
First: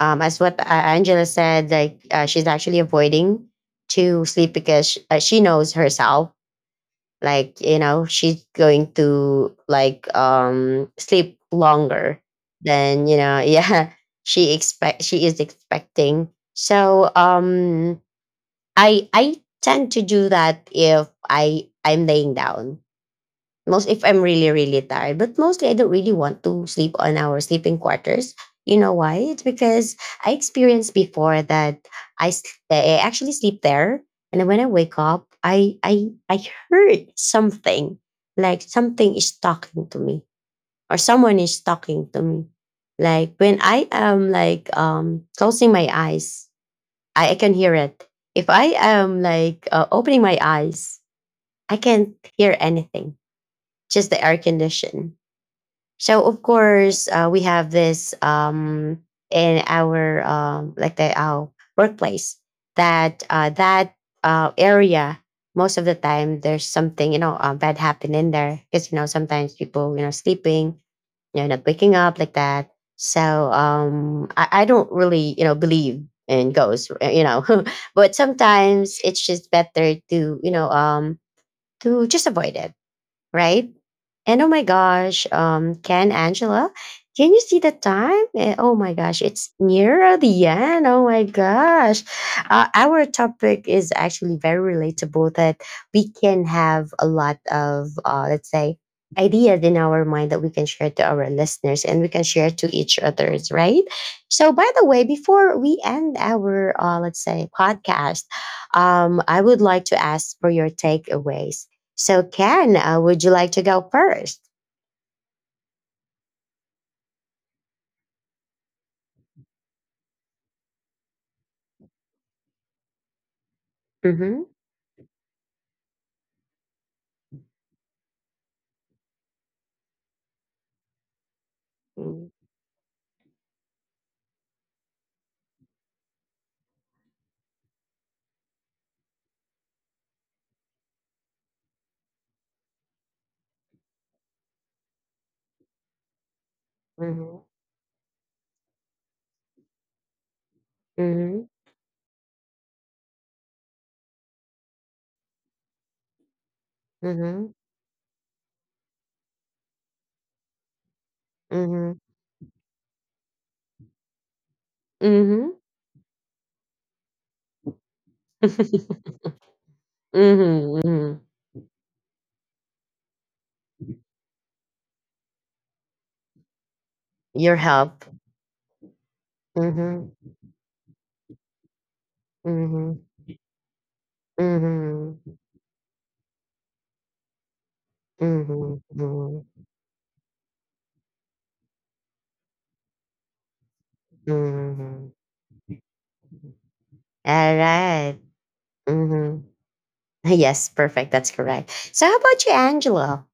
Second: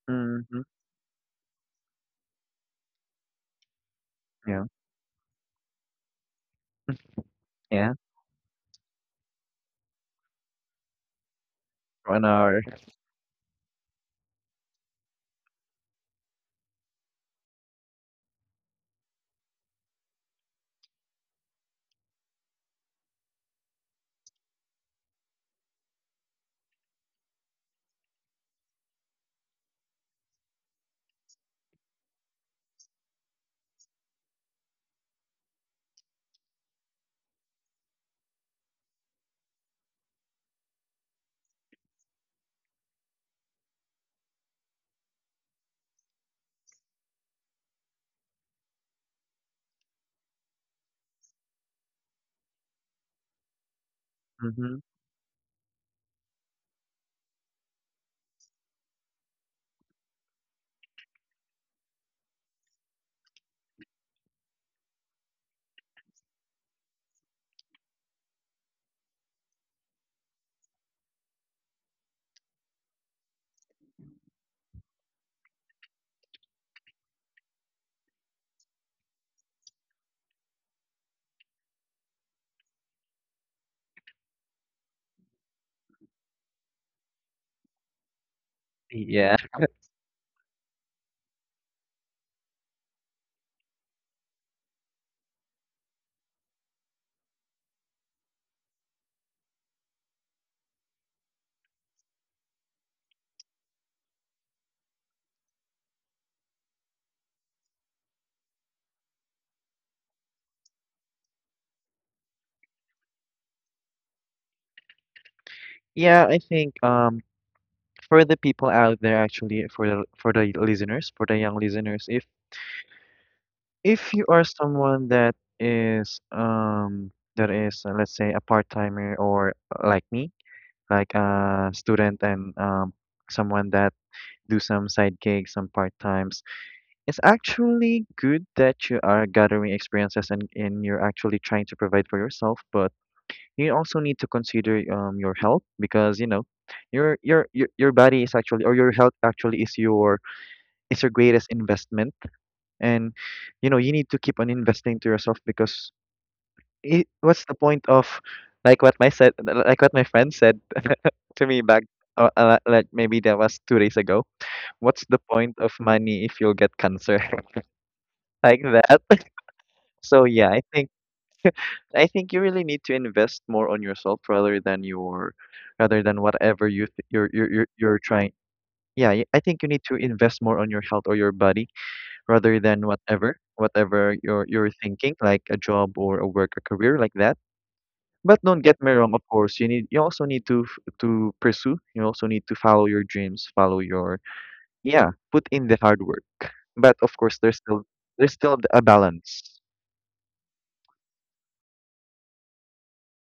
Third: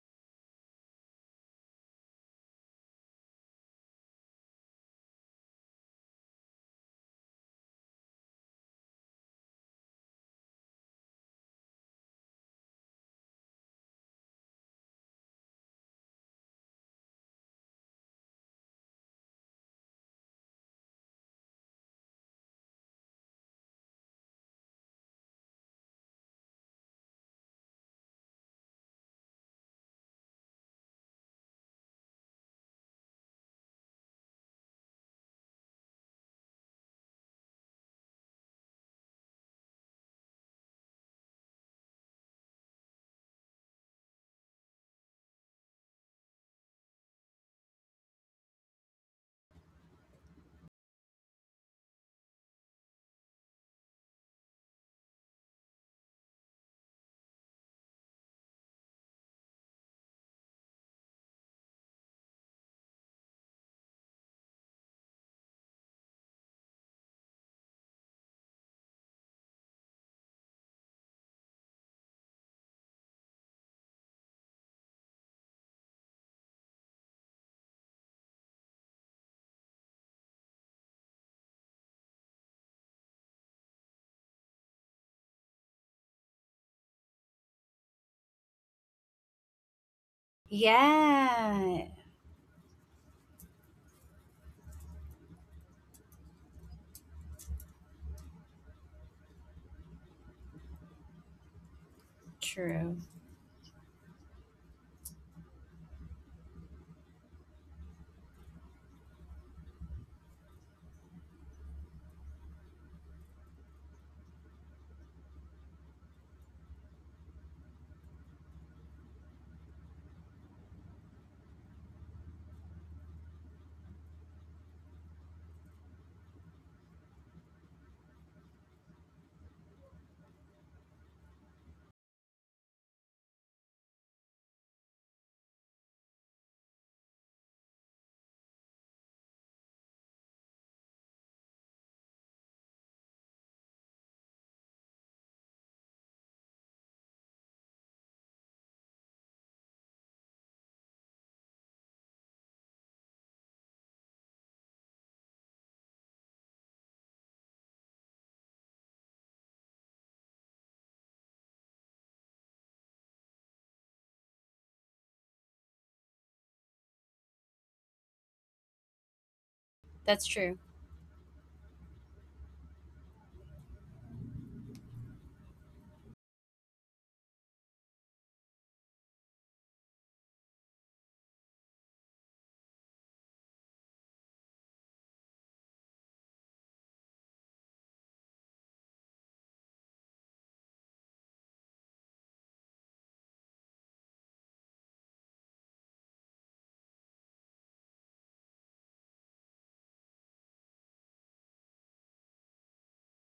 As what Mhm. Angela said, like she's actually avoiding to sleep Yeah. because she knows herself. Like, Yeah. She's going to like sleep longer One hour. than. [LAUGHS] Yeah, she is expecting. So I tend to do that if I'm laying down. Most if I'm really, really tired, but mostly I don't really want to sleep on our sleeping quarters. You know why? It's because I experienced before that I, s- I actually sleep there, and then when I wake up, I heard something, like something is talking to me, or someone is talking to me. Like when I am like closing my eyes, I can hear it. If I am like opening my eyes, I can't hear anything, just the air Mhm. condition. So of course, we have this in our like the our workplace, that area, most of the time there's something bad happen in there because sometimes people sleeping, waking up like that. So I don't really, believe in ghosts, [LAUGHS] but sometimes it's just better to just avoid it, right? And oh my gosh, Ken, Angela, can you see the time? Oh my gosh, Yeah. it's near the end. Oh my Yeah, gosh. Our topic is actually very relatable, that we can have a lot of, let's say, ideas in our mind that we can share to our listeners, and we can share to true, each others, right? So, by the way, before we end our, let's say, podcast, I would like to ask for your takeaways. So, Ken, would you like to go first? Yeah, I think for the people out there, actually for the listeners, for the young listeners, if you Mm-hmm. are someone that is let's say a part-timer, or like me, like a student, and someone that do some side gigs, some part times. It's actually good that you are gathering experiences, and you're actually trying to provide for yourself, but you also need to consider your health, because you know your Mm-hmm. your your, your body is actually, or your health actually, is your Mm-hmm. greatest investment. And, you know, you need to keep on investing to yourself because, what's Mm-hmm. the point of, like what my friend said [LAUGHS] to me back, Mm-hmm. Like, maybe that was 2 days ago, what's the Mm-hmm. point of money if you'll get cancer [LAUGHS] like [LAUGHS] that? [LAUGHS] that's So yeah, true. i think Mm-hmm. i think you really need to invest more on yourself, rather than whatever you th- you're, you're Your you're you're help. trying. Yeah, I think you need to Mm-hmm. invest more on your health or your body, rather than Mm-hmm. whatever you're thinking, Mm-hmm. like a job or a work, a career like that. But don't get me wrong, of course Mm-hmm. you need, you also need to to pursue, you also need to follow your dreams, follow your yeah, Mm-hmm. put in the hard work. But of course, All right. there's still a balance. Mm-hmm. [LAUGHS] Yes, perfect. That's correct. So, how about you, Angela?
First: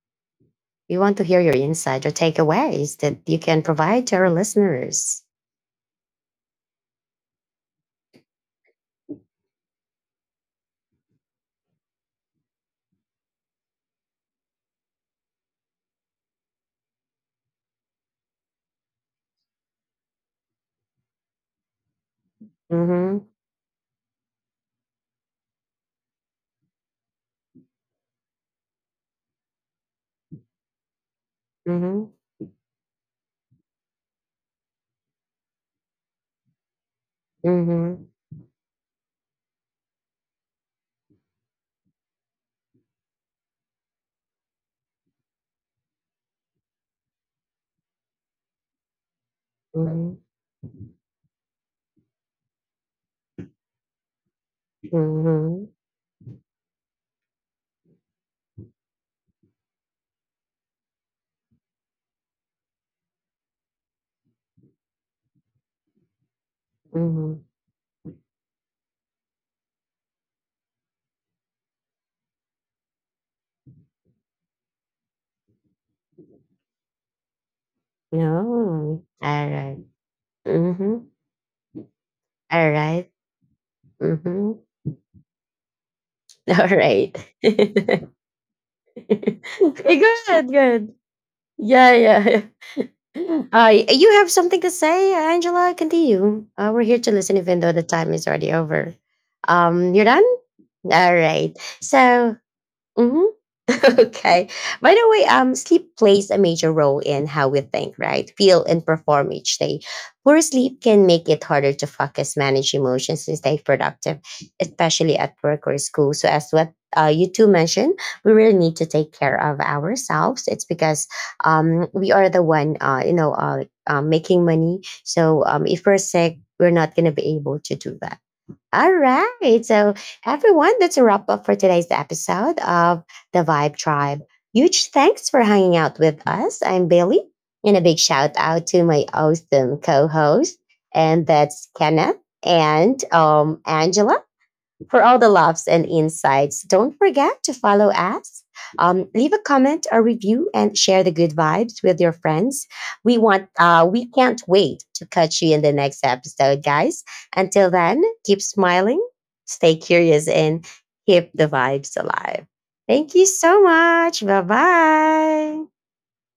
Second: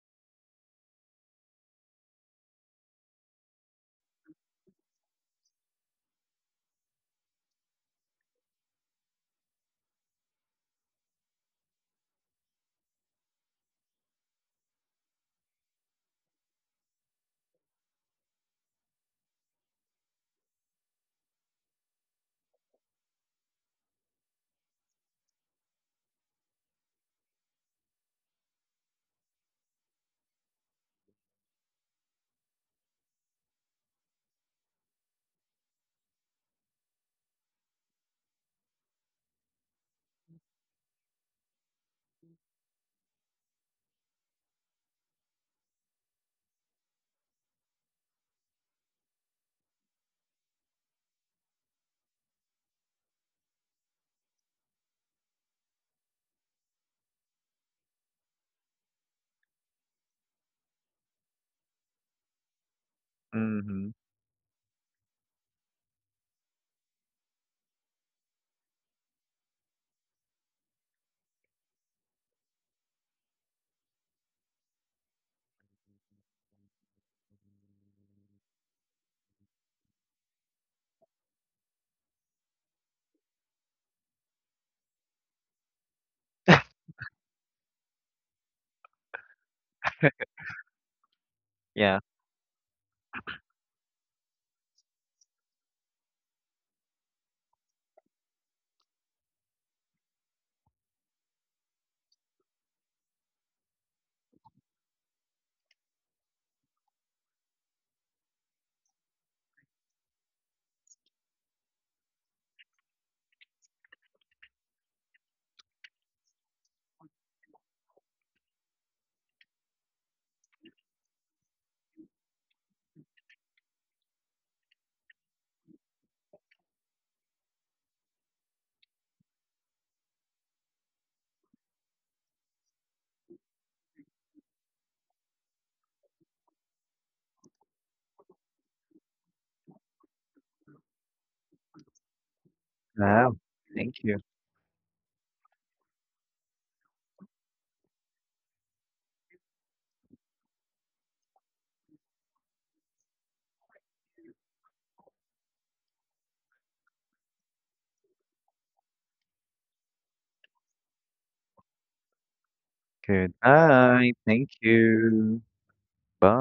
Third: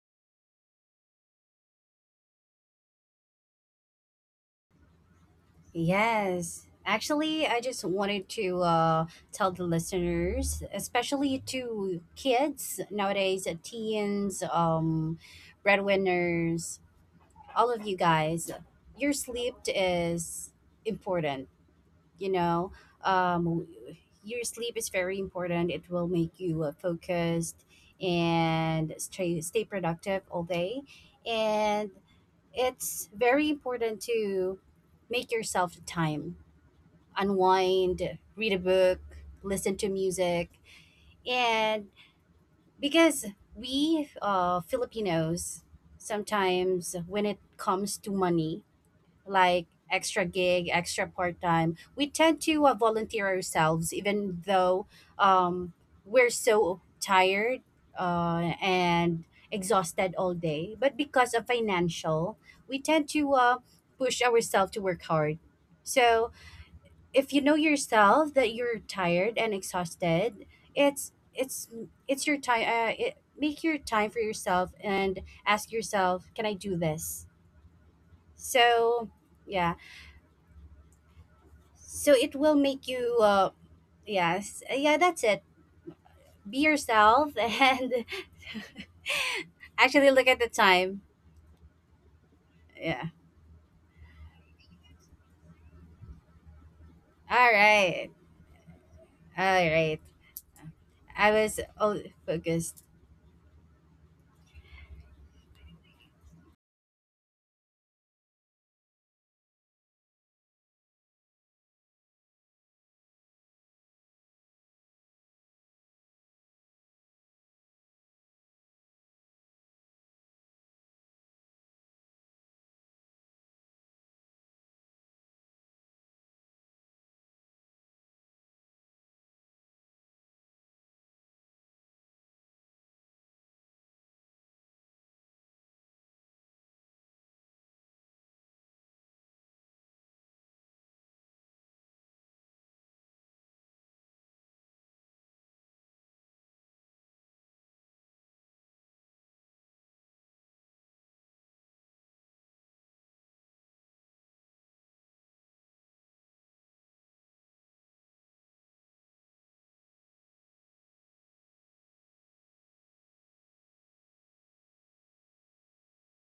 We want to hear your insight or takeaways that you can provide to our listeners. Yes, actually I just wanted to tell the listeners, especially to kids nowadays, teens, breadwinners, all of you guys, your sleep is important. You know, Mhm, um, your sleep is very important. It will make you focused and stay productive all day, and mhm, it's very important to make yourself time, unwind, mhm, read a book, listen to music, and because we Filipinos, sometimes when it comes to money like mhm, extra gig, extra part time, we tend to volunteer ourselves, even though mhm, um, we're so tired and exhausted all day. But because of financial, we tend to Mm-hmm. push ourselves to work hard. So if you mhm. know yourself that you're tired and exhausted, it's it's it's your time. Make your time for yourself and ask yourself, can I do this? No. So Alright. yeah, Mhm. so it will make Alright. you Mhm. yes, yeah, that's it. [LAUGHS] Be [LAUGHS] Alright. yourself [LAUGHS] Eh, and [LAUGHS] actually look at good, the good. time, Yeah, Yeah. yeah, yeah, yeah. You have something to say, Angela? Continue. We're here to listen, all even though the time right, is already over. all right. You're done. All I right. was all So, focused mhm. [LAUGHS] Okay. By the way, sleep plays a major role in how we think, right? Feel and perform each day. Poor sleep can make it harder to focus, manage emotions, and stay productive, especially at work or school. So, as what you two mentioned, we really need to take care of ourselves. It's because we are the one, making money. So, if we're sick, we're not going to be able to do that. All right. So, everyone, that's a wrap up for today's episode of The Vibe Tribe. Huge thanks for hanging out with us. I'm Bailey, and a big shout out to my awesome co host, and that's Kenneth and Wow. Thank you. Angela. For all the laughs and insights, don't forget to follow us. Leave a comment or review, and share the good vibes with your friends. We can't wait to catch you in the next episode, guys. Until then, keep smiling, stay curious, and keep the vibes alive. Thank you so Goodbye. much. Bye Thank you. bye. Bye.